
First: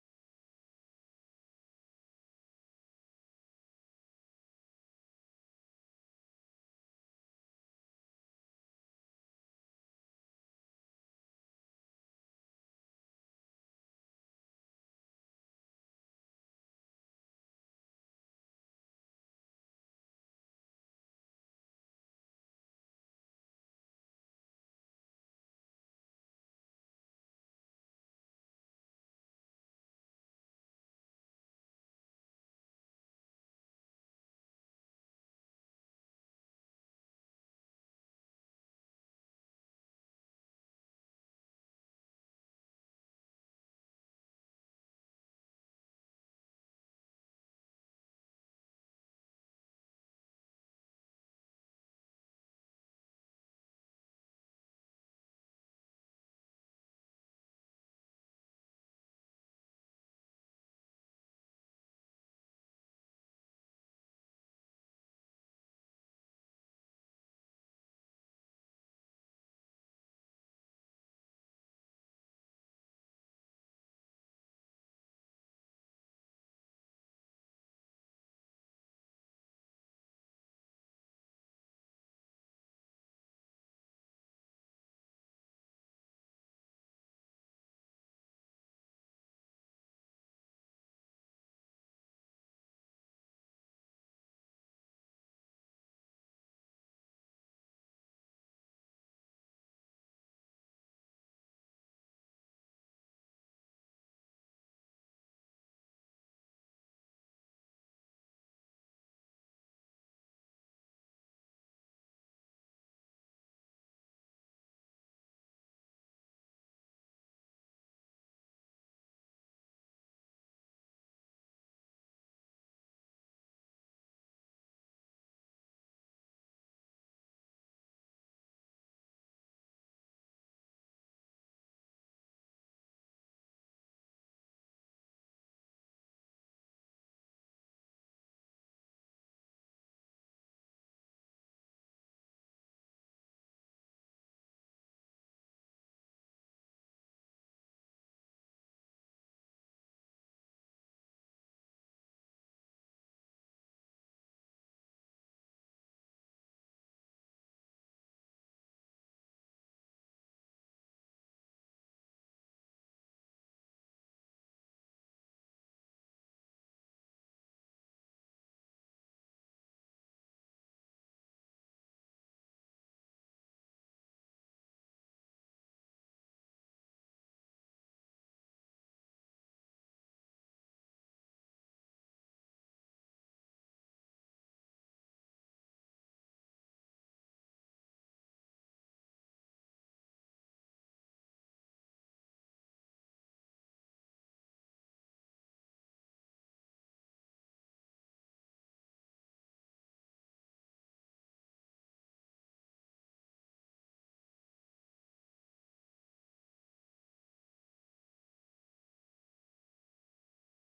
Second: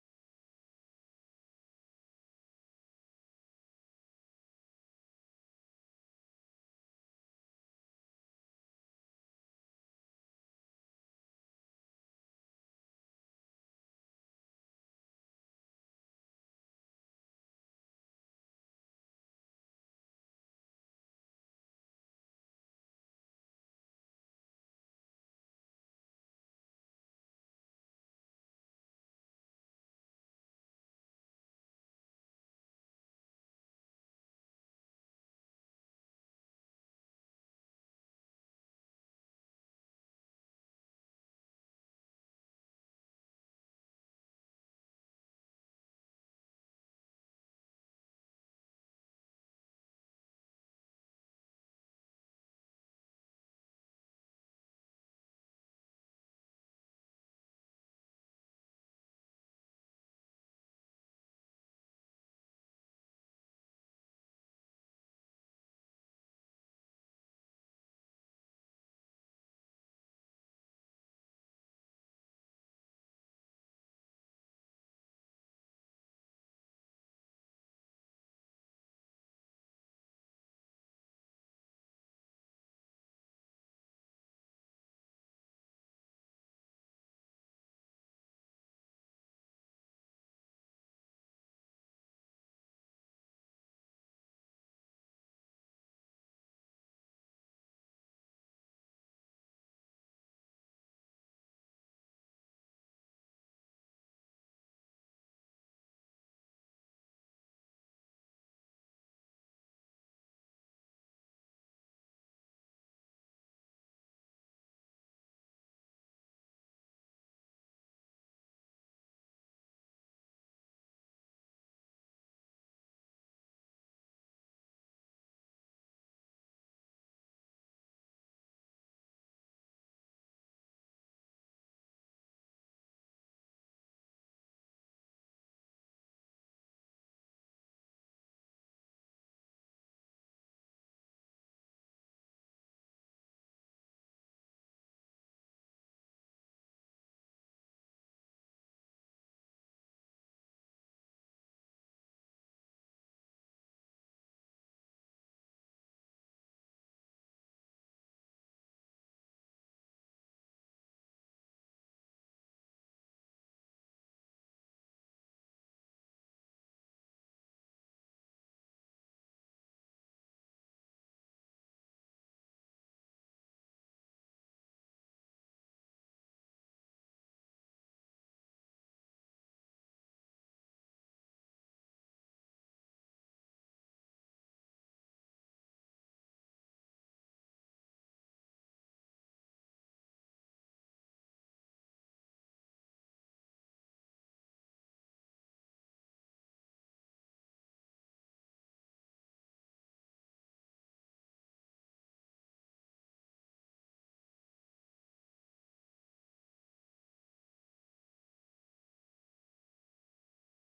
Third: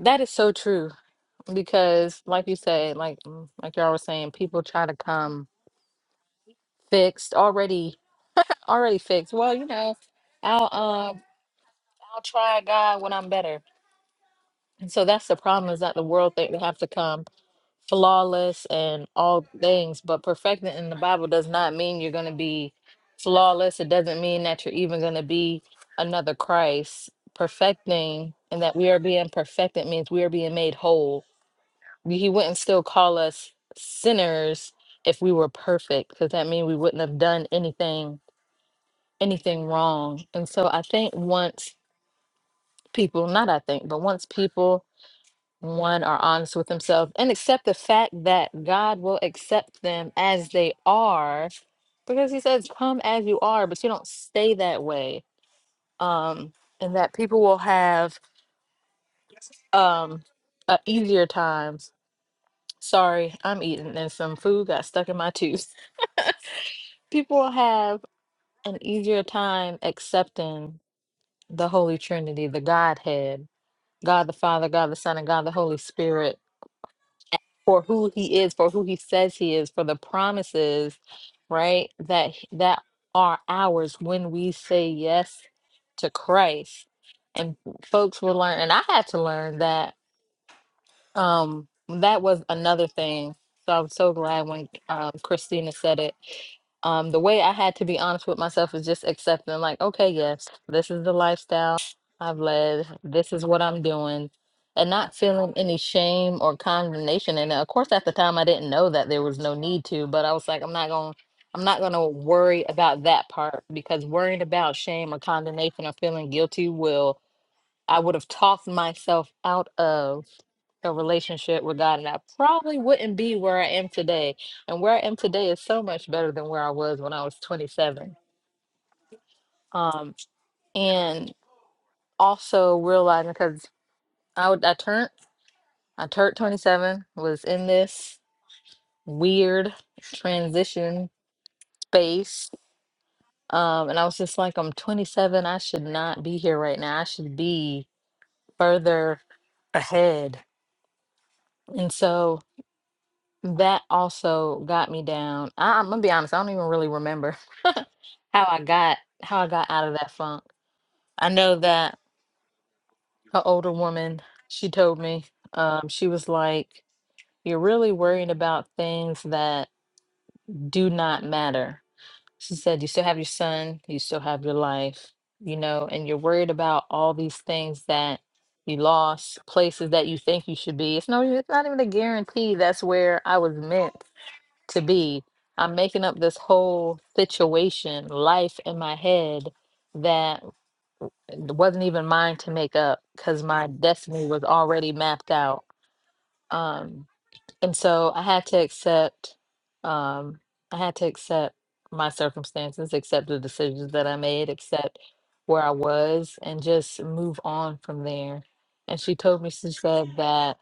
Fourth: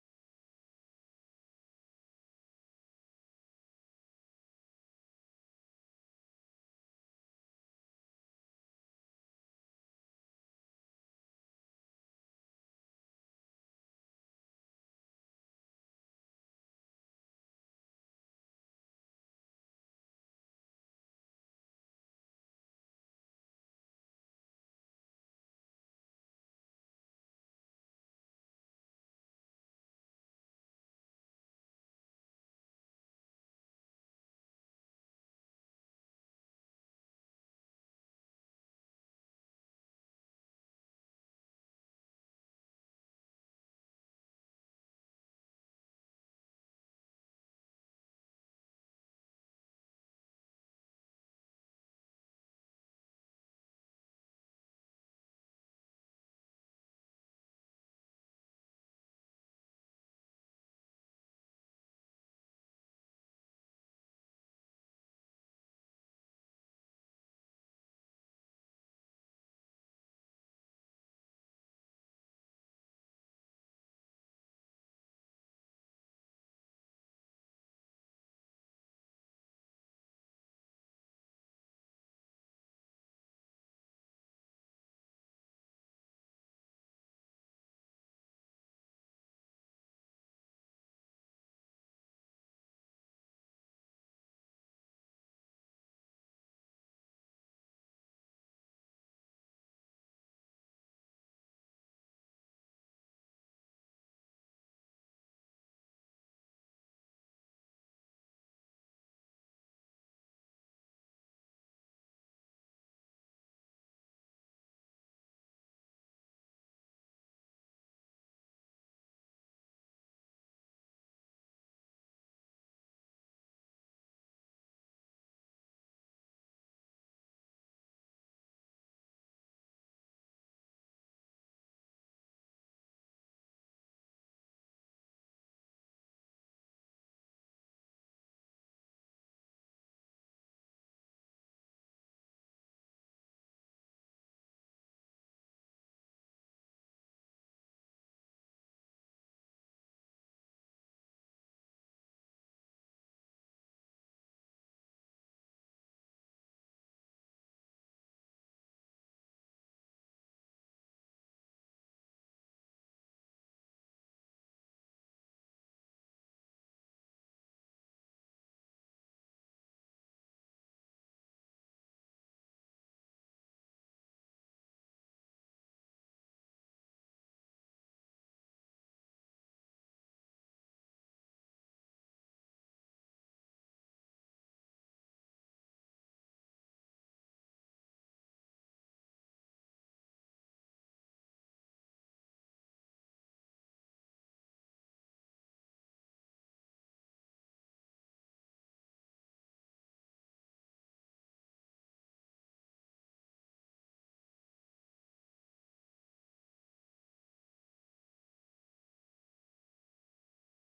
C: that is so true because like you said like mm, like y'all were saying people try to come fixed already already fixed well you know i'll um i'll try god when i'm better and so that's the problem is that the world think they have to come flawless and all things but perfected in the bible does not mean you're going to be flawless it doesn't mean that you're even going to be another christ perfecting and that we are being perfected means we are being made whole He wouldn't still call us sinners if we were perfect, because that means we wouldn't have done anything anything wrong. And so I think once people, not I think, but once people one are honest with themselves and accept the fact that God will accept them as they are, because he says, Come as you are, but you don't stay that way. Um, and that people will have um uh, easier times. Sorry, I'm eating and some food got stuck in my tooth. people have an easier time accepting the Holy Trinity, the Godhead, God the Father, God the Son, and God the Holy Spirit for who he is, for who he says he is, for the promises, right? That h- that are ours when we say yes to Christ. And folks will learn, and I had to learn that Um, that was another thing. So I'm so glad when um, Christina said it. Um, the way I had to be honest with myself is just accepting, like, okay, yes, this is the lifestyle I've led. This is what I'm doing, and not feeling any shame or condemnation. And of course, at the time, I didn't know that there was no need to, but I was like, I'm not going. to I'm not going to worry about that part because worrying about shame or condemnation or feeling guilty will I would have talked myself out of a relationship with God, and I probably wouldn't be where I am today. And where I am today is so much better than where I was when I was 27. Um, and also realizing because I would, I turned I turned 27, was in this weird transition space, um, and I was just like, I'm 27. I should not be here right now. I should be further ahead. And so That also got me down. I, I'm gonna be honest, I don't even really remember how I got how I got out of that funk. I know that an older woman, she told me, um, she was like, You're really worrying about things that do not matter. She said, You still have your son, you still have your life, you know, and you're worried about all these things that you lost, places that you think you should be. It's no, it's not even a guarantee that's where I was meant to be. I'm making up this whole situation, life in my head that wasn't even mine to make up because my destiny was already mapped out. Um, and so I had to accept, um, I had to accept my circumstances, accept the decisions that I made, accept where I was, and just move on from there. And she told me, she said that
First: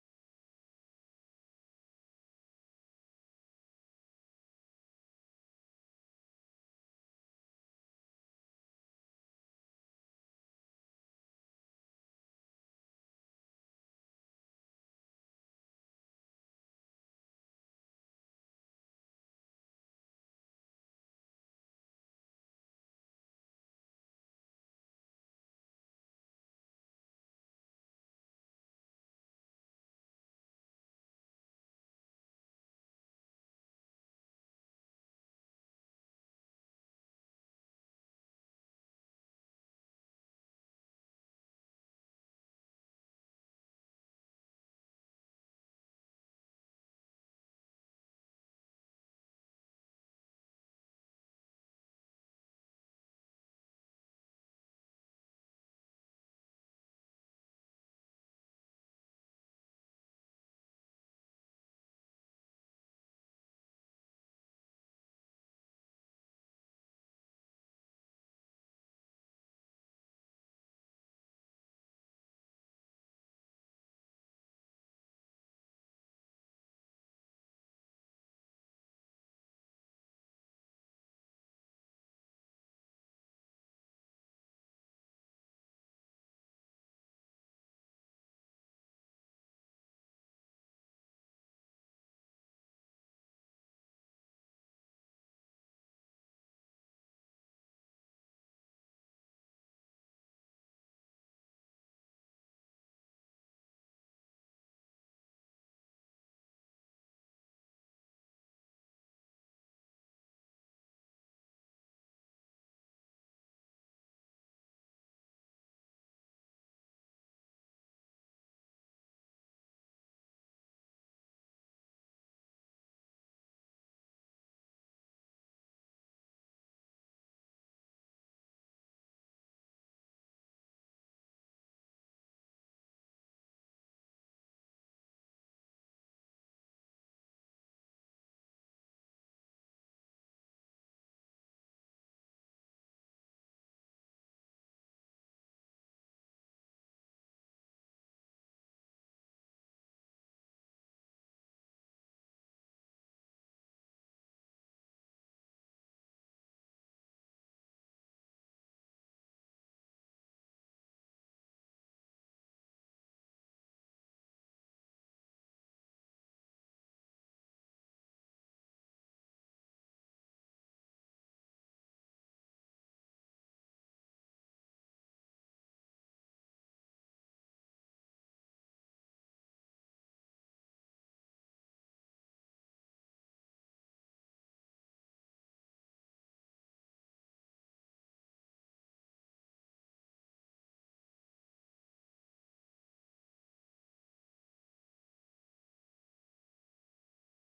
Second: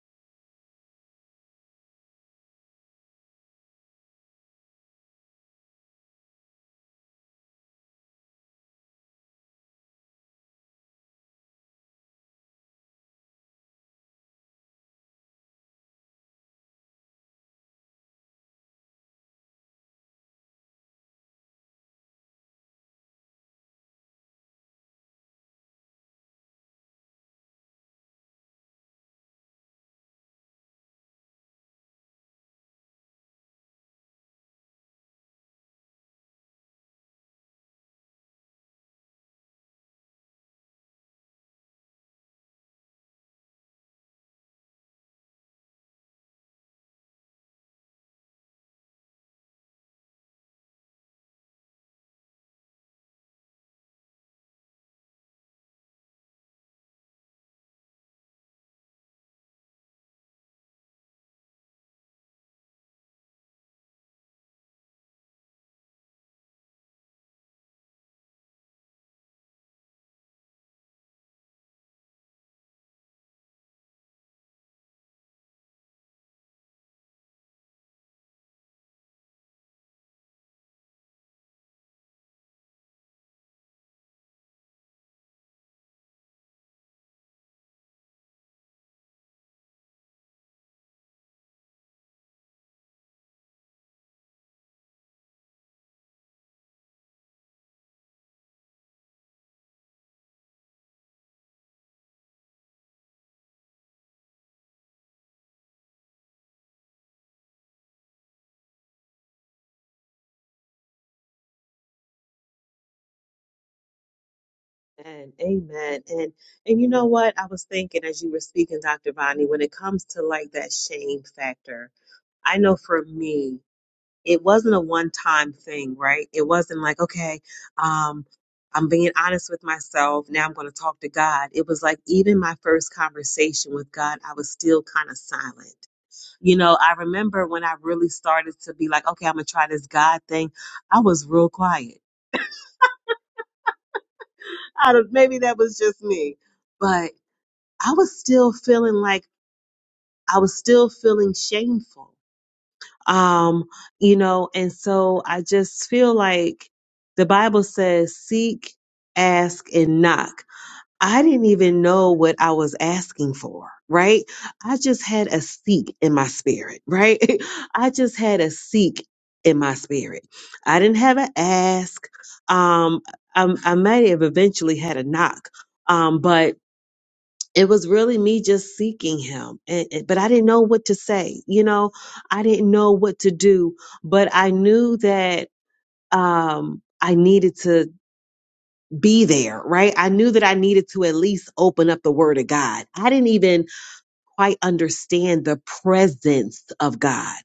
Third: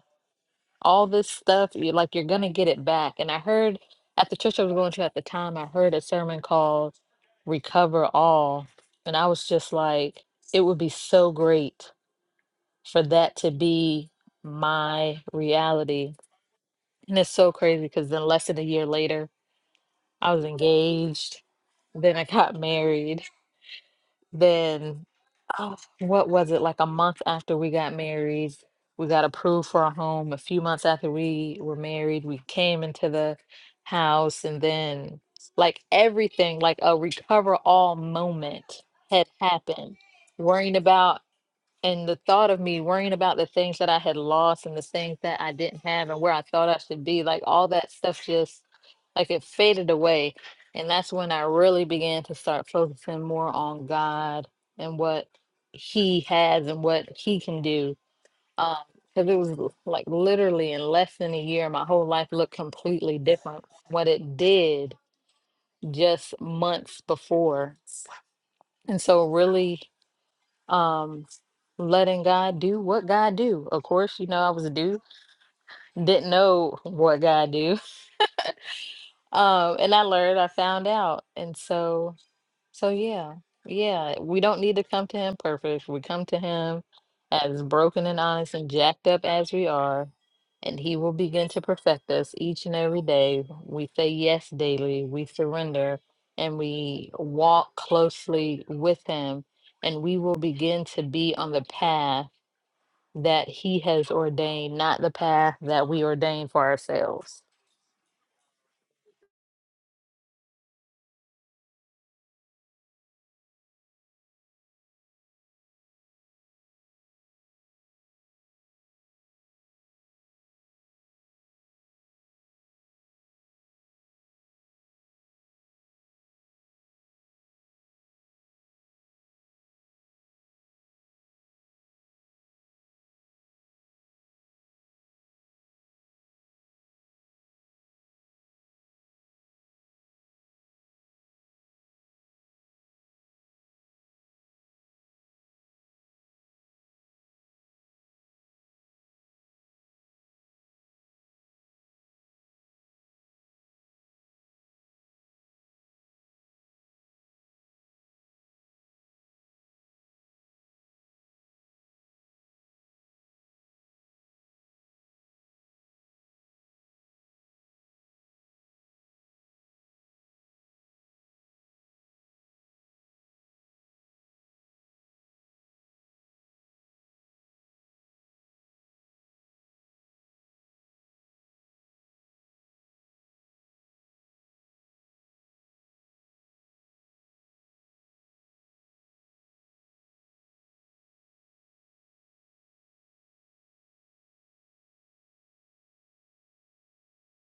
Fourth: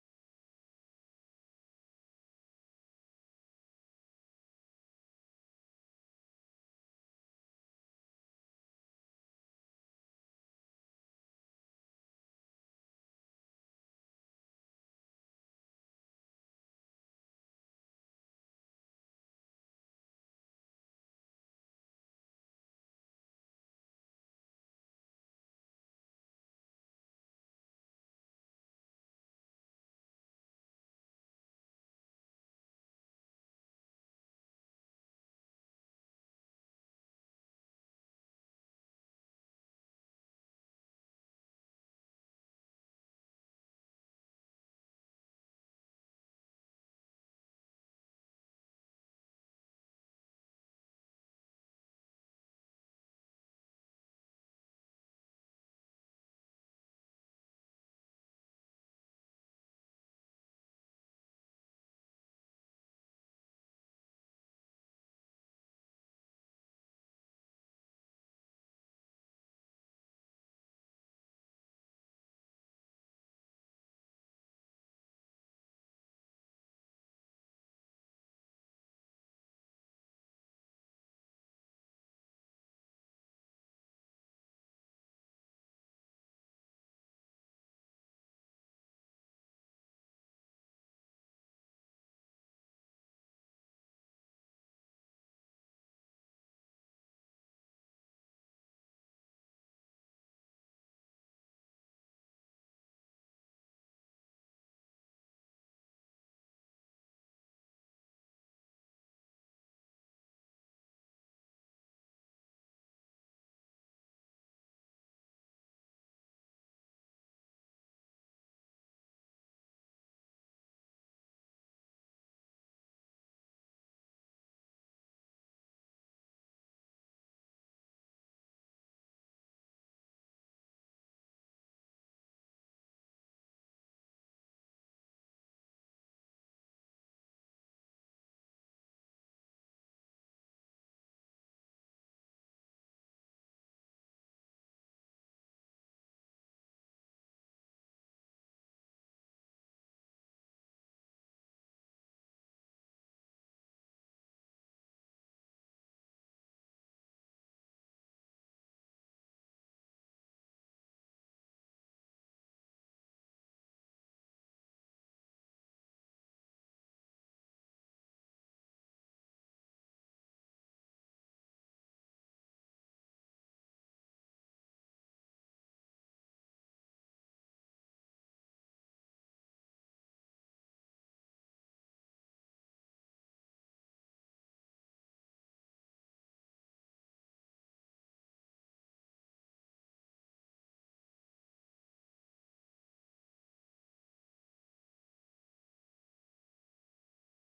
C: all this stuff you like you're gonna get it back and i heard at the church i was going to at the time i heard a sermon called recover all and i was just like it would be so great for that to be my reality and it's so crazy because then less than a year later i was engaged then i got married then, oh, what was it? Like a month after we got married, we got approved for our home. A few months after we were married, we came into the house, and then like everything, like a recover all moment had happened. Worrying about and the thought of me worrying about the things that I had lost and the things that I didn't have and where I thought I should be, like all that stuff just like it faded away. And that's when I really began to start focusing more on God and what He has and what He can do. Um, Because it was l- like literally in less than a year, my whole life looked completely different from what it did just months before. And so, really um letting God do what God do. Of course, you know I was a dude, didn't know what God do. Um and I learned, I found out. And so so yeah. Yeah, we don't need to come to him perfect. We come to him as broken and honest and jacked up as we are, and he will begin to perfect us each and every day. We say yes daily, we surrender, and we walk closely with him, and we will begin to be on the path that he has ordained, not the path that we ordain for ourselves.
B: And amen. And and you know what? I was thinking as you were speaking, Dr. Vonnie, when it comes to like that shame factor, I know for me, it wasn't a one time thing, right? It wasn't like, okay, um, I'm being honest with myself. Now I'm going to talk to God. It was like even my first conversation with God, I was still kind of silent. You know, I remember when I really started to be like, okay, I'm going to try this God thing, I was real quiet I don't, maybe that was just me, but I was still feeling like I was still feeling shameful. Um, you know, and so I just feel like the Bible says, seek, ask, and knock. I didn't even know what I was asking for, right? I just had a seek in my spirit, right? I just had a seek in my spirit. I didn't have an ask. Um, I, I might have eventually had a knock, um, but it was really me just seeking him and, and- but i didn't know what to say you know i didn't know what to do but i knew that um i needed to be there right i knew that i needed to at least open up the word of god i didn't even quite understand the presence of God.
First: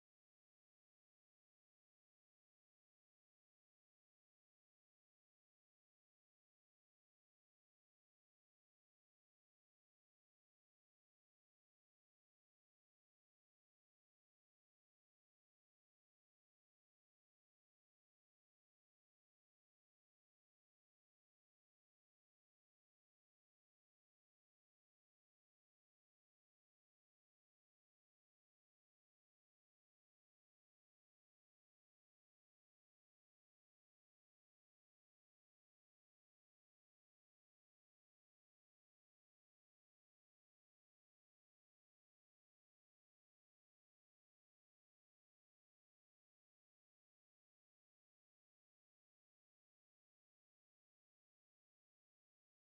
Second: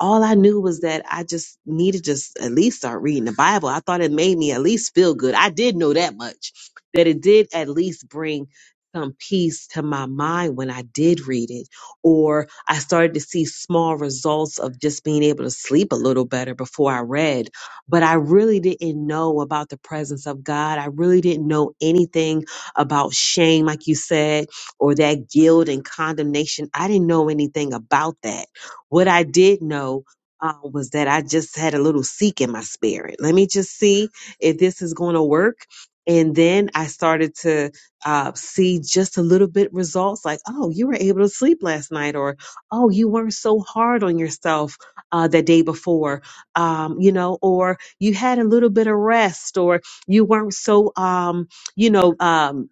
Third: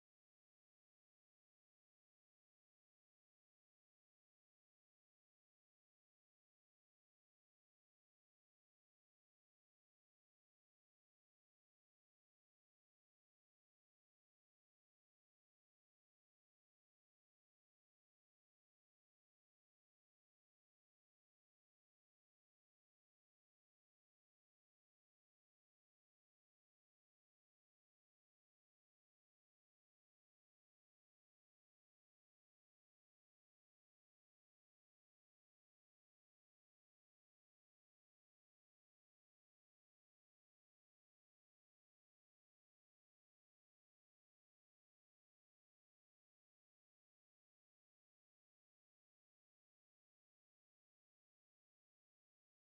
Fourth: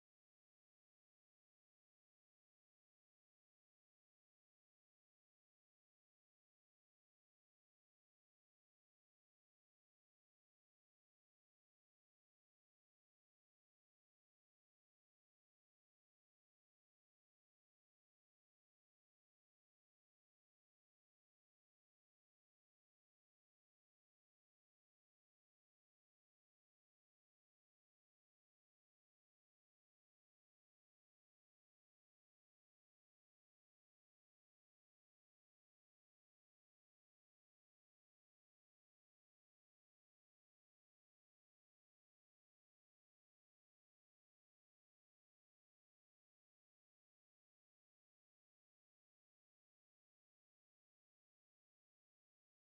B: All I knew was that I just needed to s- at least start reading the Bible. I thought it made me at least feel good. I did know that much, that it did at least bring some peace to my mind when I did read it. Or I started to see small results of just being able to sleep a little better before I read. But I really didn't know about the presence of God. I really didn't know anything about shame, like you said or that guilt and condemnation. I didn't know anything about that. What I did know uh, was that I just had a little seek in my spirit. Let me just see if this is going to work. And then I started to uh, see just a little bit results like, oh, you were able to sleep last night, or oh, you weren't so hard on yourself uh, the day before, um, you know, or you had a little bit of rest, or you weren't so, um, you know, um,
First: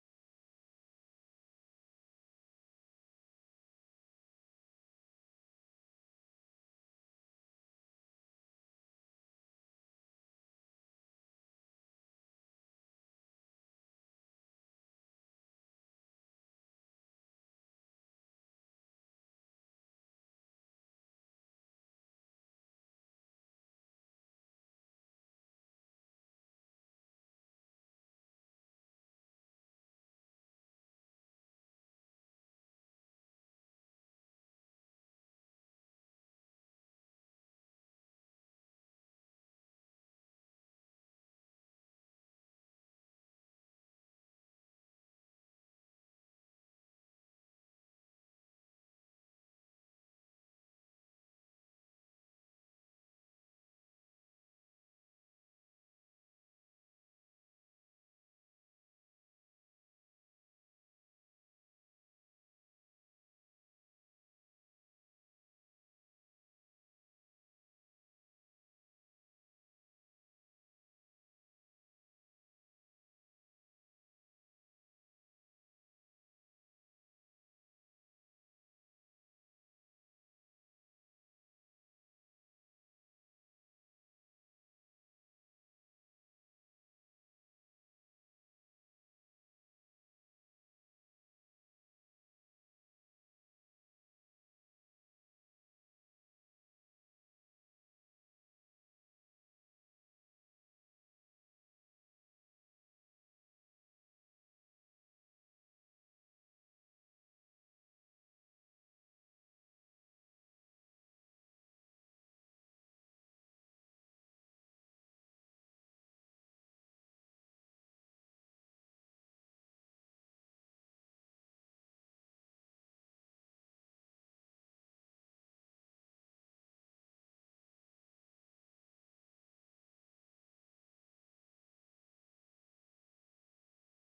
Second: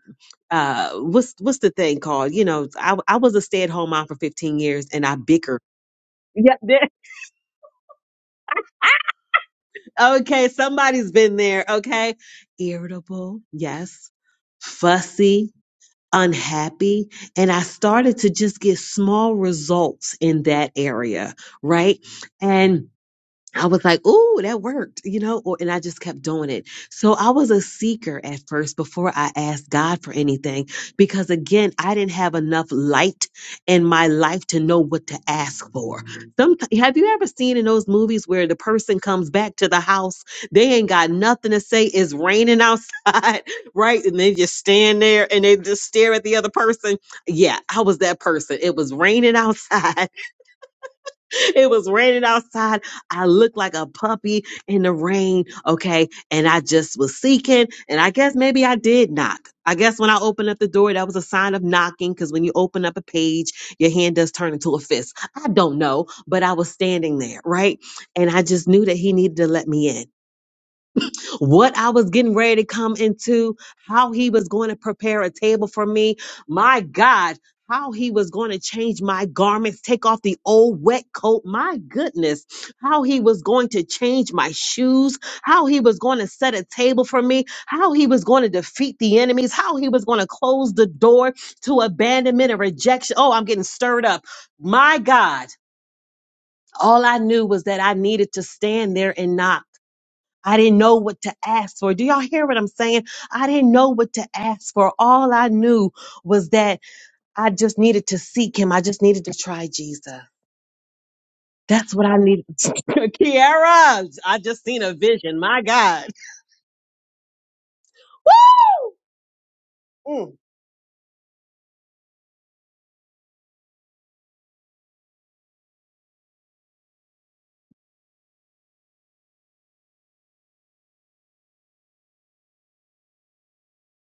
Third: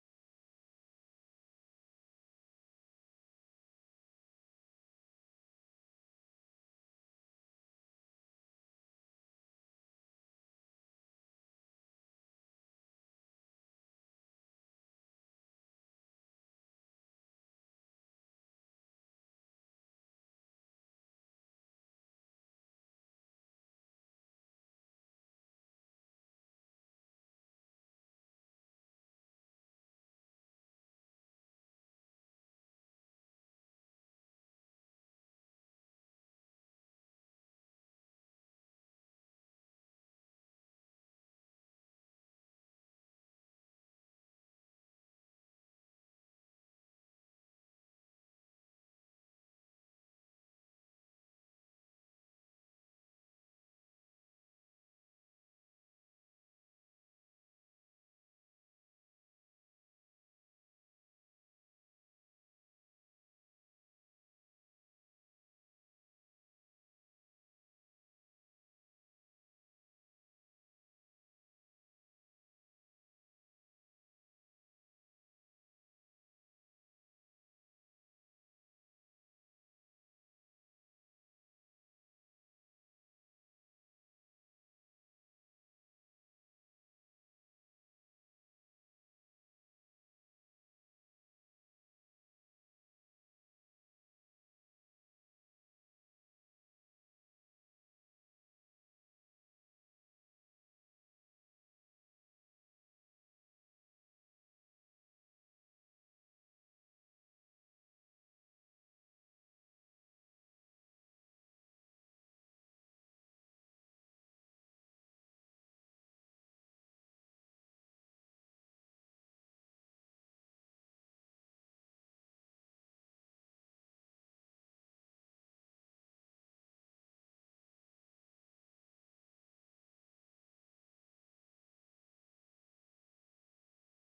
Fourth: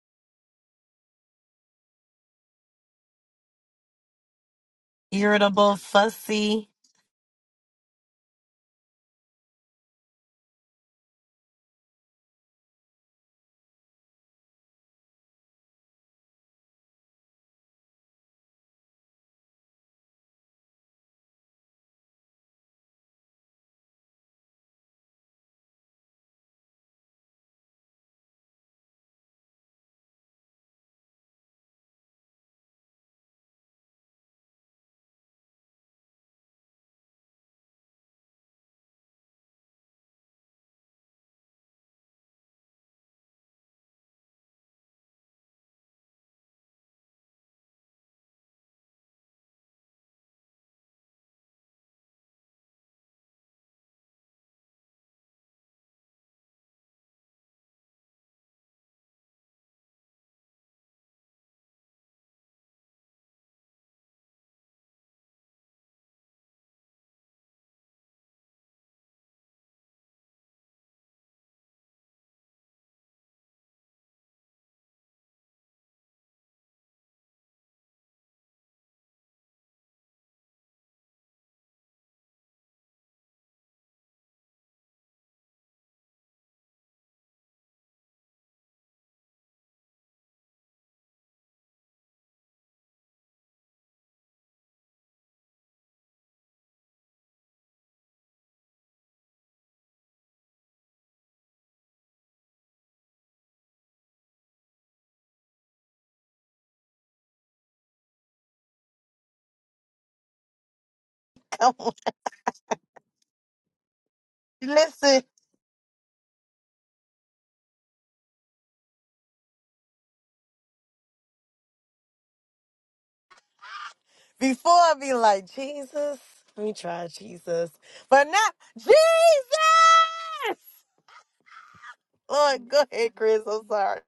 B: uh what's what's the thing called you know i, I was a stay-at-home mom for 15 years and i bicker
A: irritable,
B: yeah
A: fussy.
B: there- okay somebody's been there okay irritable yes fussy unhappy and i started to just get small results in that area right and I was like, "Ooh, that worked," you know, or, and I just kept doing it. So I was a seeker at first before I asked God for anything, because again, I didn't have enough light in my life to know what to ask for. Some, have you ever seen in those movies where the person comes back to the house, they ain't got nothing to say, it's raining outside, right? And they just stand there and they just stare at the other person. Yeah, I was that person. It was raining outside. it was raining outside. I looked like a puppy in the rain. Okay. And I just was seeking. And I guess maybe I did knock. I guess when I opened up the door, that was a sign of knocking because when you open up a page, your hand does turn into a fist. I don't know, but I was standing there, right? And I just knew that he needed to let me in what I was getting ready to come into, how he was going to prepare a table for me. My God, how he was going to change my garments, take off the old wet coat. My goodness, how he was going to change my shoes, how he was going to set a table for me, how he was going to defeat the enemies, how he was going to close the door to abandonment and rejection. Oh, I'm getting stirred up. My God. All I knew was that I needed to stand there and knock. I didn't know what to ask for. Do y'all hear what I'm saying? I didn't know what to ask for. All I knew was that I just needed to seek him. I just needed to try Jesus.
A: Come on.
B: That's what I needed. Kiara, I just seen a
A: Listen,
B: vision. My God. Woo! Mm,
A: before I be like, Jesus, let me try Jesus. But now, Jesus! Lord, go ahead, Chris. I'm sorry.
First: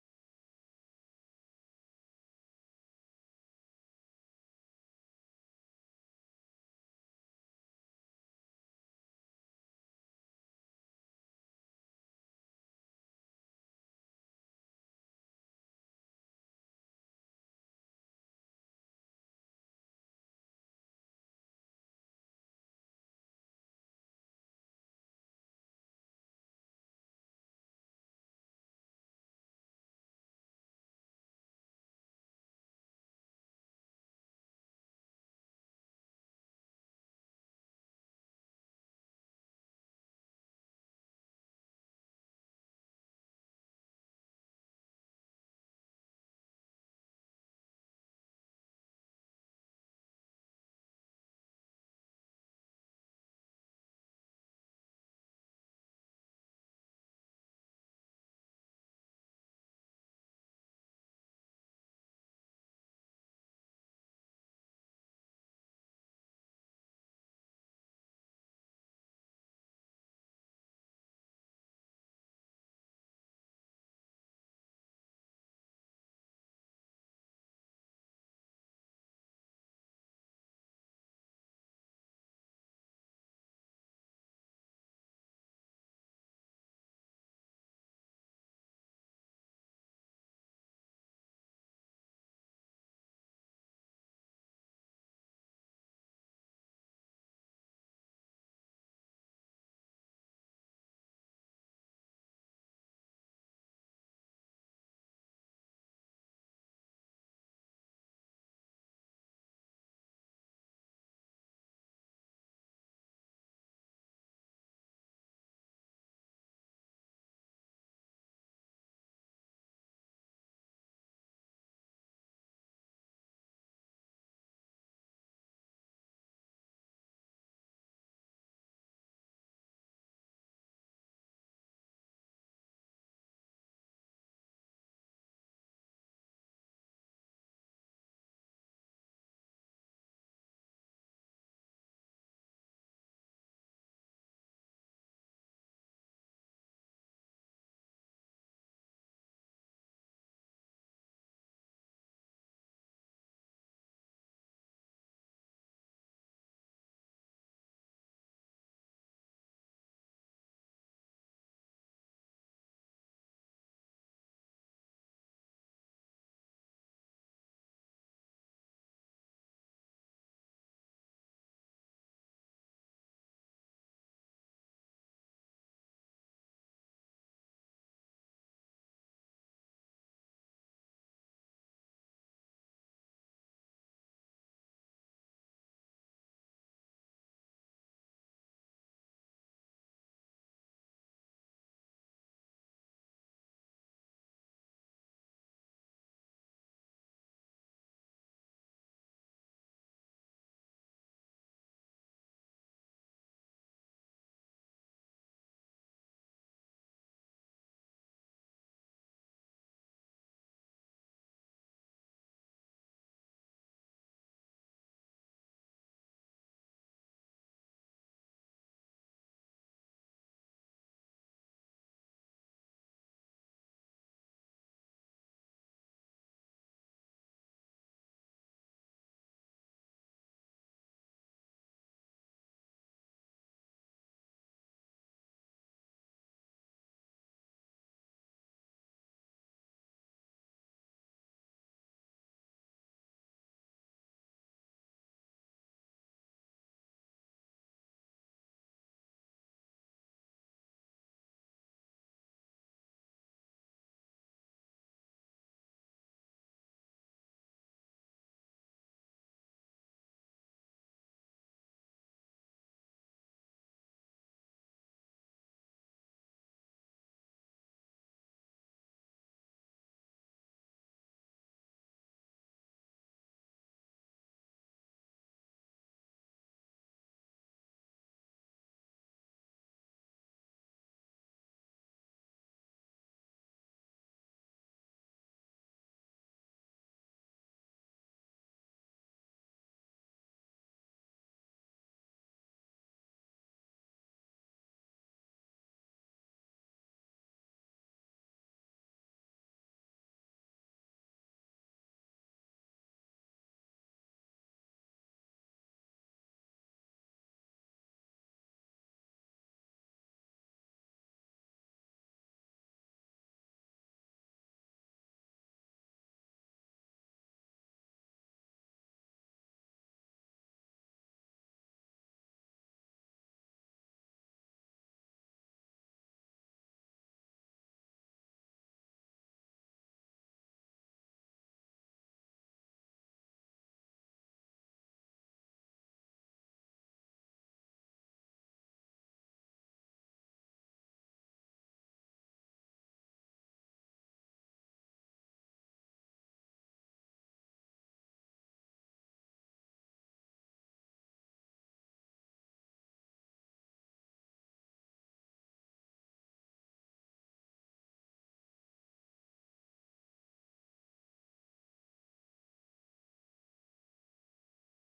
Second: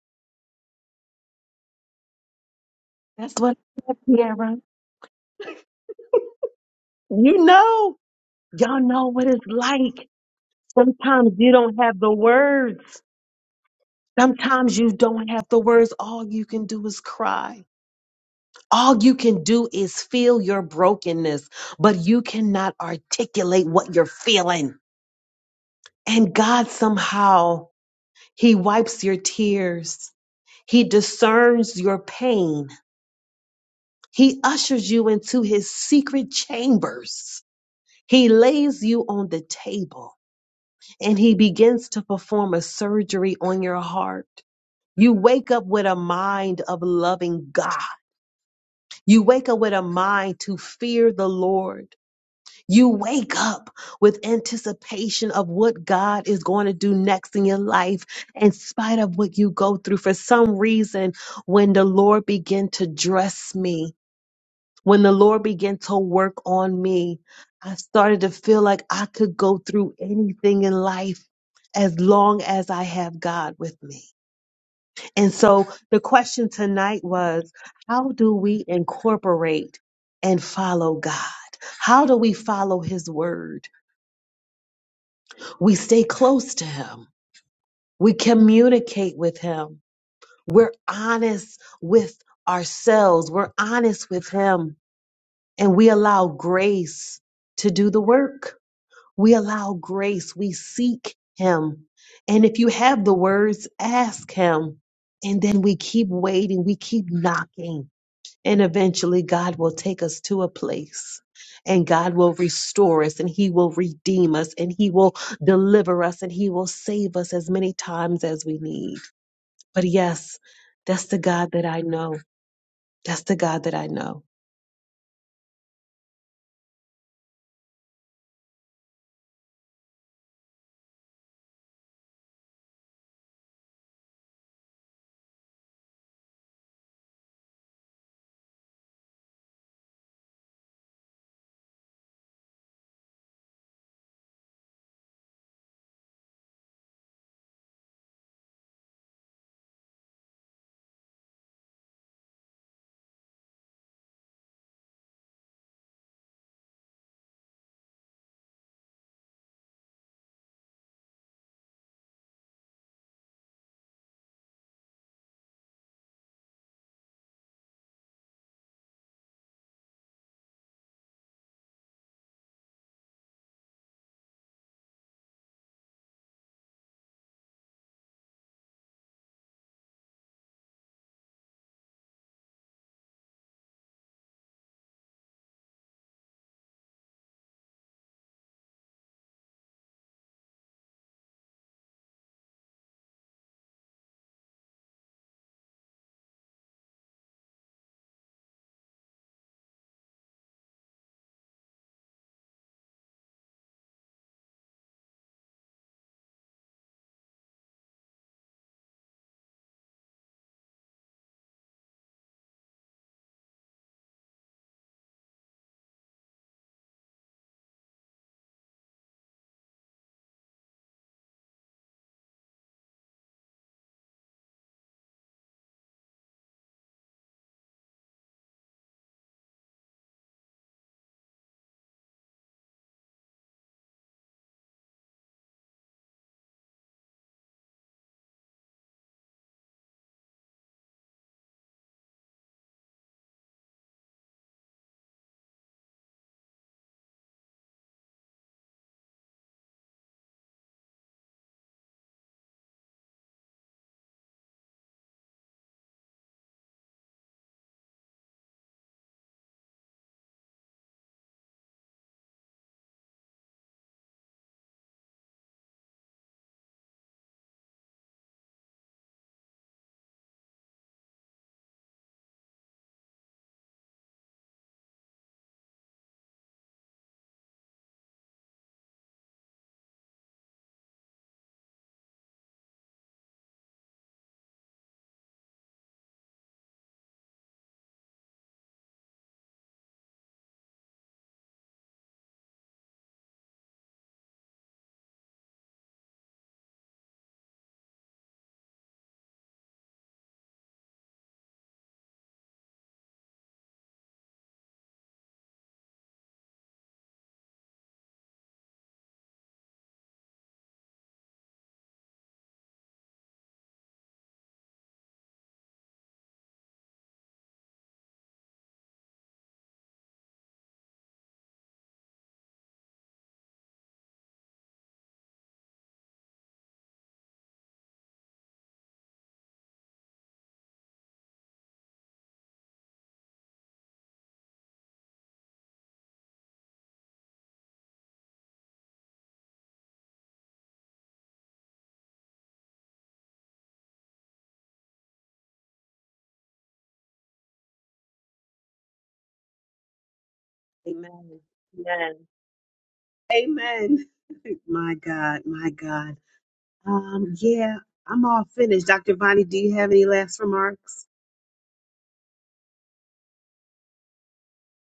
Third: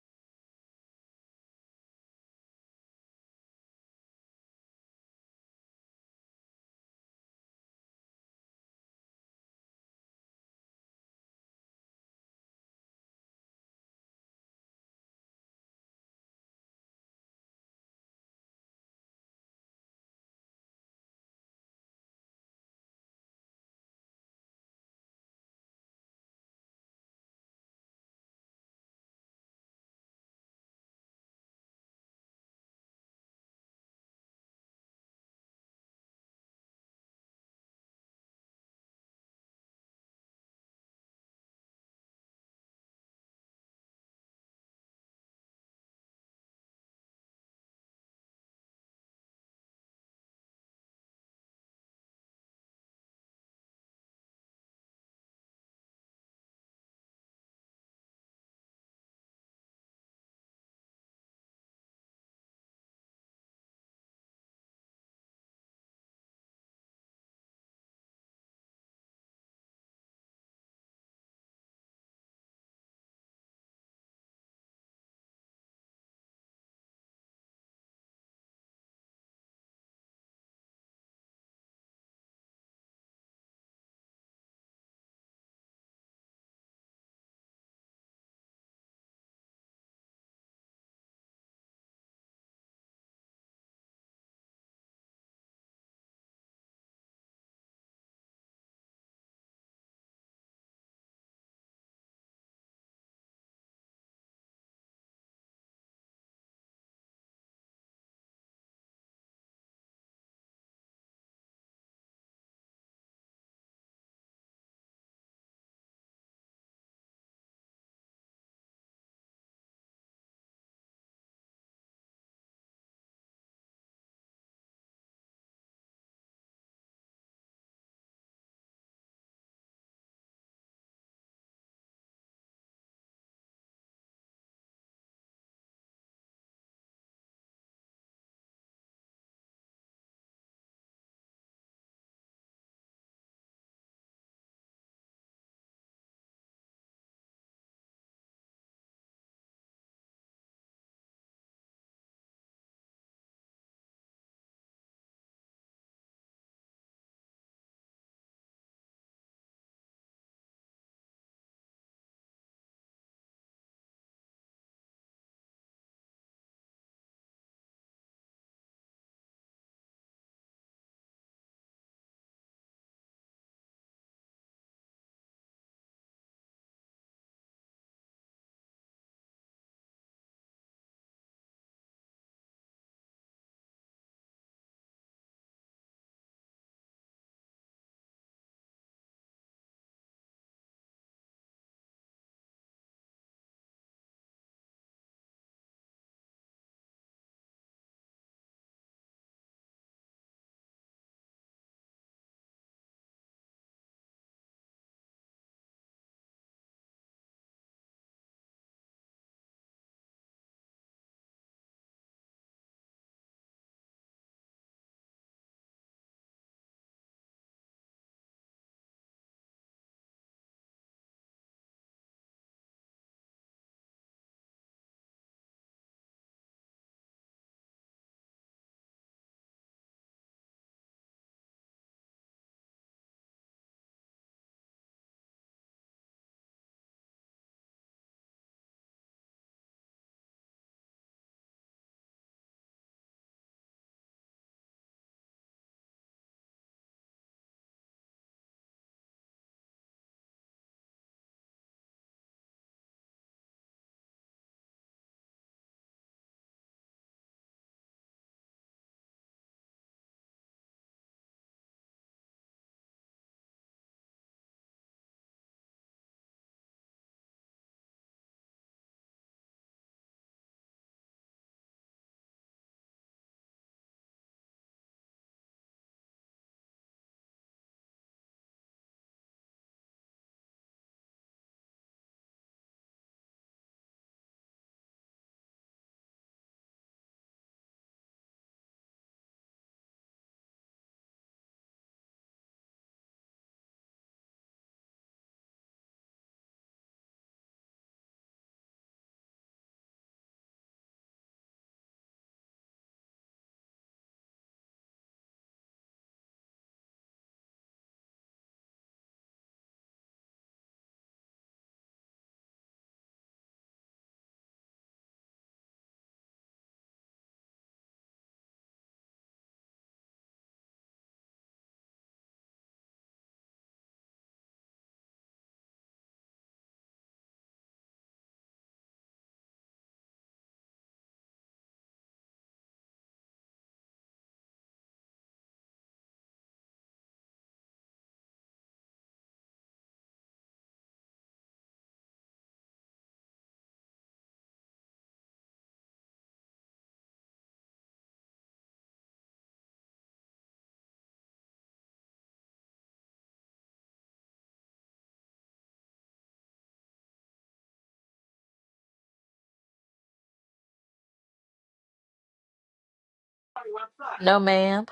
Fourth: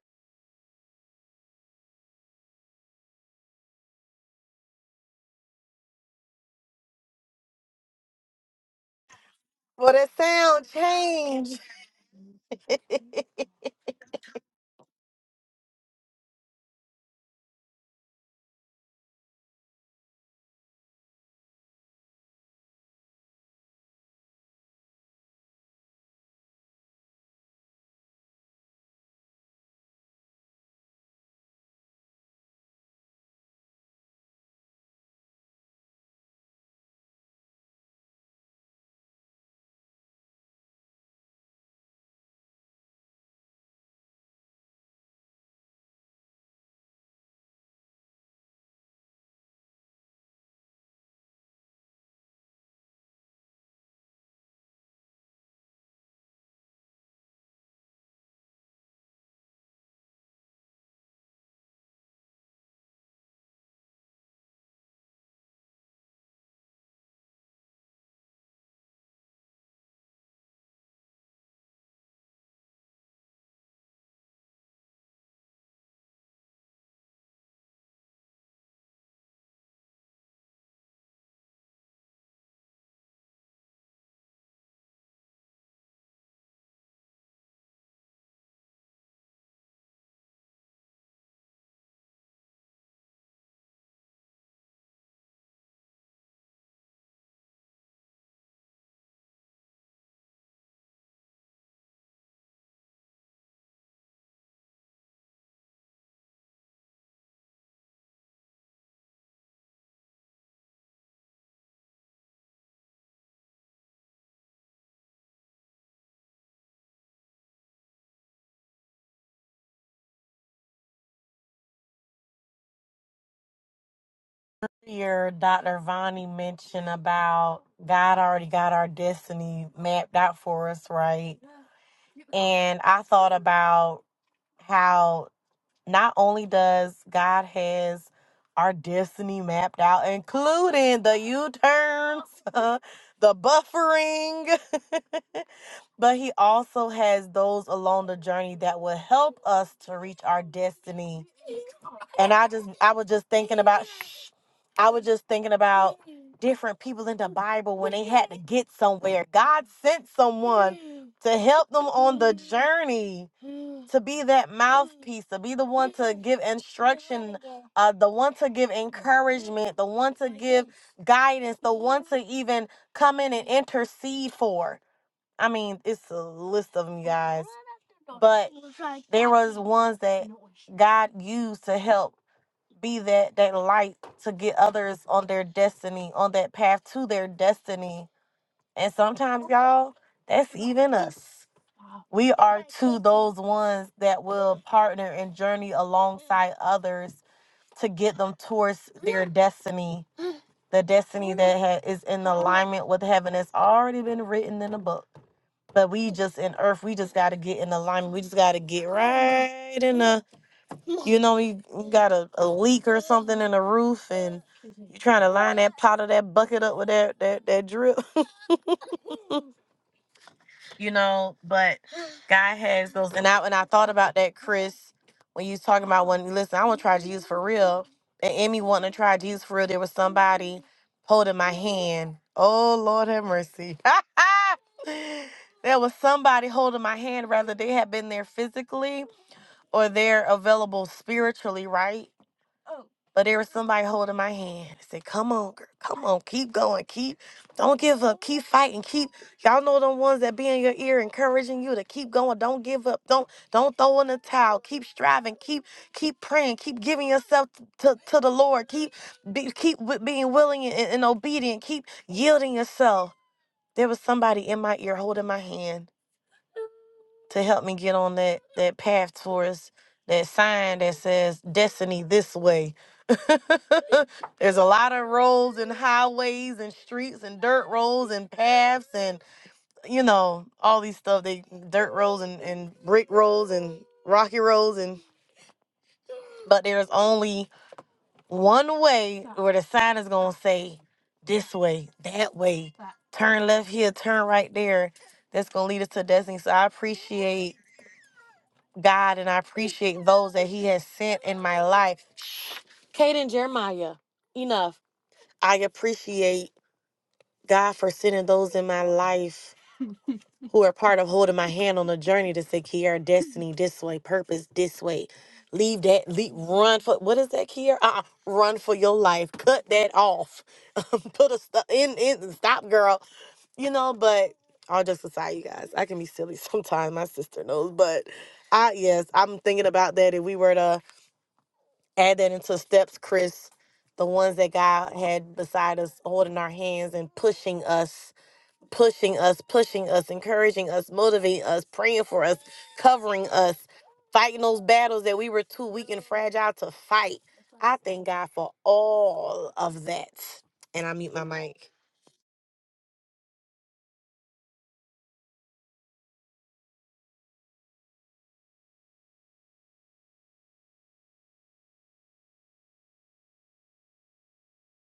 B: that's what I said, Kiara. You know, y'all know what it's
A: Well,
B: like.
A: that sound
B: Sometimes
A: change.
B: you don't have the words. Sometimes you don't have the words. All you can do is cry. All you can do is feel your brokenness, but you cannot articulate what you're feeling. And God somehow, He wipes your tears. He discerns your pain. He ushers you into His secret chambers. He lays you on the table and He begins to perform a surgery on your heart. You wake up with a mind of loving God. You wake up with a mind to fear the Lord. You wake up with anticipation of what God is going to do next in your life, in spite of what you go through. For some reason, when the Lord began to dress me, when the Lord began to work on me, I started to feel like I could go through anything in life as long as I have God with me. And so the question tonight was how do we incorporate and follow God? How do we follow His word? We stay close to Him. We communicate with Him. We're honest with ourselves. We're honest with Him. And we allow grace to do the work. We allow grace. We seek Him. And if you have the words, ask Him. And then we keep waiting. We keep knocking and eventually, God will take us to a place and God will restore us and He will redeem us and He will deliver us and He will save us as many times as we need. But yes, that's the God that I know. That's the God that I know.
A: Your Dr. Vani mentioned about God already got our destiny mapped out for us, right? And I thought about how not only does God has our destiny mapped out, including the U-turns, the buffering, but he also has those along the journey that will help us to reach our destiny. And I just I was just thinking about shh, I was just thinking about different people in the Bible when they had to get somewhere. God sent someone to help them on the journey. To be that mouthpiece, to be the one to give instruction, uh, the one to give encouragement, the one to give guidance, the one to even come in and intercede for. I mean, it's a list of them, you guys. But there was ones that God used to help be that that light to get others on their destiny, on that path to their destiny. And sometimes, y'all, that's even us. We are to those ones that will partner and journey alongside others to get them towards their destiny. The destiny that ha- is in alignment with heaven has already been written in the book. But we just in earth, we just gotta get in alignment. We just gotta get right in the, you know, we, we got a, a leak or something in the roof, and you trying to line that pot of that bucket up with that that that drip, you know. But God has those. And I and I thought about that, Chris, when you was talking about when listen, I want to try Jesus for real. And Emmy wanting to try Jesus for real. There was somebody holding my hand. Oh Lord have mercy. there was somebody holding my hand, rather they had been there physically or they're available spiritually, right? But there was somebody holding my hand. I said, Come on, girl. Come on. Keep going. Keep. Don't give up. Keep fighting. Keep. Y'all know them ones that be in your ear encouraging you to keep going. Don't give up. Don't don't throw in the towel. Keep striving. Keep keep praying. Keep giving yourself t- to, to the Lord. Keep be, keep wi- being willing and, and obedient. Keep yielding yourself. There was somebody in my ear holding my hand to help me get on that that path towards that sign that says destiny this way. There's a lot of roads and highways and streets and dirt roads and paths and you know all these stuff. They dirt roads and, and brick roads and rocky roads and but there's only one way where the sign is gonna say this way, that way, turn left here, turn right there. That's gonna lead us to destiny. So I appreciate God and I appreciate those that He has sent in my life. Kate and Jeremiah, enough. I appreciate God for sending those in my life who are part of holding my hand on the journey to say, Kiara, destiny this way, purpose this way. Leave that, leave, run for, what is that, Kiara? Uh-uh, run for your life. Cut that off. Put a stop, in, in, stop, girl. You know, but all just aside, you guys, I can be silly sometimes. My sister knows, but I, yes, I'm thinking about that. If we were to, add that into steps, Chris, the ones that God had beside us, holding our hands and pushing us, pushing us, pushing us, encouraging us, motivating us, praying for us, covering us, fighting those battles that we were too weak and fragile to fight. I thank God for all of that. And I mute my
B: Amen.
A: mic.
B: Amen. Amen. My God, my God. Um, yeah, I'm all finished. Dr. Bonnie, do you have any last remarks?
C: No, ma'am.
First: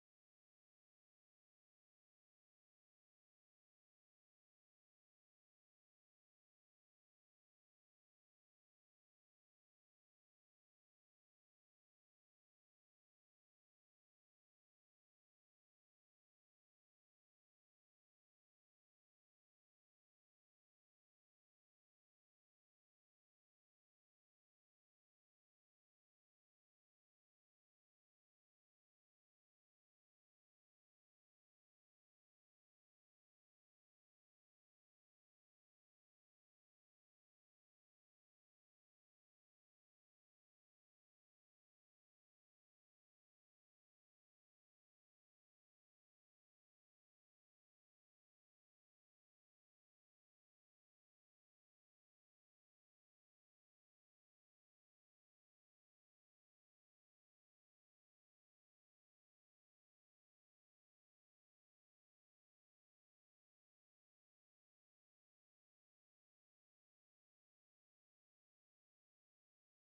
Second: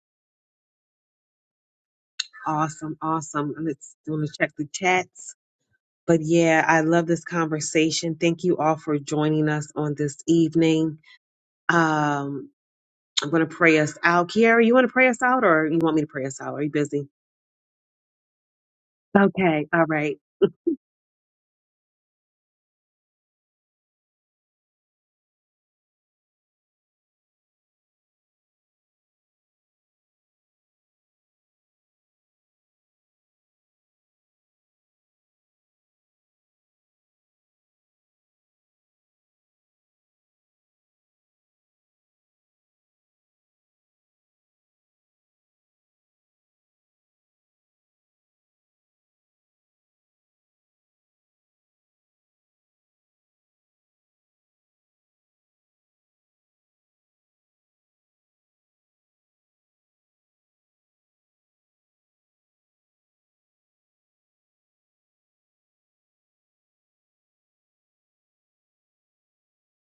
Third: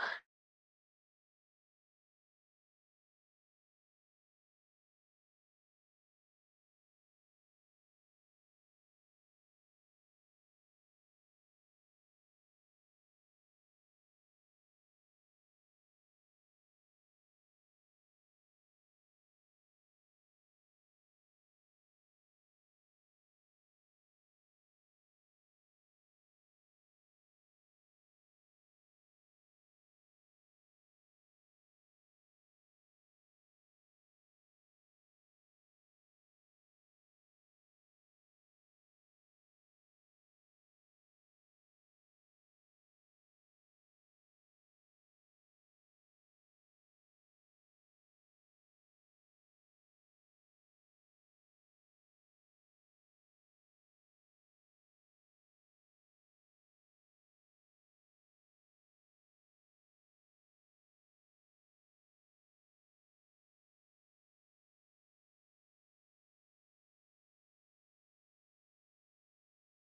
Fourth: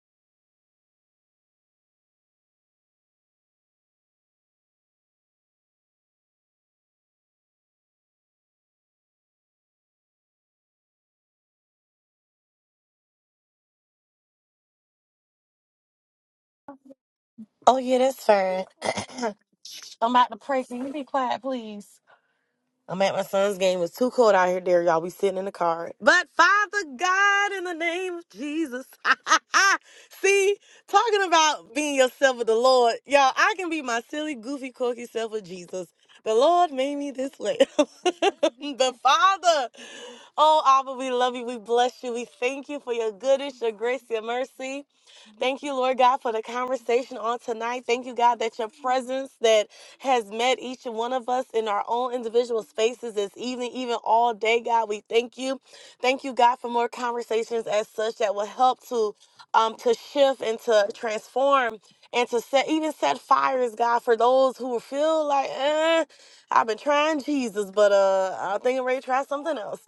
B: Awesome, awesome. And Let's want to check the chats. But yeah, I love this conversation. Thank you all for joining us on this evening. Um, I'm going to pray us out. Kiara, you want to pray us out or you want me to pray us out? Are you busy?
A: Oh, yeah, that's fine.
B: Okay. All right.
A: I'm about to pray. Can you be quiet, please? I'm at my son's game. It's too cold out here, there, y'all. We sitting in the car. But Father God, in the name of Jesus. See, talking about being yourself with the Lord, y'all, I can be my silly, goofy, quirky self with Jesus. The Lord made me this way. the Father. Oh, Abba, we love you. We bless you. We thank you for your goodness, your grace, your mercy. Thank you, Lord God, for the conversation on tonight. Thank you, God, that your presence, that has met each one of us in our own individual spaces this evening, even all day, God. We thank you. Thank you, God, for more conversations as such that will help to um to shift and to transform and to set even set fires, God, for those who feel like, eh, I've been trying Jesus, but uh I think I'm ready to try something else.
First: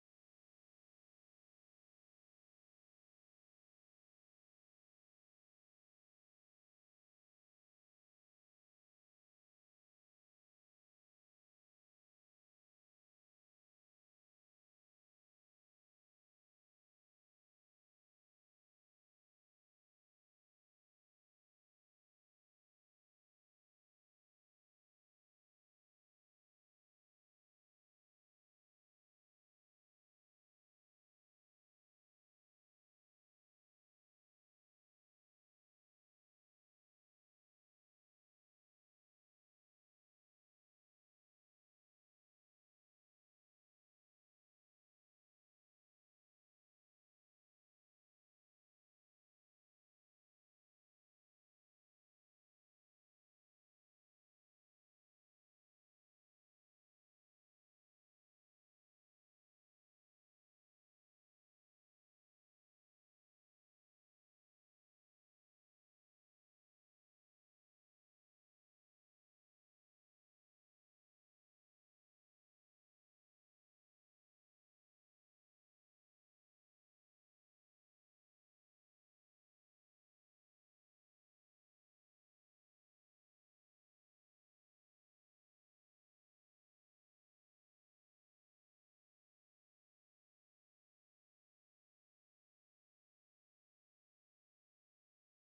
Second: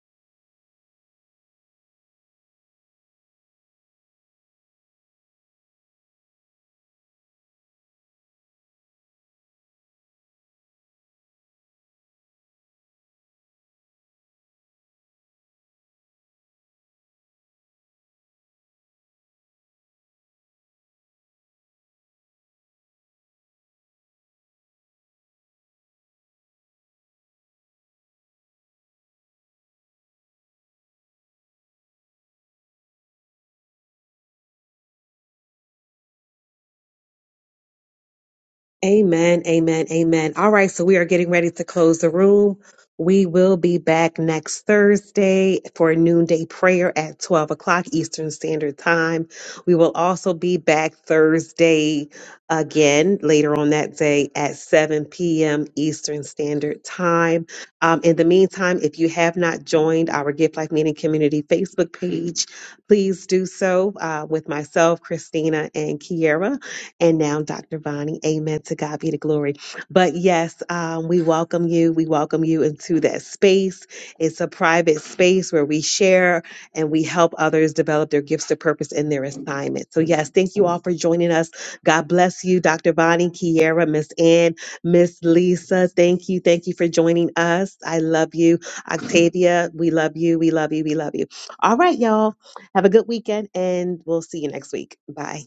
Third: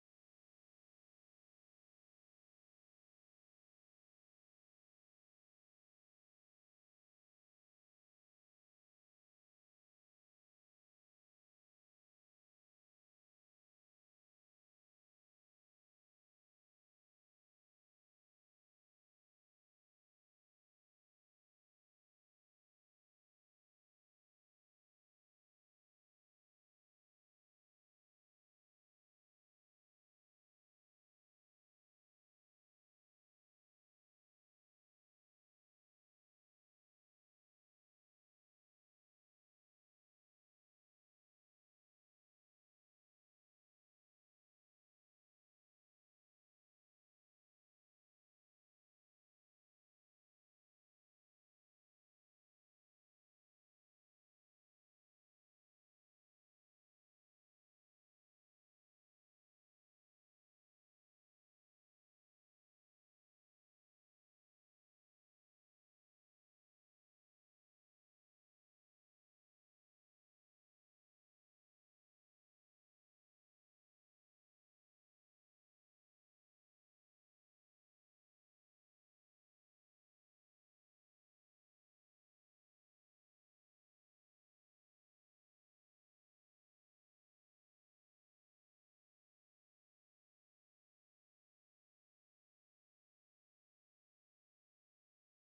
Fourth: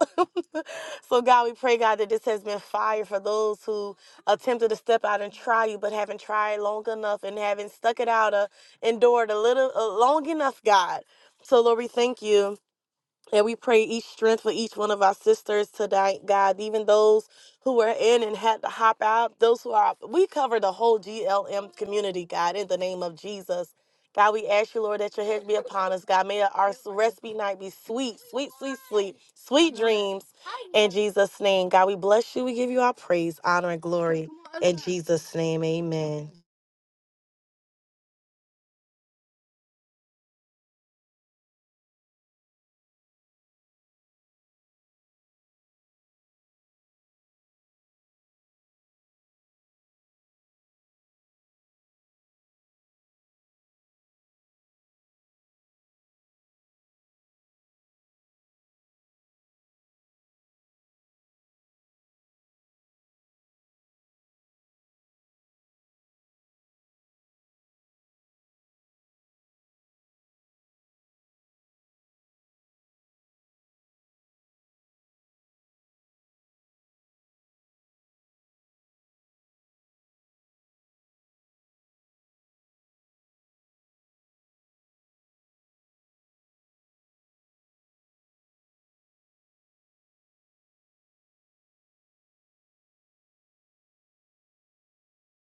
A: so God, we pray, God, that this has been fire for those who attempted to step out and try you, but haven't tried long enough and haven't stuck it out uh, endured a little uh, long enough, God. So, Lord, we thank you. And we pray each strength for each one of our sisters tonight, God, even those who were in and had to hop out, those who are, we cover the whole GLM community, God, in the name of Jesus. God, we ask you, Lord, that your head be upon us. God, may our rest be night be sweet, sweet, sweet sweet, sweet dreams. In Jesus' name, God, we bless you. We give you our praise, honor, and glory. In Jesus' name, amen.
B: Amen, amen, amen. All right, so we are getting ready to close the room. We will be back next Thursday for noonday prayer at 12 o'clock Eastern Standard Time. We will also be back Thursday again later on that day at 7 p.m. Eastern Standard Time. Um, in the meantime, if you have not joined our Gift Life Meeting Community Facebook page, please do so uh, with myself, Christina, and Kiera and now Dr. Vonnie. Amen. To God be the glory. But yes, um, we welcome you. We welcome you into that space. It's a private space where we share and we help others develop their gifts, their purpose, and their assignment. So yes, thank you all for joining us. God bless you, Dr. Vonnie, Kiera, Miss Ann, Miss Lisa. Thank you. Thank you for joining us. I love you. Octavia, we love you. We love you. We love you. All right, y'all. Have a good weekend and we'll see you next week. Bye.